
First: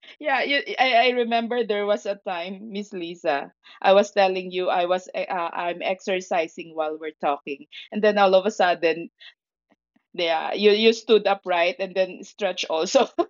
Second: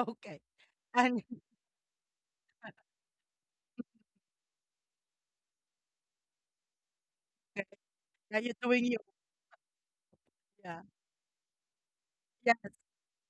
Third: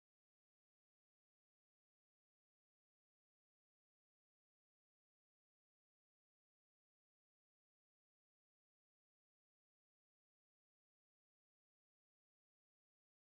Speaker 1: Okay.
Speaker 2: Yeah, you, I
Speaker 1: And
Speaker 2: remember there was a time, Miss Lisa, I was telling you I was I'm exercising while we're talking, and then all
Speaker 1: yeah,
Speaker 2: of a
Speaker 1: you're doing you.
Speaker 2: sudden, yeah, you
Speaker 1: Yeah.
Speaker 2: stood upright and then stretch
Speaker 1: Yes.
Speaker 2: also. *laughs*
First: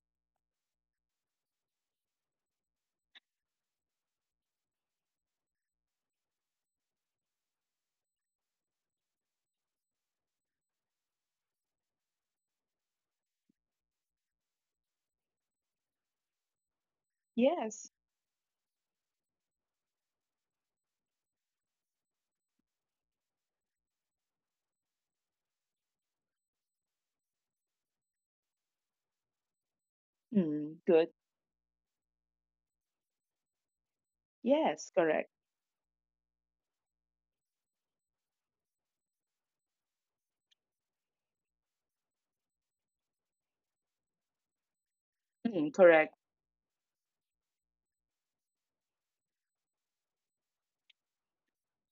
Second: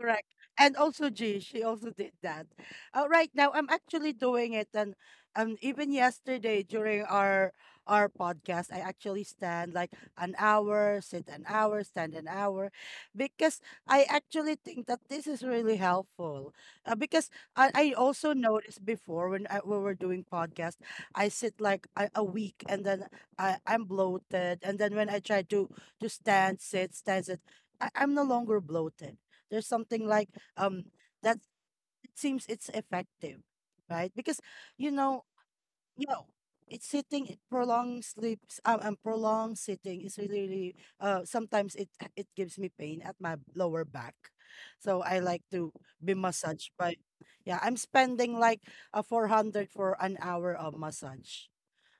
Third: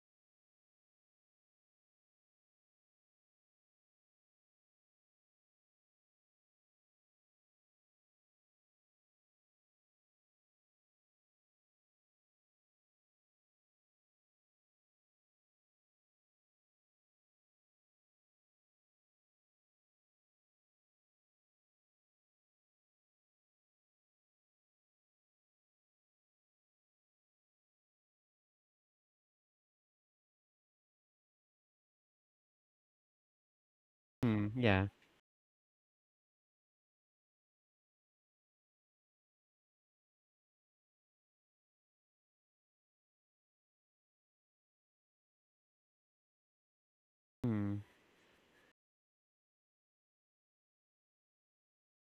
Speaker 1: Correct. And also G, she also did that. Right now, I'm actually doing it, and even yesterday during our podcast, I actually stand like an hour, sit an hour, stand an hour, because I actually think that this is really helpful. Because I
Speaker 2: Yes.
Speaker 1: also noticed before when when we're doing podcast, I sit like a week, and then I'm bloated, and then when I try to stand, sit, I'm no longer bloated. There's something like
Speaker 2: Mm,
Speaker 1: um
Speaker 2: good.
Speaker 1: that it seems it's effective, right? Because
Speaker 3: Mm, yeah.
Speaker 1: you
Speaker 2: Yes,
Speaker 1: know
Speaker 2: correct.
Speaker 1: you know it's sitting, it prolonged sleeps, and prolonged sitting is really, really sometimes it it gives me pain at my lower back. So I like to
Speaker 2: Mm,
Speaker 1: be
Speaker 2: correct.
Speaker 1: massaged by. Yeah,
Speaker 3: Hmm.
Speaker 1: I'm spending like a 400 for an hour of massage.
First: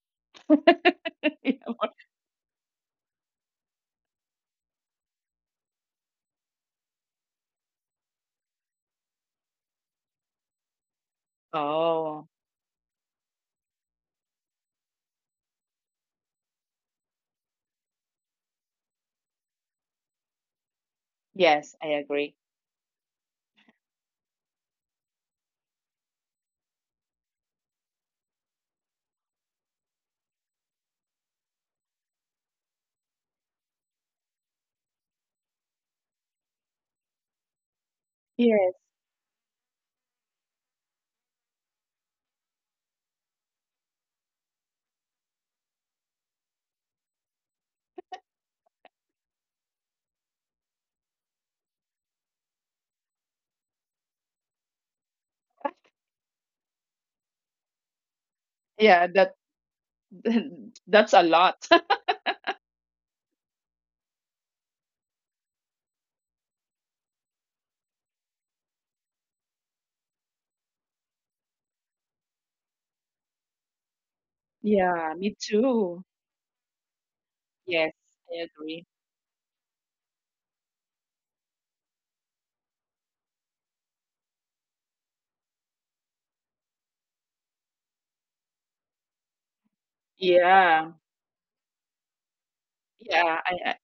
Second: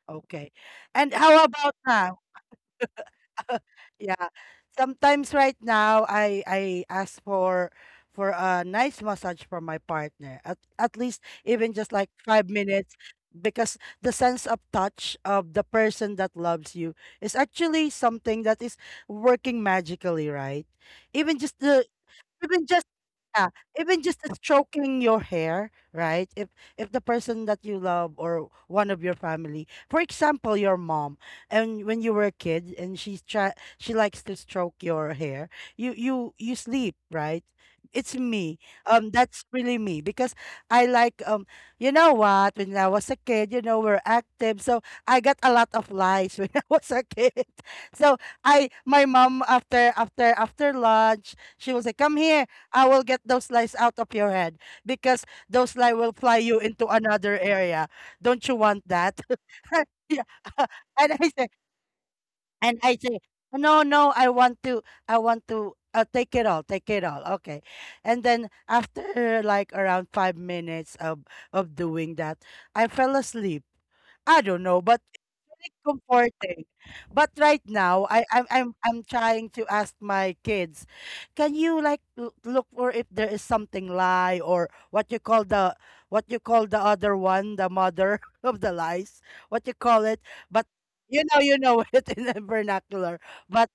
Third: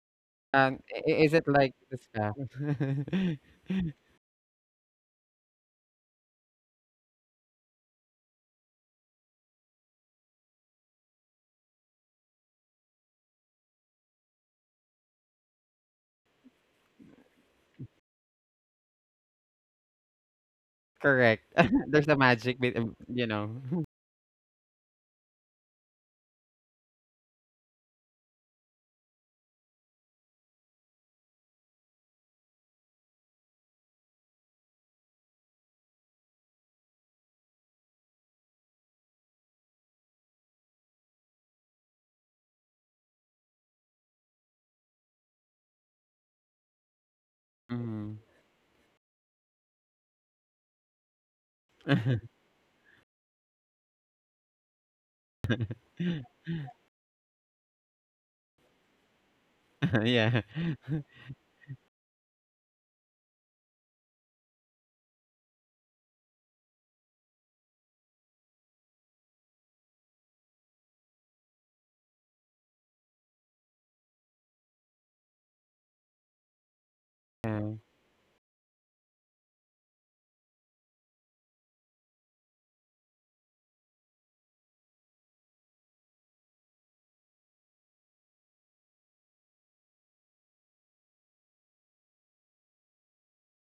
Speaker 1: Okay. And
Speaker 3: I is
Speaker 2: *laughs*
Speaker 1: how
Speaker 3: it
Speaker 2: Yeah,
Speaker 3: like
Speaker 1: about
Speaker 2: more-
Speaker 3: the
Speaker 1: now?
Speaker 3: scam?
Speaker 1: *laughs*
Speaker 3: *laughs*
Speaker 1: Yeah. Sometimes right now I ask for a nice massage from my partner. At least even just like
Speaker 2: oh,
Speaker 1: 5 minutes, because the sense of touch of the person that loves you is actually something that is working magically, right? Even
Speaker 3: Correct.
Speaker 1: just
Speaker 2: yes,
Speaker 1: the,
Speaker 3: *laughs*
Speaker 2: I
Speaker 3: There's a
Speaker 2: agree.
Speaker 3: magic
Speaker 1: even
Speaker 3: bit
Speaker 1: just,
Speaker 3: you
Speaker 1: yeah,
Speaker 3: know. *laughs*
Speaker 1: even just stroking your hair, right? If the person that you love or one of your family, for example, your mom, and when you were a kid and she likes to stroke your hair, you sleep, right? It's me.
Speaker 2: Yes.
Speaker 1: That's really me because I like you know what? When I was a kid, you know, we're active, so I got a lot of lies *laughs* when I was a kid. So
Speaker 3: Mhm.
Speaker 1: I, my mom, after lunch, she was like, "Come
Speaker 3: *laughs*
Speaker 1: here. I will get those lies out of your head because those lies will fly you into another area. Don't you want
Speaker 2: Yeah,
Speaker 1: that?"
Speaker 2: that
Speaker 1: *laughs* Yeah.
Speaker 3: Yeah.
Speaker 1: *laughs*
Speaker 2: *laughs* that's
Speaker 1: And
Speaker 2: a
Speaker 1: I say,
Speaker 2: lot.
Speaker 1: and I say, no, no, I want to take it all, take it all. Okay. And then after like around 5 minutes of doing that, I fell asleep. I
Speaker 2: *laughs*
Speaker 1: don't know, but
Speaker 2: Yeah, me
Speaker 1: really
Speaker 2: too.
Speaker 1: comforting. But
Speaker 3: Yeah.
Speaker 1: right
Speaker 2: Yes,
Speaker 1: now, I,
Speaker 2: I agree.
Speaker 1: I'm trying to ask my kids, can you like l- look for if there is something lie or what you call the what you call the other one, the mother *laughs* of the lies, what you call it? But
Speaker 2: Yeah.
Speaker 1: you know *laughs* it in the vernacular.
Speaker 2: Yeah, I.
Speaker 1: But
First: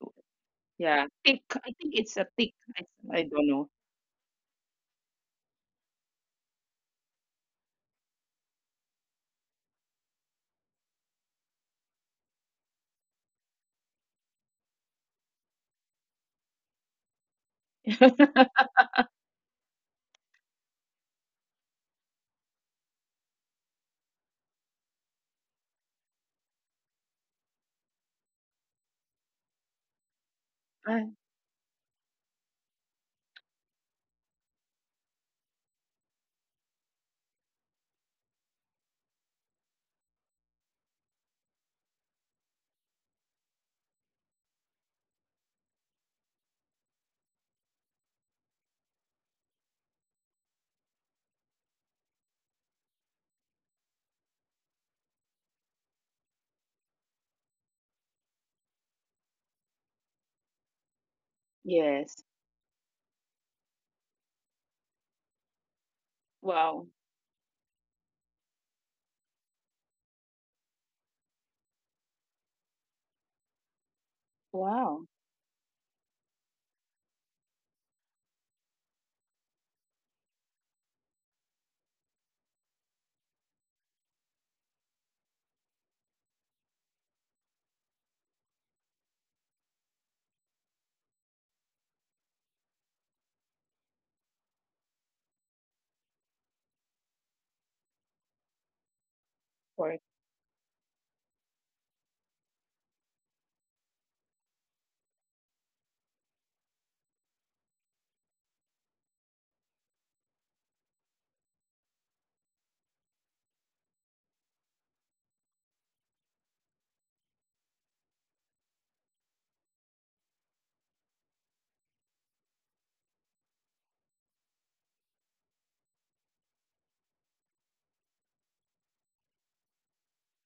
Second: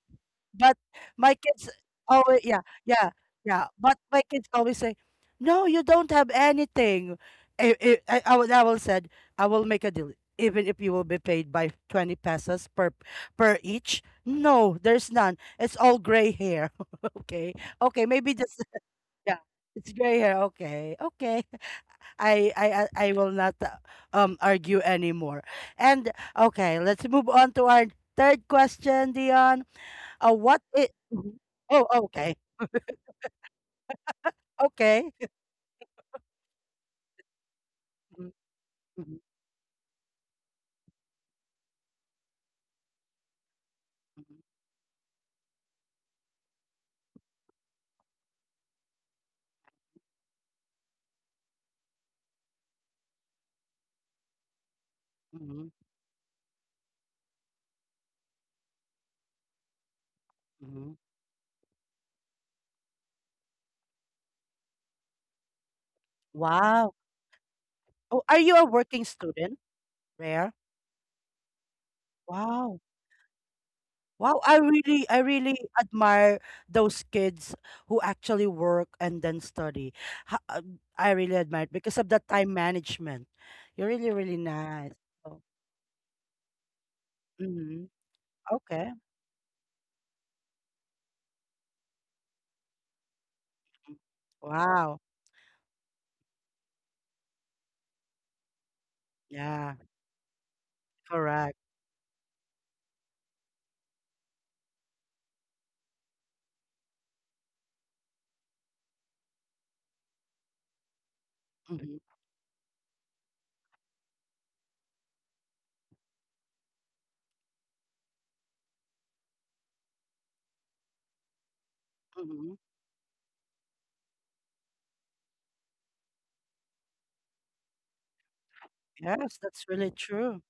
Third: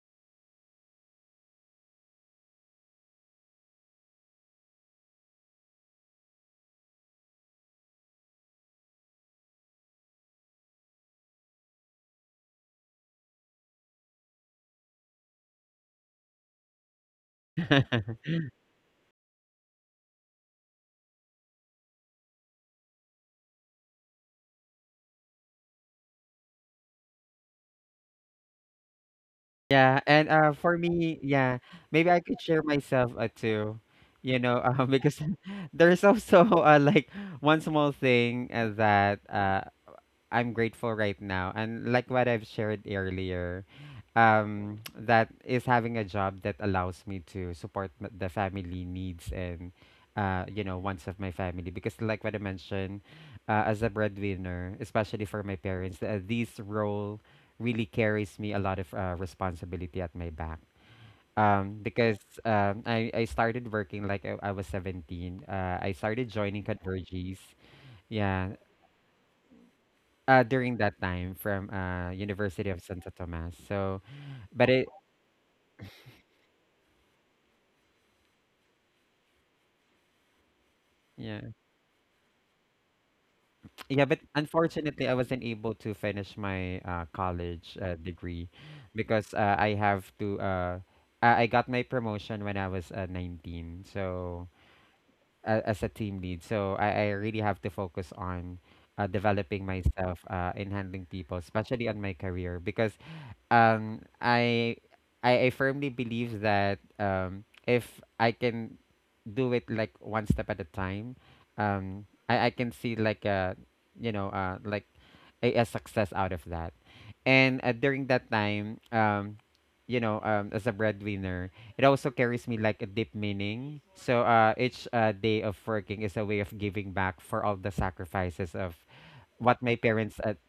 Speaker 1: but
Speaker 2: Yeah,
Speaker 1: my
Speaker 2: thick.
Speaker 1: kids
Speaker 2: I think it's a
Speaker 1: always,
Speaker 2: thick.
Speaker 1: yeah, yeah,
Speaker 2: I don't
Speaker 1: yeah.
Speaker 2: know.
Speaker 1: But my kids always say, "No, you don't have anything." I will said, "I will make a deal, even if you will be paid by 20 pesos per per each." No, there's none. It's all gray hair. *laughs* Okay, okay, maybe this.
Speaker 2: *laughs*
Speaker 1: *laughs* Yeah, it's gray hair. Okay, okay. *laughs* I will not argue anymore. And okay, let's move on to our third question, Dion.
Speaker 3: Yeah, and,
Speaker 1: What
Speaker 3: for
Speaker 1: it
Speaker 2: Uh,
Speaker 3: me,
Speaker 1: mhm.
Speaker 3: yeah,
Speaker 1: Oh,
Speaker 3: maybe I
Speaker 1: okay.
Speaker 3: could share myself, too, you know. *laughs*
Speaker 1: Okay.
Speaker 3: Because *laughs* there's also, like, one small
Speaker 1: Mhm,
Speaker 3: thing, uh, that,
Speaker 1: mhm,
Speaker 3: uh I'm grateful right now. And like what I've shared earlier,
Speaker 1: mhm,
Speaker 3: that is having a job that allows me to support the family needs and, you know, wants of my family. Because, like what I mentioned, as a breadwinner, especially for my
Speaker 1: mhm,
Speaker 3: parents, this role really carries me a lot of responsibility at my back.
Speaker 1: mhm.
Speaker 3: Because
Speaker 2: yes.
Speaker 3: I started working like I was 17. I started joining
Speaker 2: Wow.
Speaker 1: Wow.
Speaker 3: Converges.
Speaker 1: Oh, are you
Speaker 3: Yeah,
Speaker 1: a working student, Rare?
Speaker 3: during that time from University
Speaker 1: Wow.
Speaker 3: of Santo Tomas. So,
Speaker 1: Wow,
Speaker 3: but it
Speaker 2: Wow.
Speaker 1: I really admire those kids who actually work and then study. Ha- I really
Speaker 3: yeah.
Speaker 1: admire it because of the time management. You're
Speaker 3: *tsk* Yeah,
Speaker 1: really,
Speaker 3: but
Speaker 1: really nice.
Speaker 3: unfortunately I
Speaker 1: Oh,
Speaker 3: wasn't able to finish my college
Speaker 1: mhm.
Speaker 3: degree
Speaker 1: Okay.
Speaker 3: because I got my promotion when I was 19,
Speaker 1: Mm.
Speaker 3: so
Speaker 1: Wow.
Speaker 3: as a team lead. So I really have to focus on developing
Speaker 1: Yeah,
Speaker 2: Pork.
Speaker 3: myself in handling people,
Speaker 1: correct.
Speaker 3: especially on my career, because um, I, I I firmly believe that if I can do it like one step at a time,
Speaker 1: Mhm,
Speaker 3: I can see like a, you know, like a success out of that. And during that time, you know, as a breadwinner, it also carries
Speaker 1: mhm.
Speaker 3: me like a deep meaning. So each day of working is a way of giving back for all the sacrifices of
Speaker 1: Yes,
Speaker 3: what
Speaker 1: that's
Speaker 3: my
Speaker 1: really
Speaker 3: parents
Speaker 1: true.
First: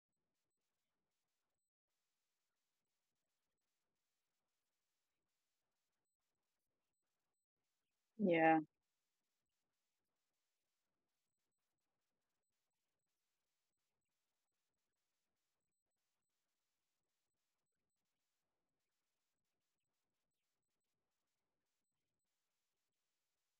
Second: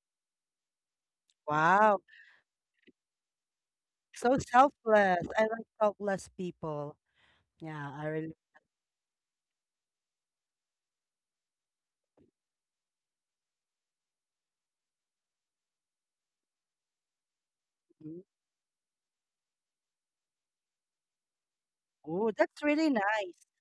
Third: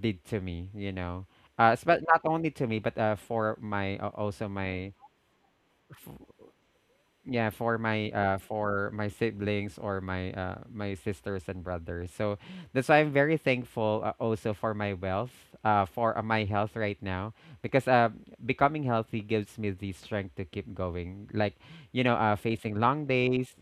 Speaker 3: did to me, you know. But
Speaker 1: Wow.
Speaker 3: not only to me, but for my
Speaker 1: So
Speaker 3: also my,
Speaker 1: selfless. I like selfless people.
Speaker 3: yeah,
Speaker 1: Yeah, I really.
Speaker 2: Yeah.
Speaker 3: for my siblings or my my sisters and brothers. So that's why I'm very thankful, also for my wealth, for my health right now, because becoming healthy gives me the strength to keep going, like you know,
Speaker 1: Oh, that's
Speaker 3: facing
Speaker 1: really
Speaker 3: long
Speaker 1: nice.
Speaker 3: days.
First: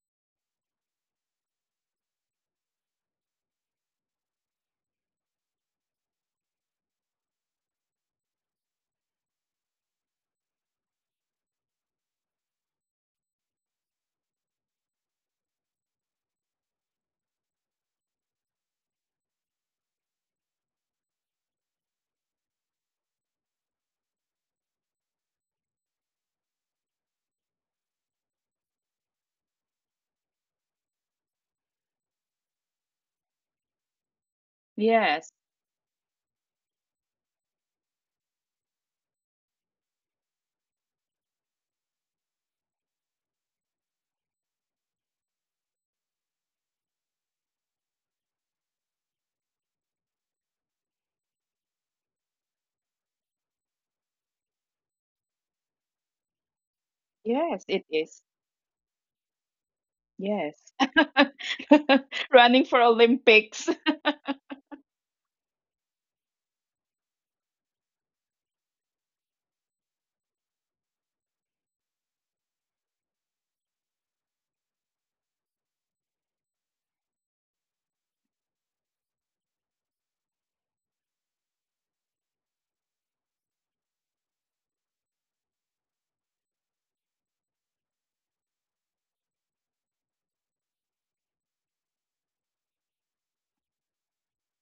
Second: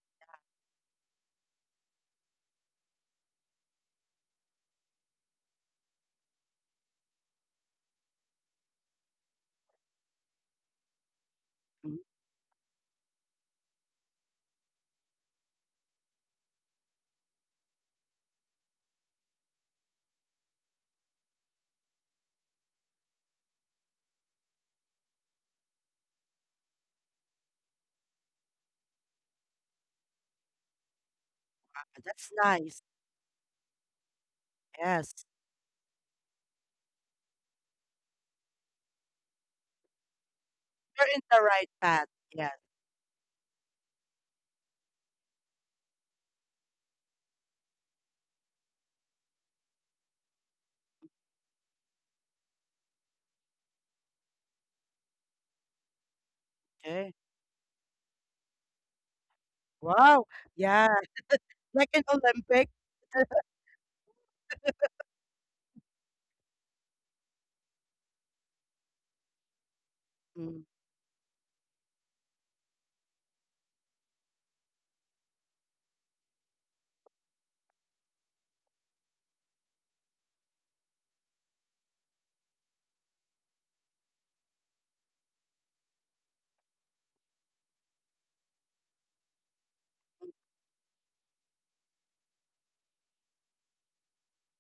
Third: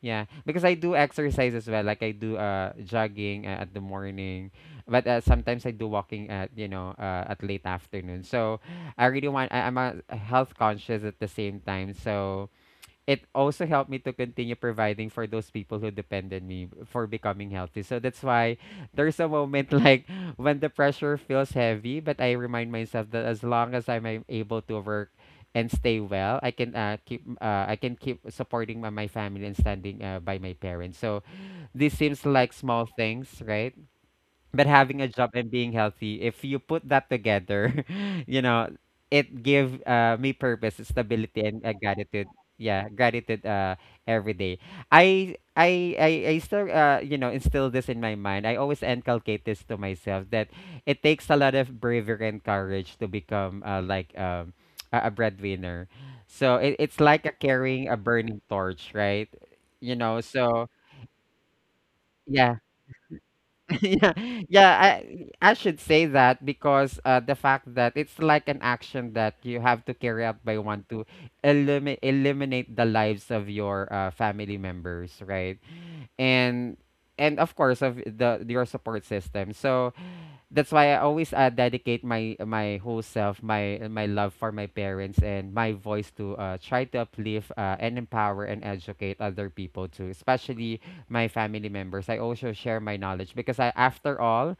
Speaker 3: Yeah, because I do exercise as well, like I do jogging at the morning, but sometimes I do walking at, you know, at late afternoon. So I really want, I'm a health conscious at the same time,
Speaker 1: Mm.
Speaker 3: so it also helped me to continue providing for those people who depended me for becoming healthy. So that's why there's a moment *laughs* like when the pressure feels heavy, but I remind myself that as long as I'm able to work and stay well, I can keep I can keep supporting my, family and standing by my parents. So this seems
Speaker 1: That's
Speaker 3: like
Speaker 1: nice.
Speaker 3: small things, right? But having a
Speaker 1: Yes.
Speaker 3: job
Speaker 2: Yes.
Speaker 3: and being healthy, if you put that together, *laughs* you know, it give me purpose,
Speaker 1: You're in the
Speaker 3: stability, and
Speaker 1: right path.
Speaker 3: gratitude.
Speaker 1: Yeah.
Speaker 3: Yeah, gratitude every day. I still you know, instill this in my mind. I always inculcate this to myself that it takes a lot of bravery and courage to become, like a breadwinner. So it, it's
Speaker 1: Okay.
Speaker 3: like a
Speaker 2: Yes,
Speaker 3: carrying
Speaker 2: it
Speaker 3: a
Speaker 2: is.
Speaker 3: burning torch, right? You know,
Speaker 1: Wow.
Speaker 2: Yes.
Speaker 3: so
Speaker 1: Yeah. Like an
Speaker 2: *laughs*
Speaker 3: yeah.
Speaker 2: Running
Speaker 1: Olympic.
Speaker 2: for Olympics.
Speaker 3: *laughs*
Speaker 2: *laughs*
Speaker 3: Yeah, yeah, I should say that because the fact that it's like an action that you have to carry out by
Speaker 1: Mm.
Speaker 3: one to eliminate the lives of your family members, right? And and of course of the your support system. So that's why I always dedicate my my whole self, my love for my parents and my voice to try to uplift and empower and educate other people too, especially my family members. I also share my knowledge because I, after all,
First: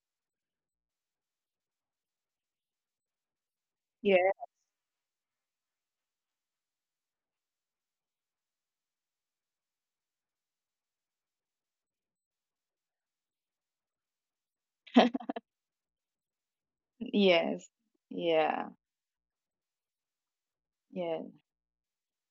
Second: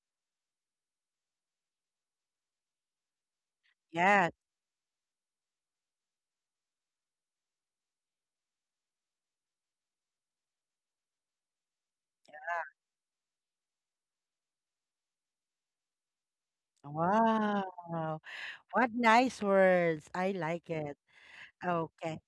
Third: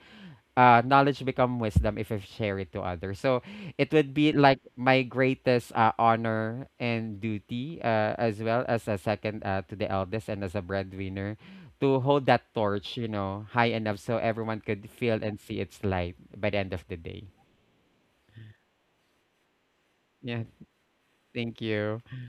Speaker 3: knowledge become wisdom if I share it to others. So it would
Speaker 2: Yeah.
Speaker 3: be
Speaker 1: Yes.
Speaker 3: like my greatest honor and duty, as well as a second to the eldest and as a breadwinner, to hold that torch, you know, high enough so everyone could feel and see its light by the end of the day.
Speaker 2: Yes.
Speaker 1: Wow.
Speaker 2: Yeah.
Speaker 1: What nice words. I
Speaker 3: Yeah.
Speaker 1: like it.
Speaker 2: Yeah.
Speaker 3: Thank you.
Speaker 1: Okay.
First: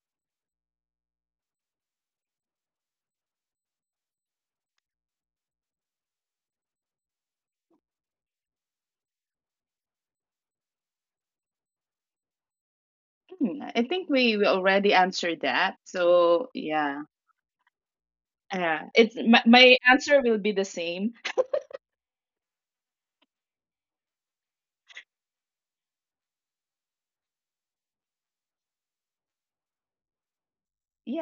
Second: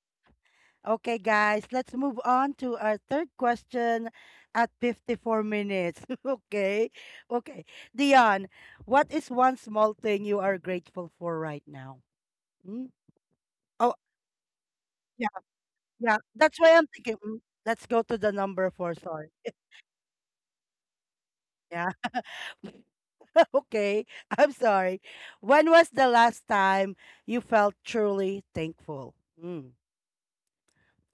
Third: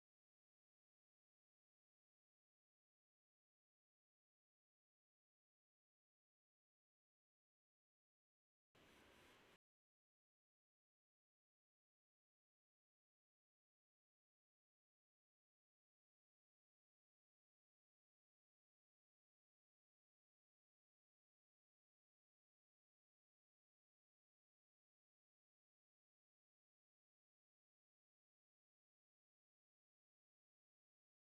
Speaker 1: Okay, guys, let's move on to our third question at 54 minutes. *laughs* Okay. Okay. Dion, what is one small thing you are grateful for right now? Hmm?
Speaker 2: Hmm, I
Speaker 1: Oh,
Speaker 2: think we already
Speaker 1: yeah.
Speaker 2: answered that.
Speaker 1: Yeah.
Speaker 2: So
Speaker 1: That's why I'm
Speaker 2: yeah.
Speaker 1: thinking. Let's go to the number four.
Speaker 2: It's
Speaker 1: Sorry. *laughs*
Speaker 2: my answer will be the same.
Speaker 1: Yeah. *laughs* Okay. I'm sorry. When was the last time you felt truly thankful? Mm,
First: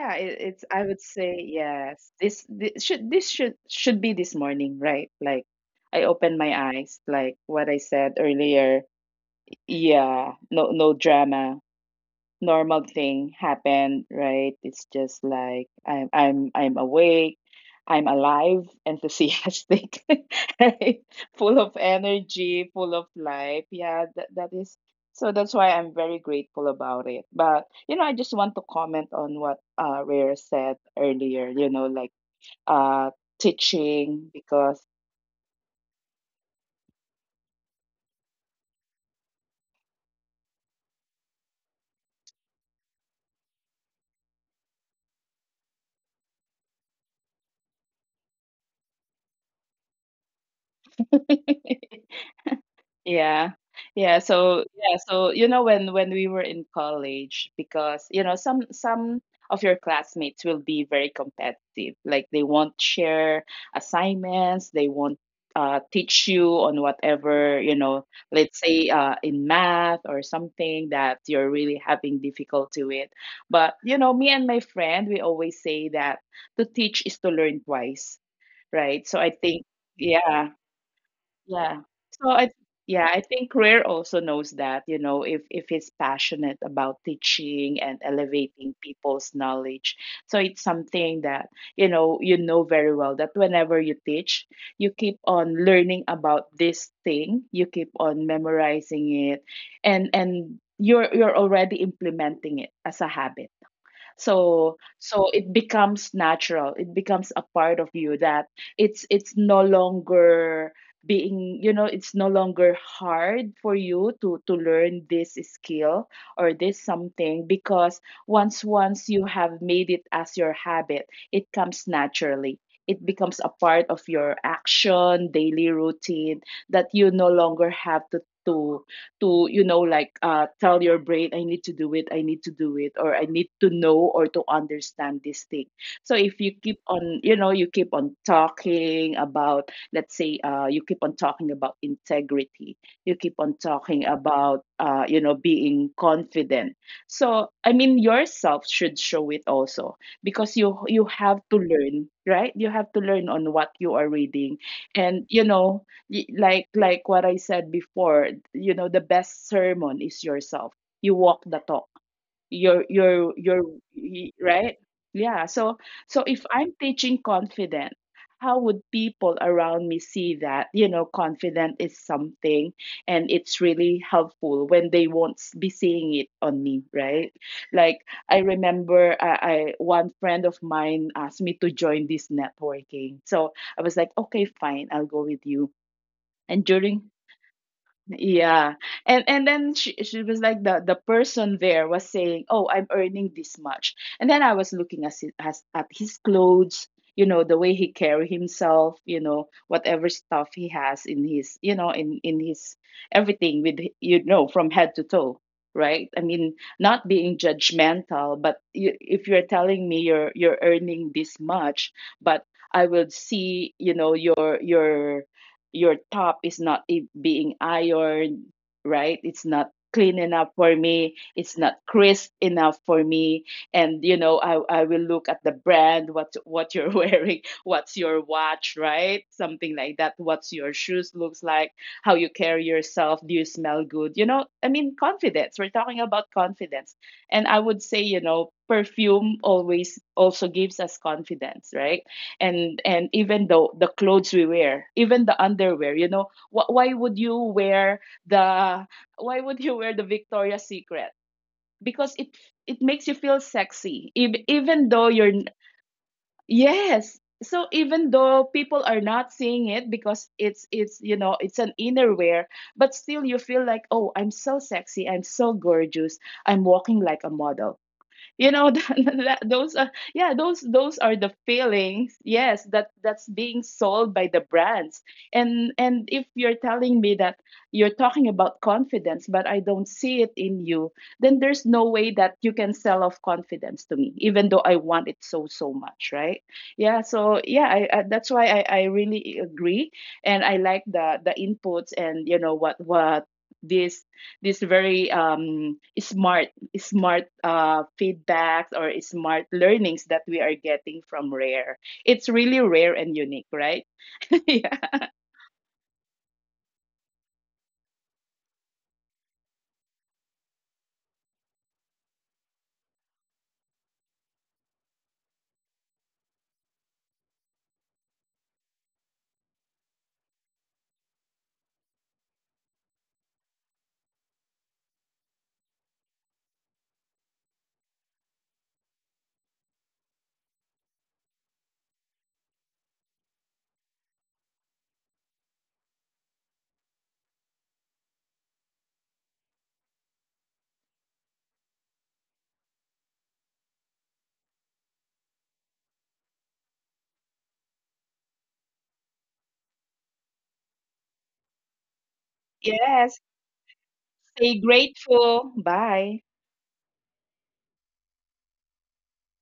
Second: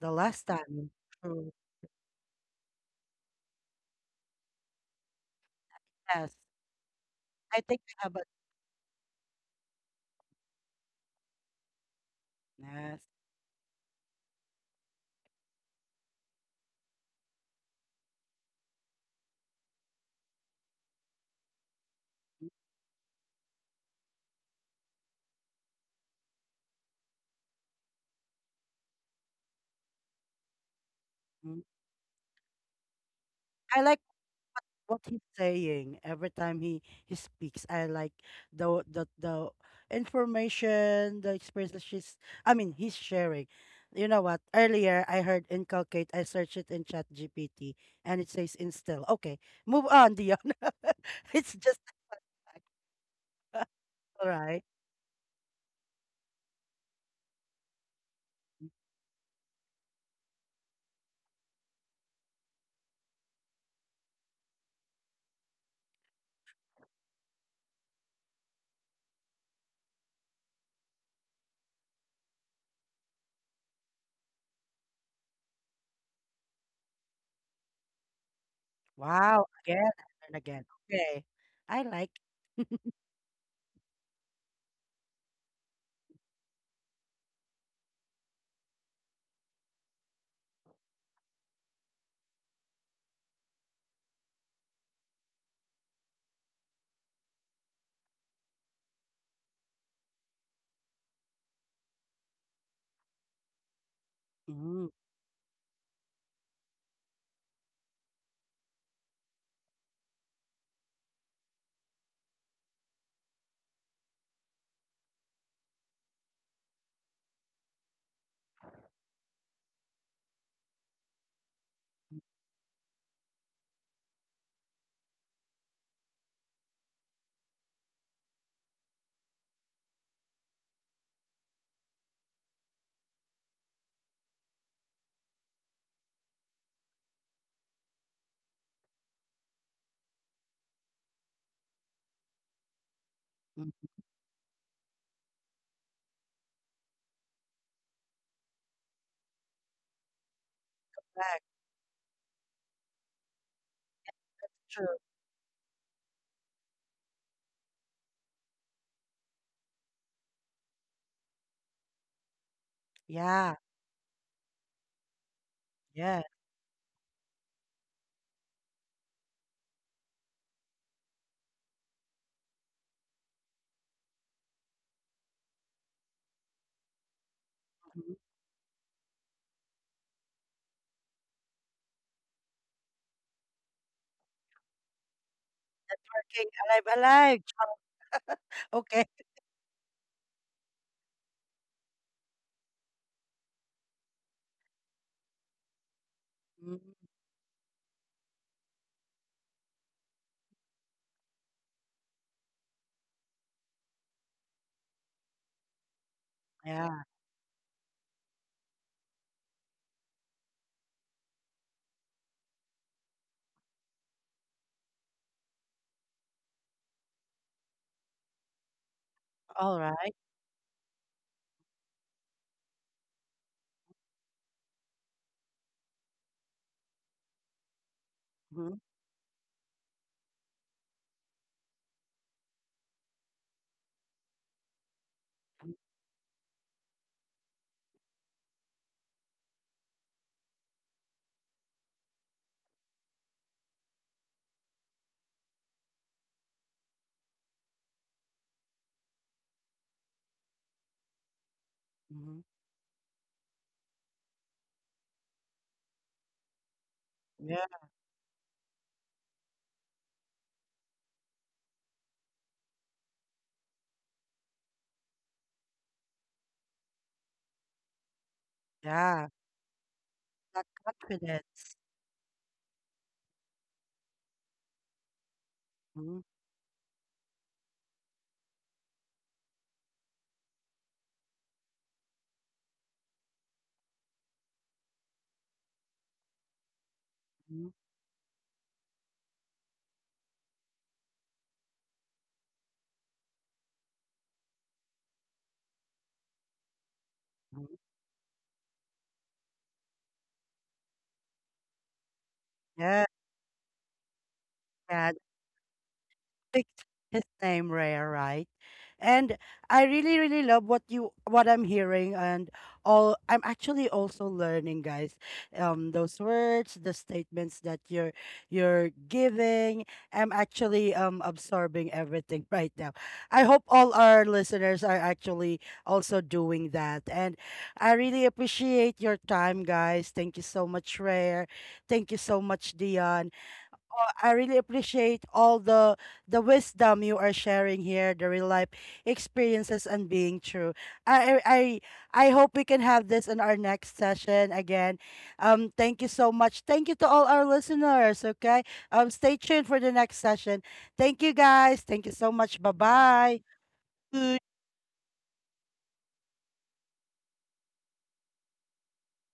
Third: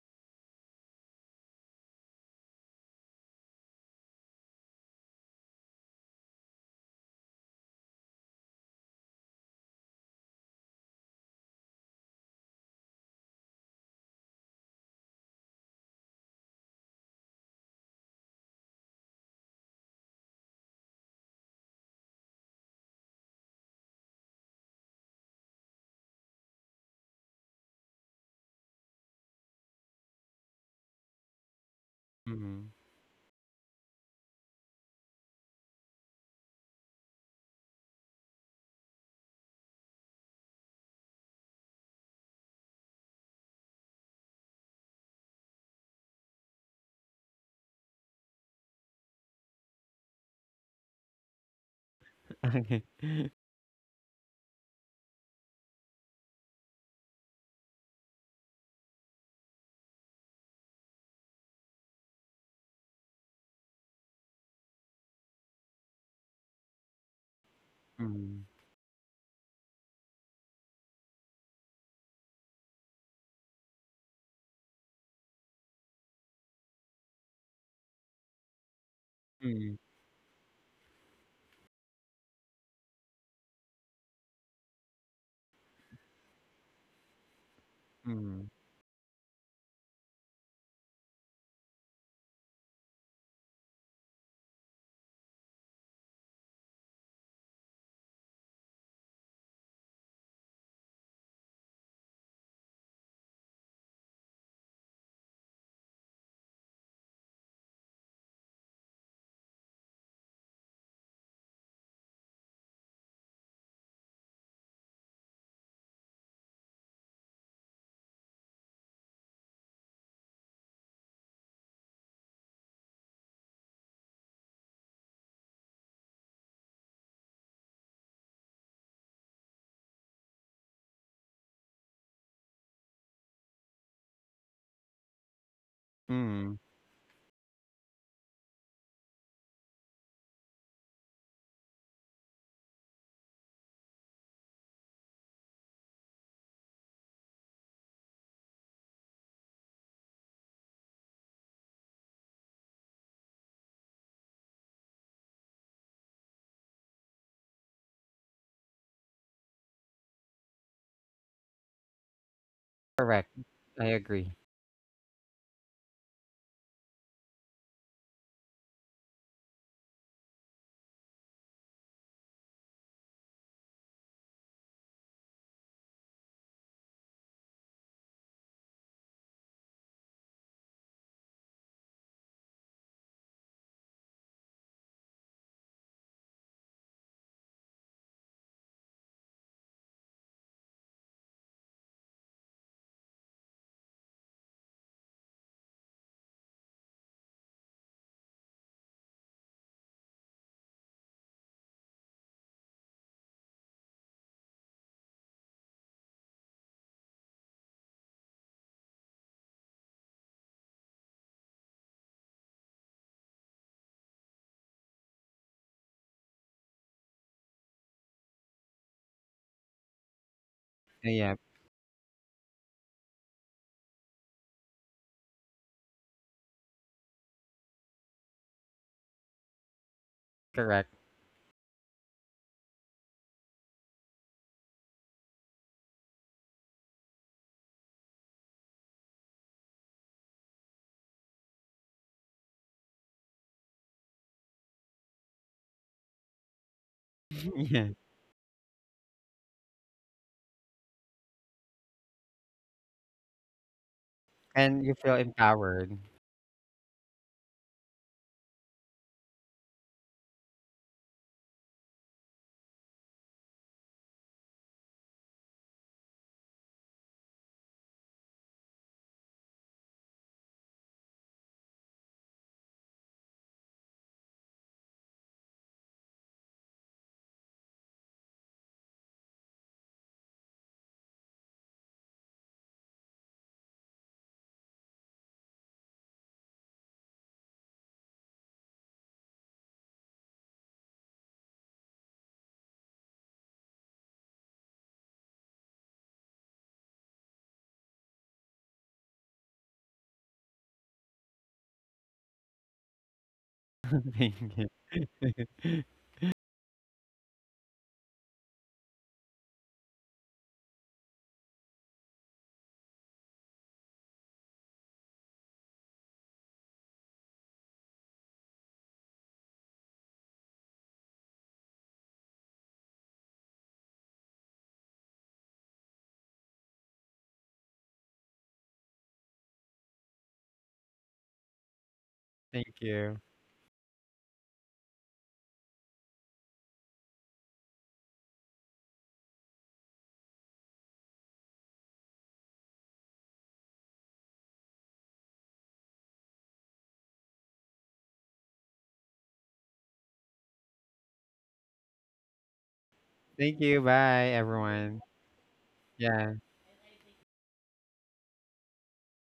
Speaker 1: the last
Speaker 2: it's I
Speaker 1: time.
Speaker 2: would say
Speaker 1: True.
Speaker 2: yes. This should be this morning, right? Like I
Speaker 1: Yes.
Speaker 2: opened my eyes, like
Speaker 1: I
Speaker 2: what I
Speaker 1: think I
Speaker 2: said
Speaker 1: have a.
Speaker 2: earlier. Yeah, no, no drama, normal
Speaker 1: Yes.
Speaker 2: thing happened, right? It's just like I'm awake, I'm alive, enthusiastic, *laughs* right? Full of
Speaker 1: Hmm.
Speaker 2: energy, full of life. Yeah, that is so that's why I'm very grateful about it. But you know, I just want to comment on what Rare said earlier,
Speaker 1: Mm.
Speaker 2: you know, like
Speaker 3: Mm. *laughs*
Speaker 2: uh
Speaker 1: I like
Speaker 2: teaching because
Speaker 1: what he's saying every time he speaks. I like the information, the experiences she's, he's sharing. You know what? Earlier I heard inculcate. I searched it in Chat GPT and it says instill. Okay, move on, Dion. *laughs* It's just
Speaker 2: *laughs*
Speaker 3: Okay.
Speaker 2: yeah. Yeah,
Speaker 1: all right.
Speaker 2: so yeah, so you know when we were in college, because you know some of your classmates will be very competitive. Like they won't share assignments, they won't teach you on whatever, you know,
Speaker 3: Mm.
Speaker 2: let's say in math or something that you're really having difficulty with. But you know, me and my friend, we always say that to teach is to learn twice, right? So I
Speaker 1: Wow,
Speaker 2: think
Speaker 3: Mm.
Speaker 1: again and
Speaker 2: yeah,
Speaker 1: again. Okay. I
Speaker 2: yeah.
Speaker 1: like.
Speaker 2: So I
Speaker 1: *laughs*
Speaker 2: yeah, I think Greer also knows that, you know, if he's passionate about teaching and
Speaker 3: Mm.
Speaker 2: elevating people's knowledge. So it's something that, you know very well that whenever you teach, you keep on learning about this thing, you keep on memorizing it, and you're already implementing it as a habit. So
Speaker 1: Mm,
Speaker 2: so it becomes natural, it becomes a part of you, that it's no longer being, you know, it's no longer hard for you to learn this skill or this something. Because once you have made it as your habit, it comes naturally, it becomes a part of your action, daily routine, that you no longer have to to you know, like tell your brain, I need to do it, I need to do it, or I need to know or to understand this thing. So if you
Speaker 3: Mm.
Speaker 2: keep on, you know, you keep on talking about, let's say you keep on talking about integrity, you keep on
Speaker 1: in
Speaker 2: talking about, you know, being confident. So I mean, yourself should show it also, because you
Speaker 1: fact,
Speaker 2: have to learn, right? You have to learn on what you are reading.
Speaker 1: true.
Speaker 2: And you know, like what I said before, you know, the best sermon is yourself. You walk the talk.
Speaker 3: Correct.
Speaker 1: Yeah,
Speaker 2: You're
Speaker 3: I agree.
Speaker 2: right? Yeah. So
Speaker 1: yeah.
Speaker 2: so if I'm teaching confident, how would people around me see that, you know, confident is something, and it's really helpful when they won't be seeing it on me, right? Like
Speaker 1: Mhm.
Speaker 2: I remember I, one friend of mine asked me to join this networking. So I was like, okay, fine, I'll go with you.
Speaker 1: King
Speaker 2: And
Speaker 1: alive,
Speaker 2: during
Speaker 1: alive.
Speaker 2: yeah,
Speaker 1: Okay.
Speaker 2: and then she was like, the person there was saying, oh, I'm earning this much. And then I was looking at his, at his
Speaker 1: Mm,
Speaker 2: clothes, you know, the way he carry himself, you know, whatever stuff he has in his, you know, in his everything, with, you know, from head to toe, right? I mean,
Speaker 1: yeah.
Speaker 2: not being judgmental, but you, if you're telling me you're earning this much, but I will see, you know, your top is not I- being ironed, right? It's
Speaker 1: All
Speaker 2: not
Speaker 1: right.
Speaker 2: clean enough for me.
Speaker 3: Yeah.
Speaker 2: It's not crisp enough for me. And you know, I will look at the brand, what you're *laughs* wearing, what's your
Speaker 1: Mhm,
Speaker 2: watch, right? Something like that. What's your
Speaker 3: Correct.
Speaker 2: shoes looks like, how you carry yourself, do you smell good? You know, I mean confidence. We're talking about confidence. And I would say, you know, perfume always also gives us confidence, right? And even though the clothes we wear, even the underwear, you know, wh- why would you
Speaker 3: *laughs* Yeah.
Speaker 2: wear the why would you wear the Victoria's Secret, because
Speaker 1: mhm.
Speaker 2: it makes you feel sexy,
Speaker 3: And
Speaker 2: even
Speaker 3: you
Speaker 2: though
Speaker 3: feel empowered.
Speaker 2: yes, so
Speaker 1: Yeah.
Speaker 2: even though people are not seeing it because it's, you know, it's an innerwear, but still you feel like, oh, I'm so sexy, I'm so gorgeous, I'm walking like a model, you know. *laughs*
Speaker 1: Yeah.
Speaker 2: That, those are, yeah,
Speaker 1: That
Speaker 2: those are the
Speaker 1: confidence.
Speaker 2: feelings, yes, that that's being sold by the brands. And
Speaker 1: Mhm,
Speaker 2: if you're telling me that you're talking about confidence, but I don't see it in you, then there's no way that you can sell off confidence to me, even though I want it so so much, right? Yeah. So
Speaker 1: mhm,
Speaker 2: yeah, I, that's why I really agree. And I like the inputs and you know what this very smart,
Speaker 1: mhm.
Speaker 2: feedbacks or smart learnings that we are getting from Rare. It's really rare
Speaker 1: Yeah.
Speaker 2: and unique, right?
Speaker 3: *laughs* Thank
Speaker 2: *laughs*
Speaker 3: you.
Speaker 2: Yeah.
Speaker 1: Yeah. Picked his name Rhea, right? And I really, really love what you, what I'm hearing, and all I'm actually also learning, guys. Those words, the statements that you're giving. I'm actually absorbing everything *laughs* right now. I hope all our listeners are actually also doing that. And I really appreciate your time, guys. Thank you so much, Rare. Thank you so much,
Speaker 3: Thank you.
Speaker 1: Dion. I really appreciate all the wisdom you are sharing here, the real life experiences and being true. I I I hope we can have this in our next session again. Thank you so much. Thank you to all our listeners. Okay. Stay tuned for the next session. Thank you guys. Thank you so much.
Speaker 2: Yes.
Speaker 1: Bye
Speaker 3: Thank you. Bye,
Speaker 1: bye.
Speaker 2: Stay
Speaker 3: everyone.
Speaker 2: grateful. Bye.
Speaker 3: Yeah.